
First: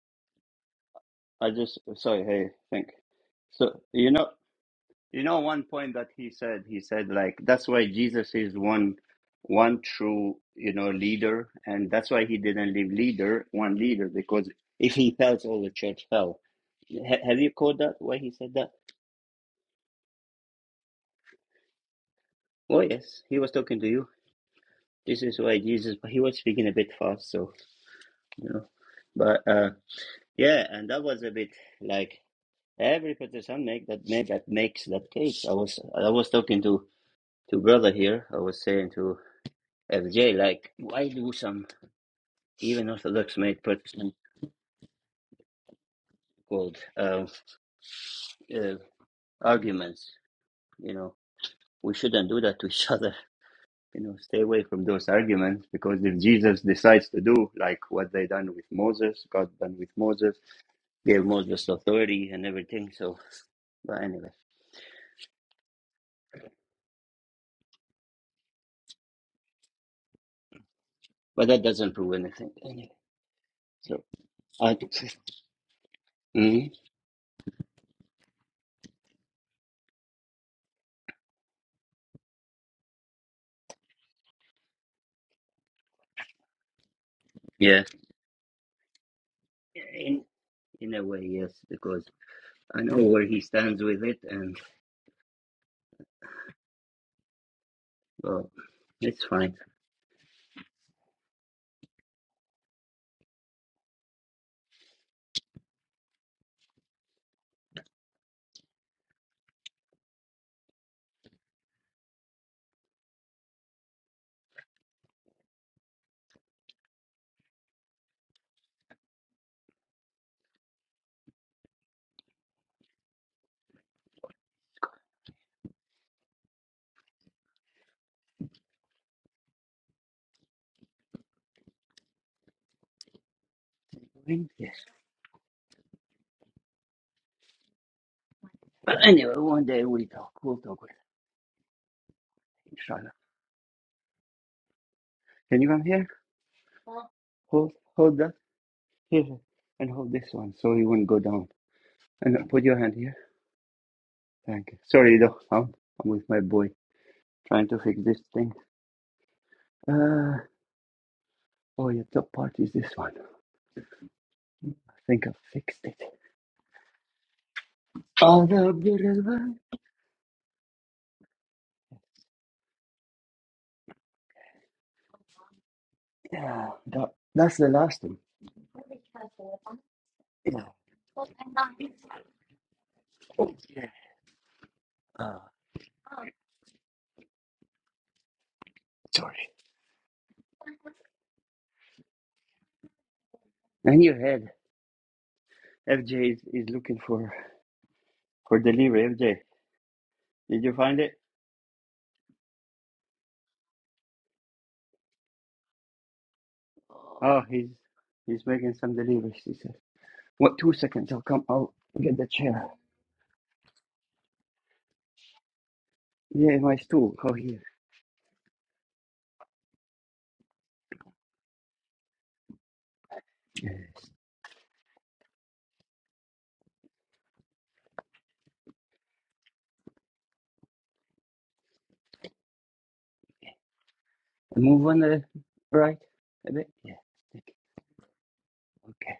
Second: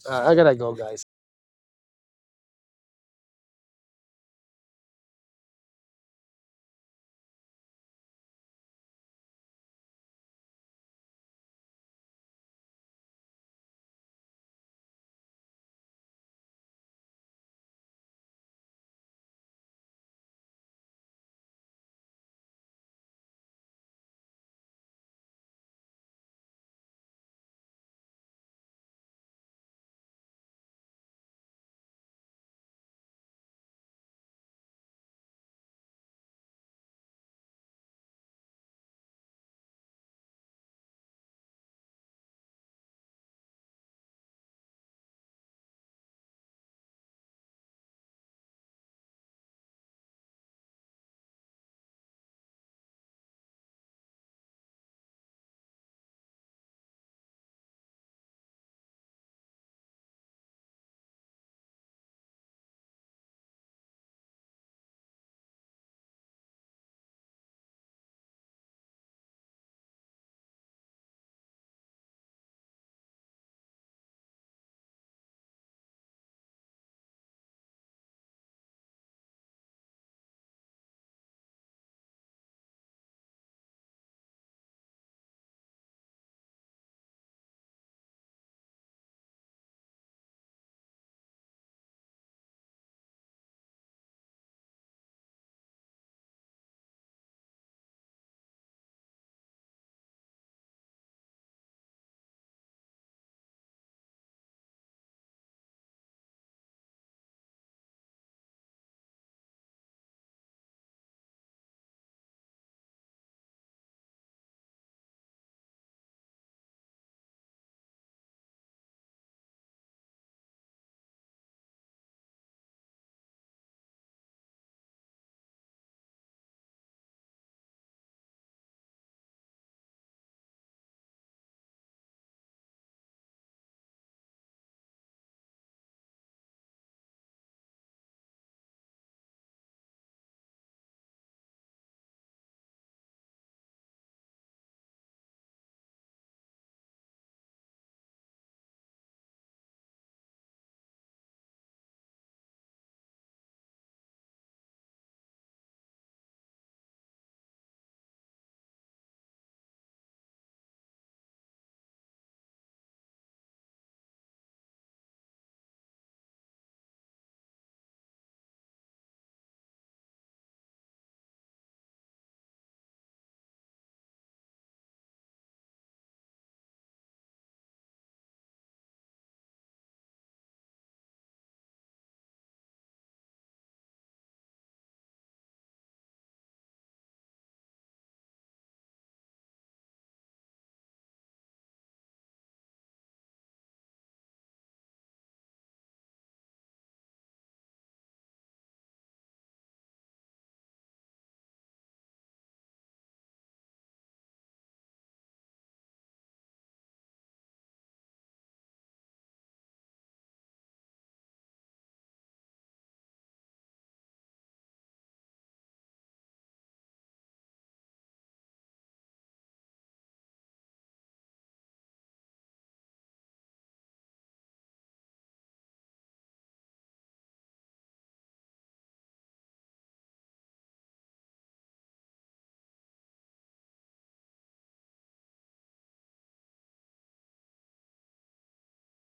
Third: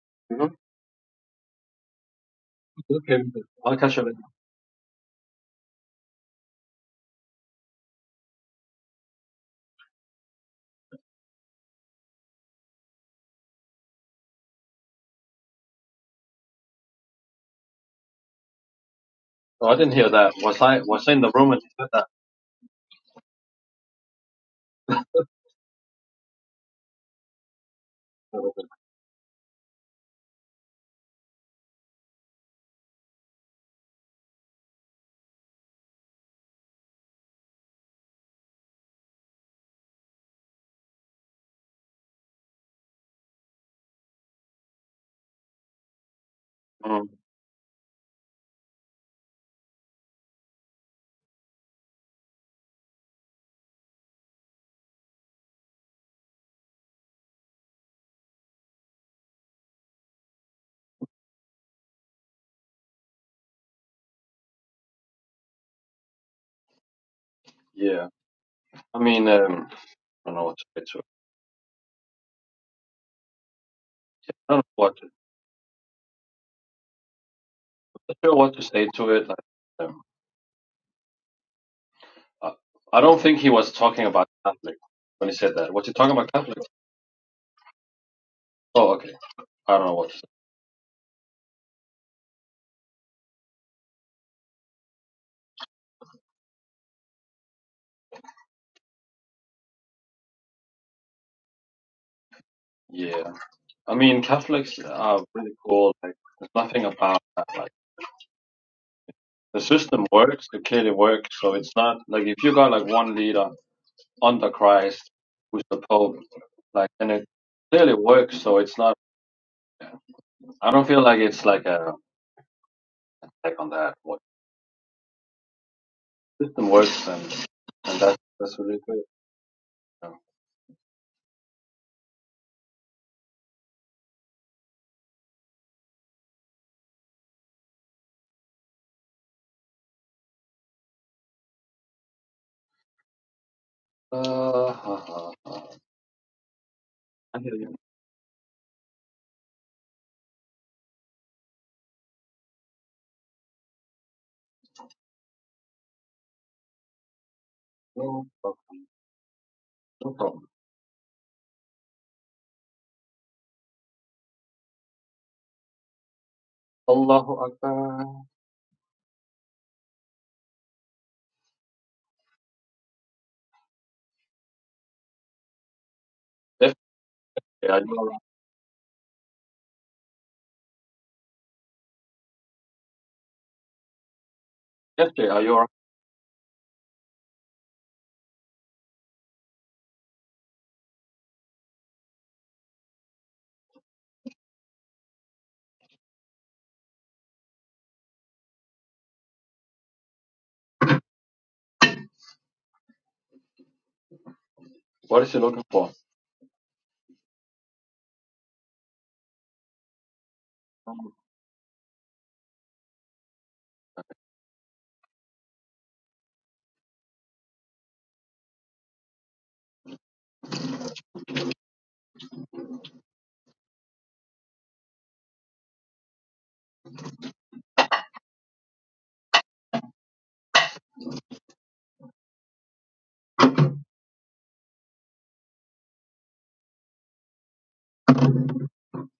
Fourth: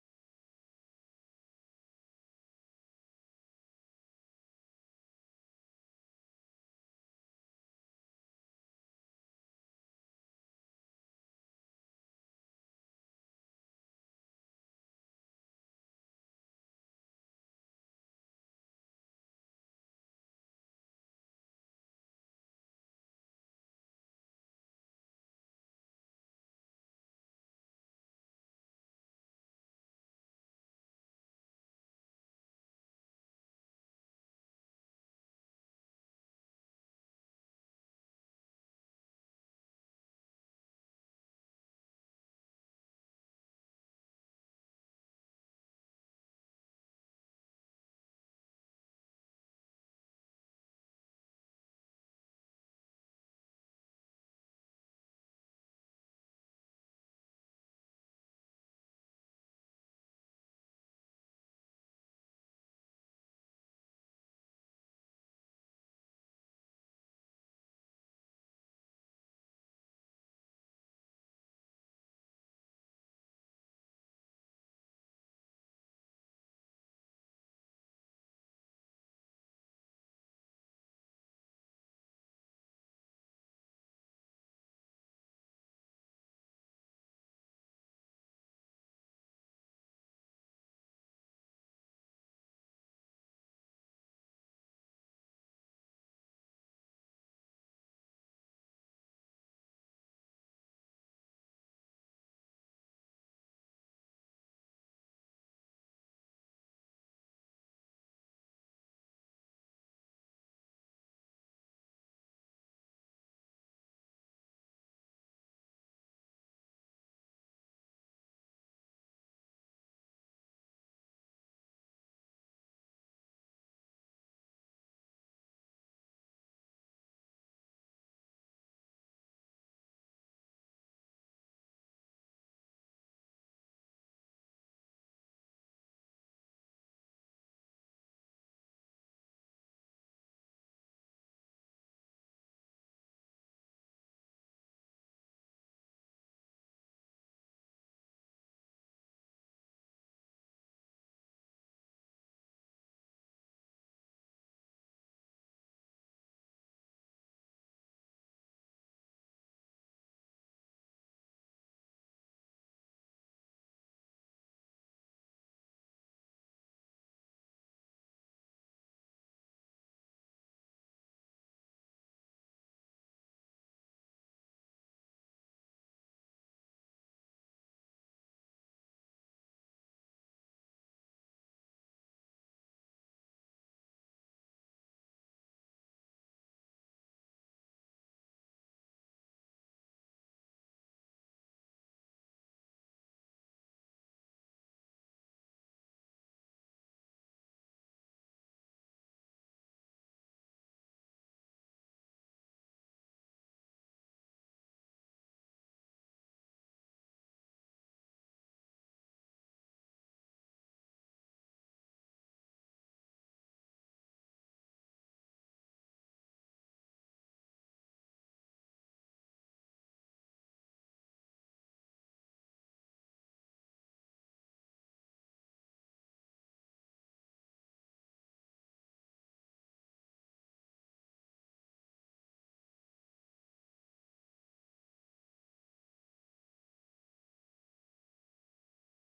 Speaker 3: uh, I
Speaker 4: Mhm.
Speaker 3: gotta go, guys.
Speaker 1: I just sorry. Hey, think.
Speaker 4: Okay, I'll
Speaker 1: So
Speaker 4: catch you
Speaker 1: you
Speaker 4: later.
Speaker 1: know, you know, one point that he said, he said like that's why Jesus is one, one true, you know, leader, and that's why he didn't leave leader, one leader, because if he fell, all the church fell. Ha- have you caught that? Why he said that?
Speaker 4: No, I didn't hear that. Was I was I in the room when he said that?
Speaker 1: Oh yes, he was talking to you. This is why Jesus, he was speaking a bit fast, so you know. But uh, yeah, and that was a bit like every petition make that make that makes that cake. I was I was talking to to brother here. I was saying to FJ like, why do some even Orthodox make Protestant called
Speaker 4: Mm,
Speaker 1: um, uh, arguments? You know, we shouldn't do that to each (laughs) other. you know, stay away from those arguments because if Jesus decides to do like what they done with Moses, God done with Moses, gave Moses authority and everything. So, but anyway,
Speaker 4: yeah. I mean, um, I don't know what to say
Speaker 1: but that doesn't prove anything anyway. So,
Speaker 4: I don't know
Speaker 1: I
Speaker 4: what to,
Speaker 1: mm
Speaker 4: not sure what to say to it. Like, um, I I don't think he was talking about Catholic when he said that. Was he talking about Catholics?
Speaker 1: yeah,
Speaker 4: Oh, okay. I don't know what to say.
Speaker 1: in in a way, yes, because I know where he stands with it, and well, it's fine.
Speaker 4: Yeah. I mean, Catholics are really cool. Like, there's nothing about that. Like, the system works. It clearly works. So it's not like if you got like one leader under Christ, who's the Pope, like, and it clearly works. So it's not. I don't feel like it's like a like on that. What system works and and that's that's really good.
Speaker 1: Yes, but anyway, one day we talk. We'll talk with him, inshallah.
Speaker 4: Uh, ha, ha,
Speaker 1: Can you
Speaker 4: ha.
Speaker 1: come here?
Speaker 4: I hear
Speaker 1: Hold
Speaker 4: you.
Speaker 1: hold that here and hold this one so he won't go down. And put your hand here. Thank you. Sorry, though. I'm, I'm with my boy trying to fix this
Speaker 4: No,
Speaker 1: thing.
Speaker 4: pro- no
Speaker 1: Uh,
Speaker 4: problem.
Speaker 1: oh, yeah, top part is this one. I think I fixed it.
Speaker 4: Allahu Akbar.
Speaker 1: Oh, the beautiful. Yeah,
Speaker 4: FJ,
Speaker 1: that, that's the
Speaker 4: are you
Speaker 1: last one.
Speaker 4: alright?
Speaker 1: Yeah. Oh, yeah.
Speaker 4: FJ,
Speaker 1: Uh,
Speaker 4: are you alright?
Speaker 1: sorry. And your head. FJ is, is looking for, for delivery. FJ, did you find it?
Speaker 4: What is he looking for?
Speaker 1: Oh, he's he's making some deliveries, he says. What, two seconds? I'll come. I'll get the chair. Yeah, my stool. Oh, here. Yeah. Move on the right a bit. Yeah. Okay.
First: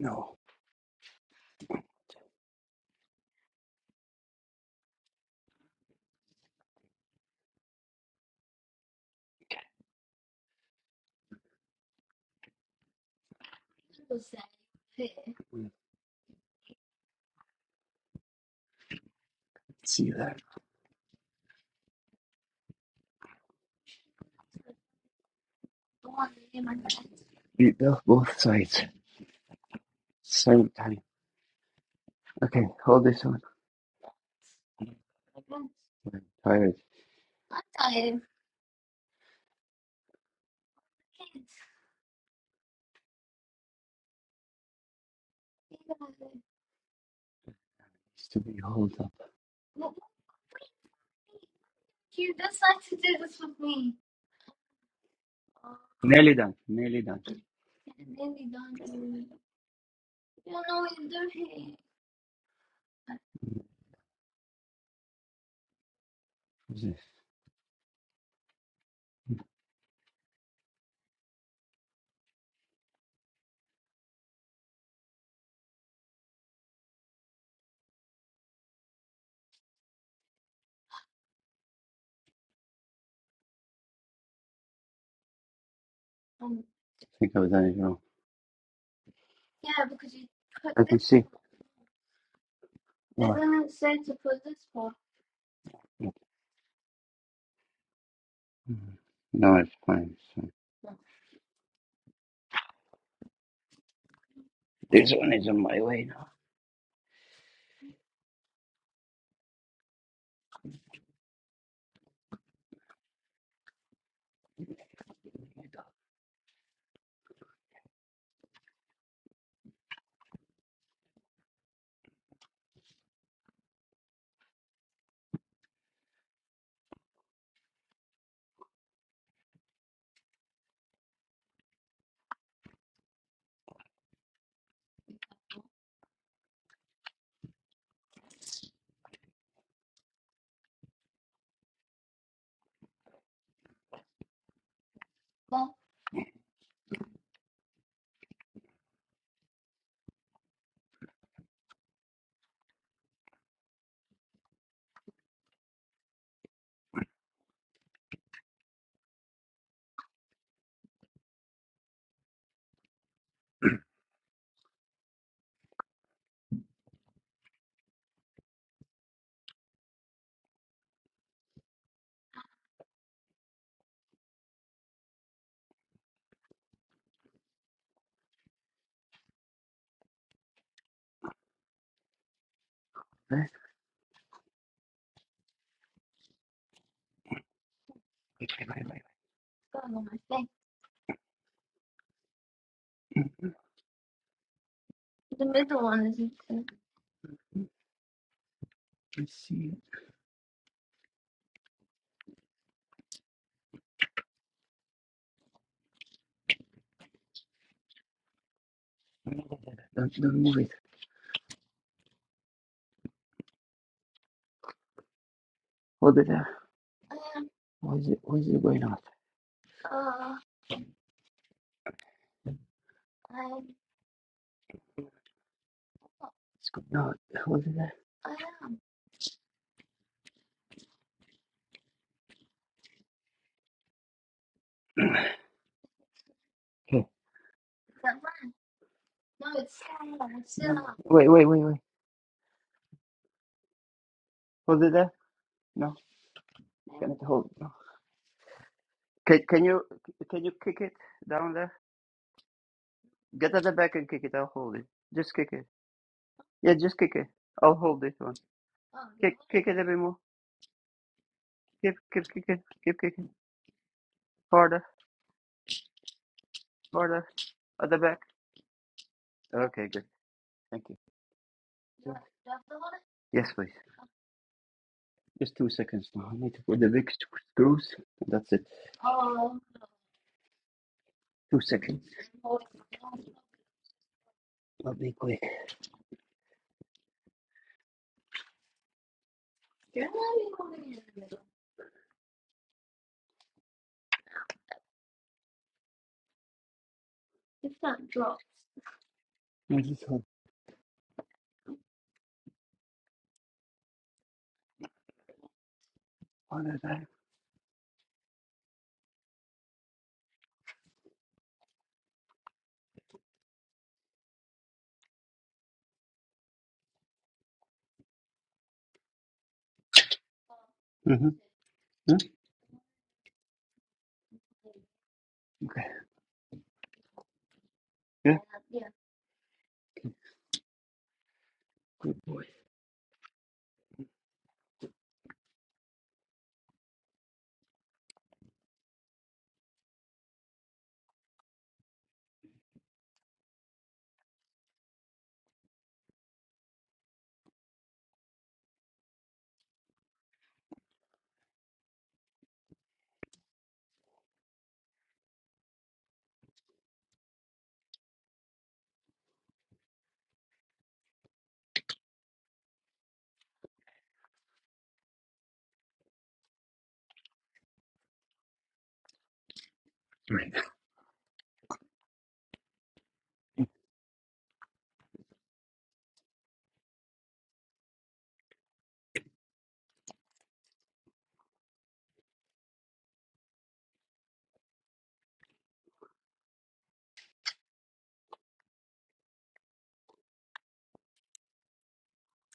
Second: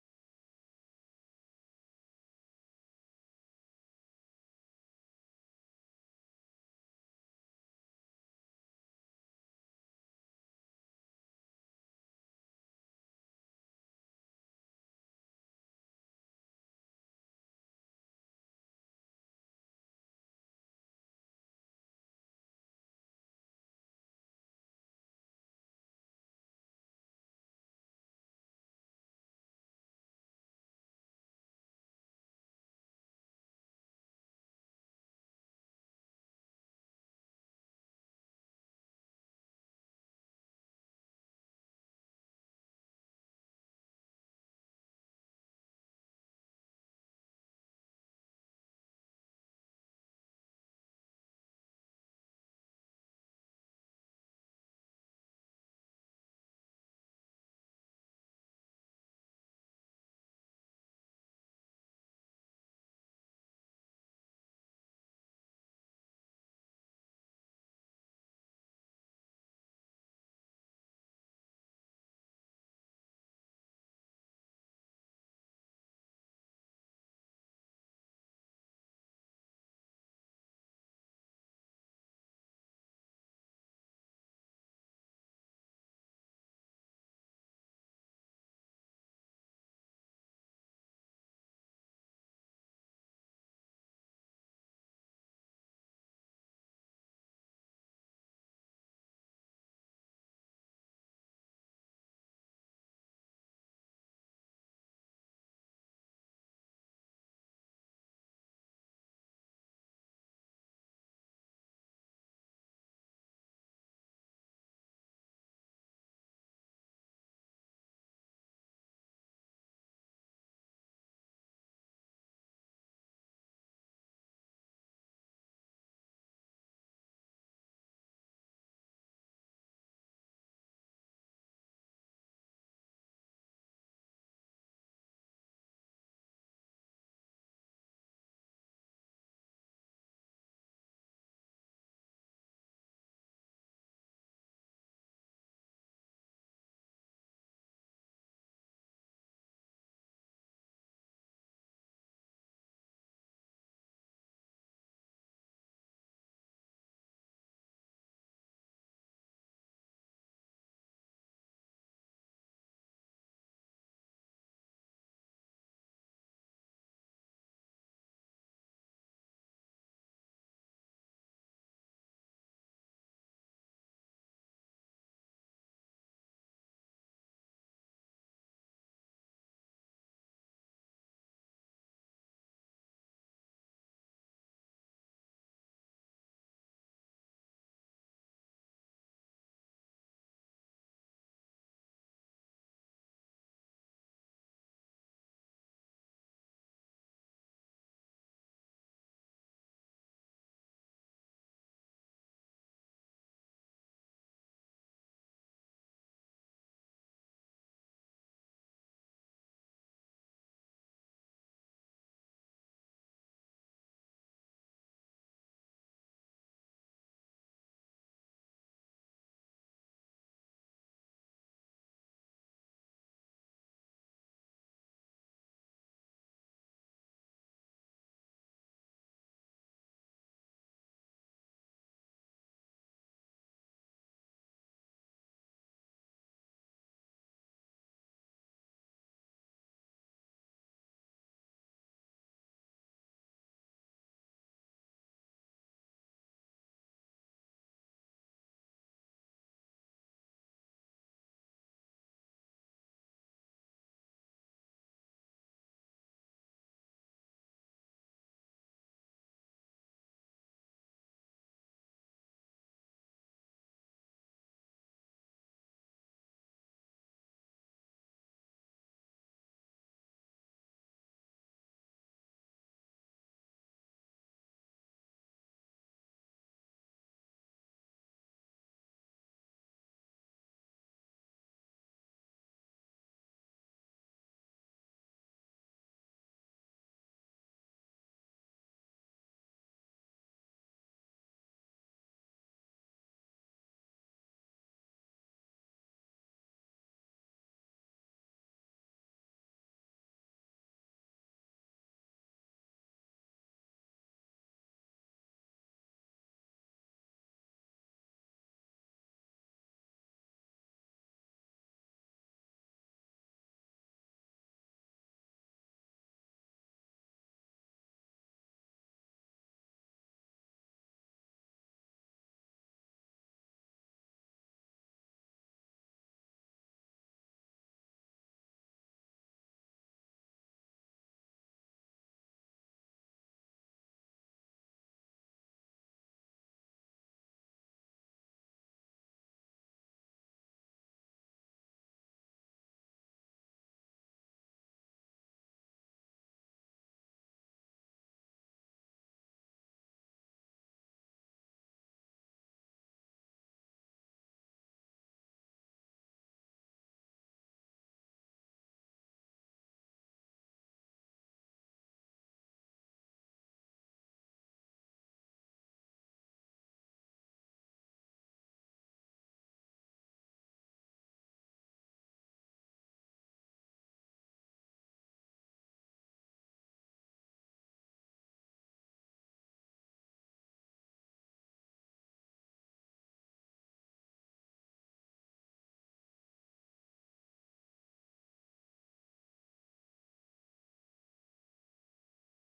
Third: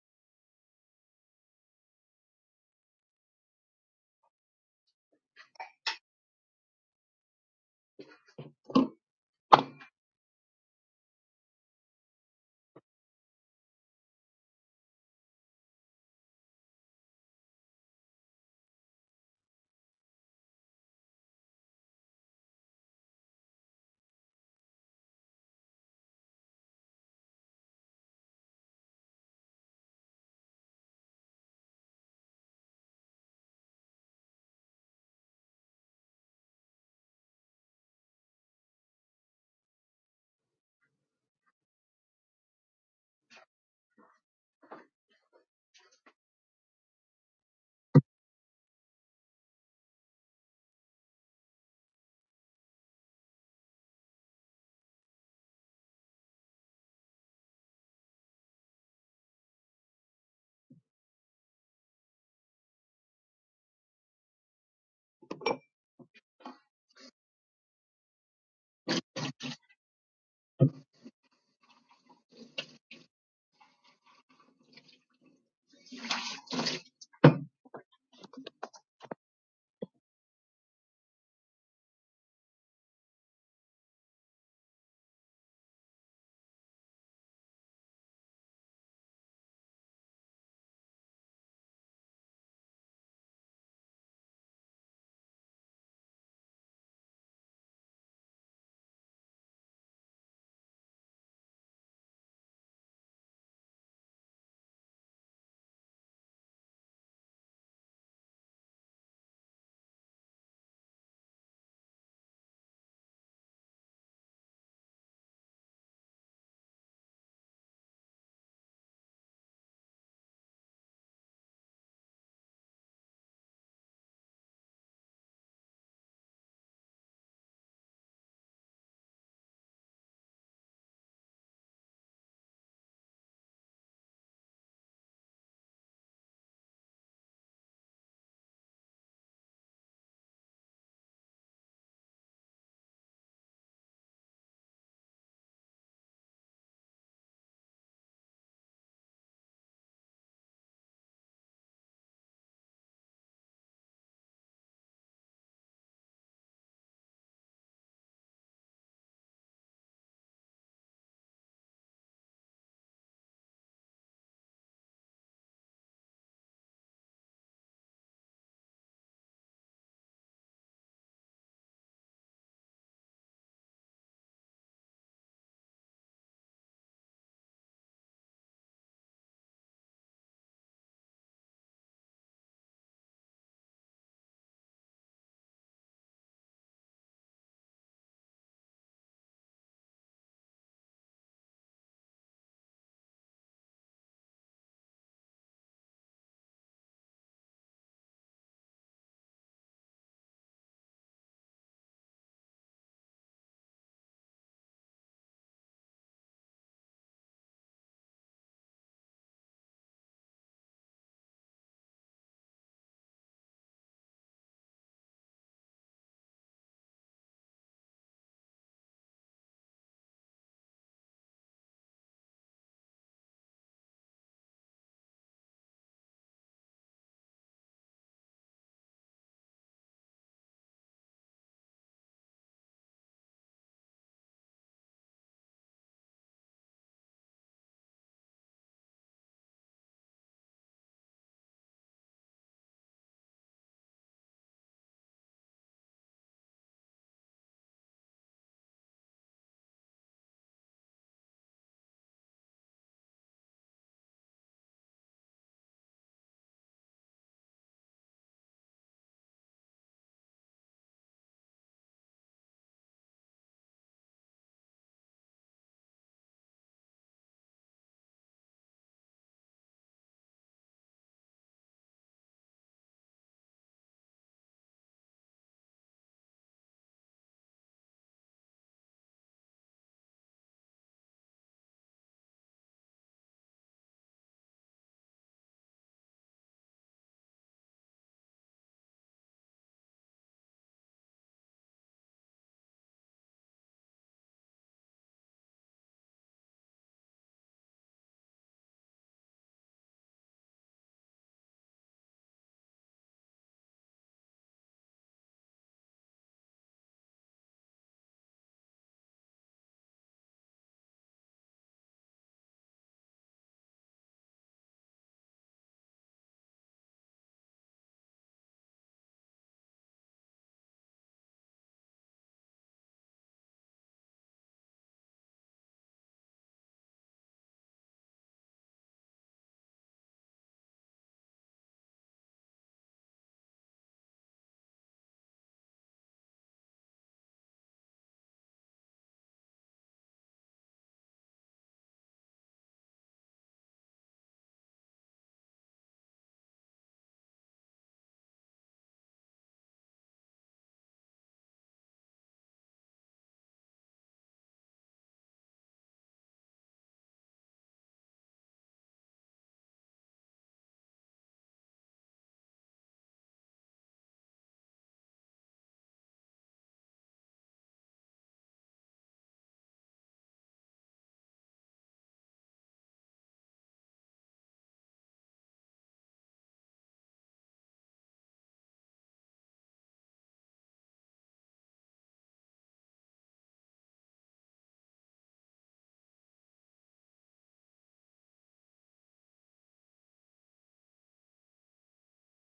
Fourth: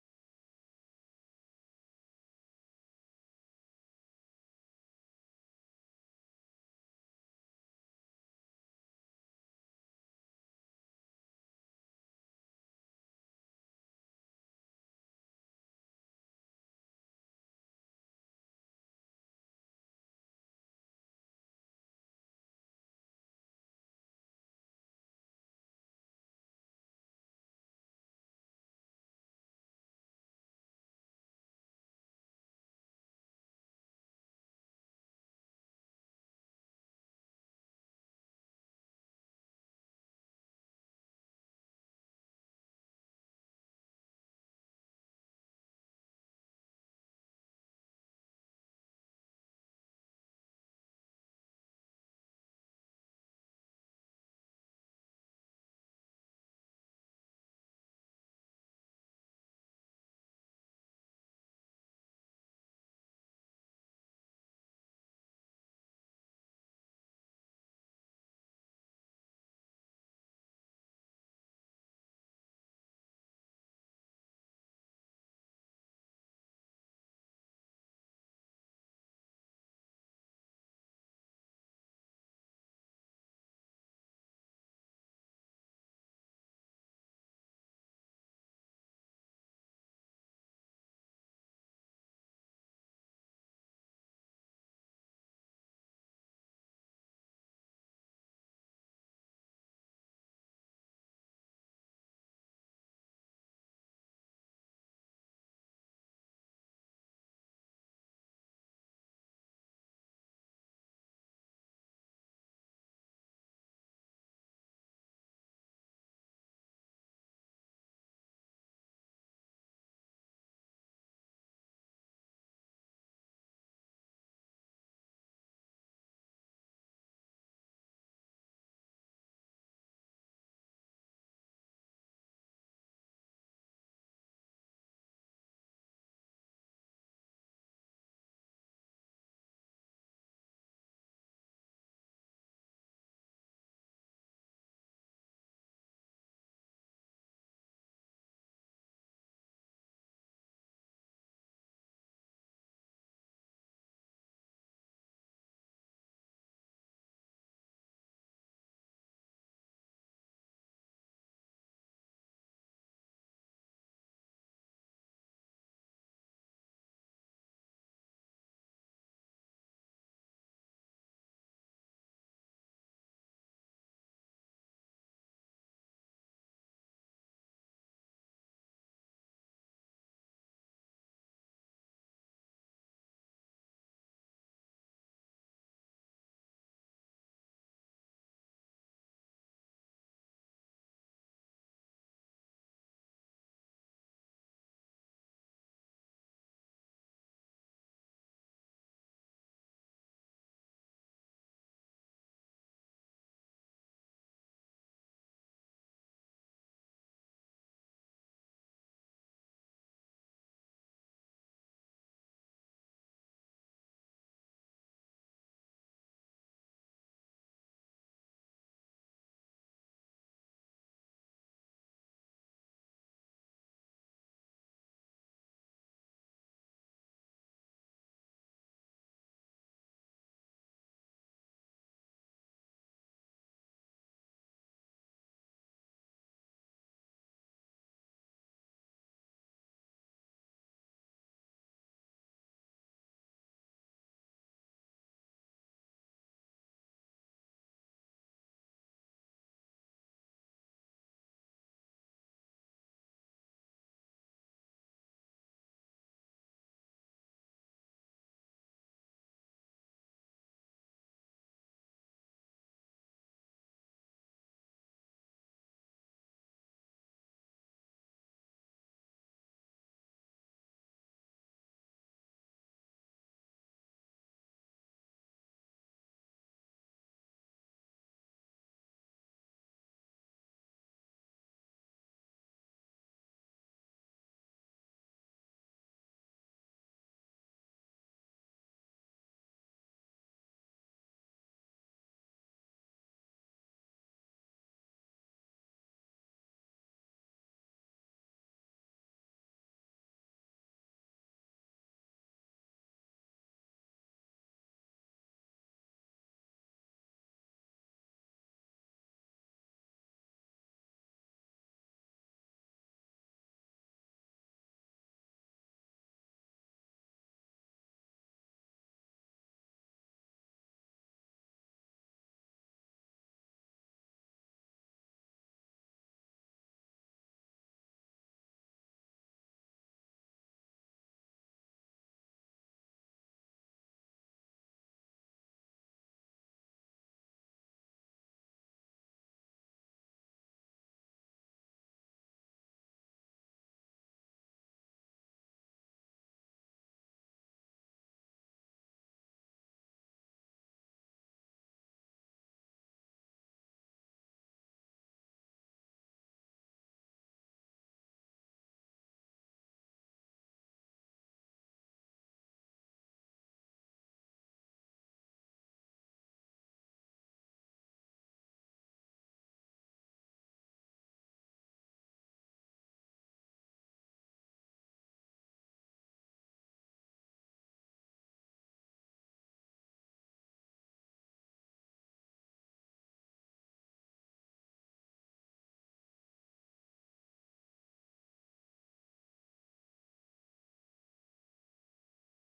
Speaker 1: No, see that. You built both sides. Same time. Okay, hold this one. Tired. Needs to be hold up. Nearly done. Nearly done. What's this? I think I've done it wrong. And see. No, it's fine. It's fine. This one is on my way now. Right? Wait, wait, wait, wait. Let's see it. Don't, don't move it. Hold it there. Why is it, why is it going out? It's good. No, hold it there. Okay. Wait, wait, wait, wait. Hold it there. No, not hold. No. Can, can you can you kick it down there? Get at the back and kick it. I'll hold it. Just kick it. Yeah, just kick it. I'll hold this one. Kick it a bit more. Keep, keep kicking. Keep kicking. Harder, harder. At the back. Okay, good. Thank you. Yes, please. Just two seconds now. I need to put the big screws. That's it. Two seconds. I'll be quick. I just hold on to that. Mm-hmm. Okay. Yeah. Good boy.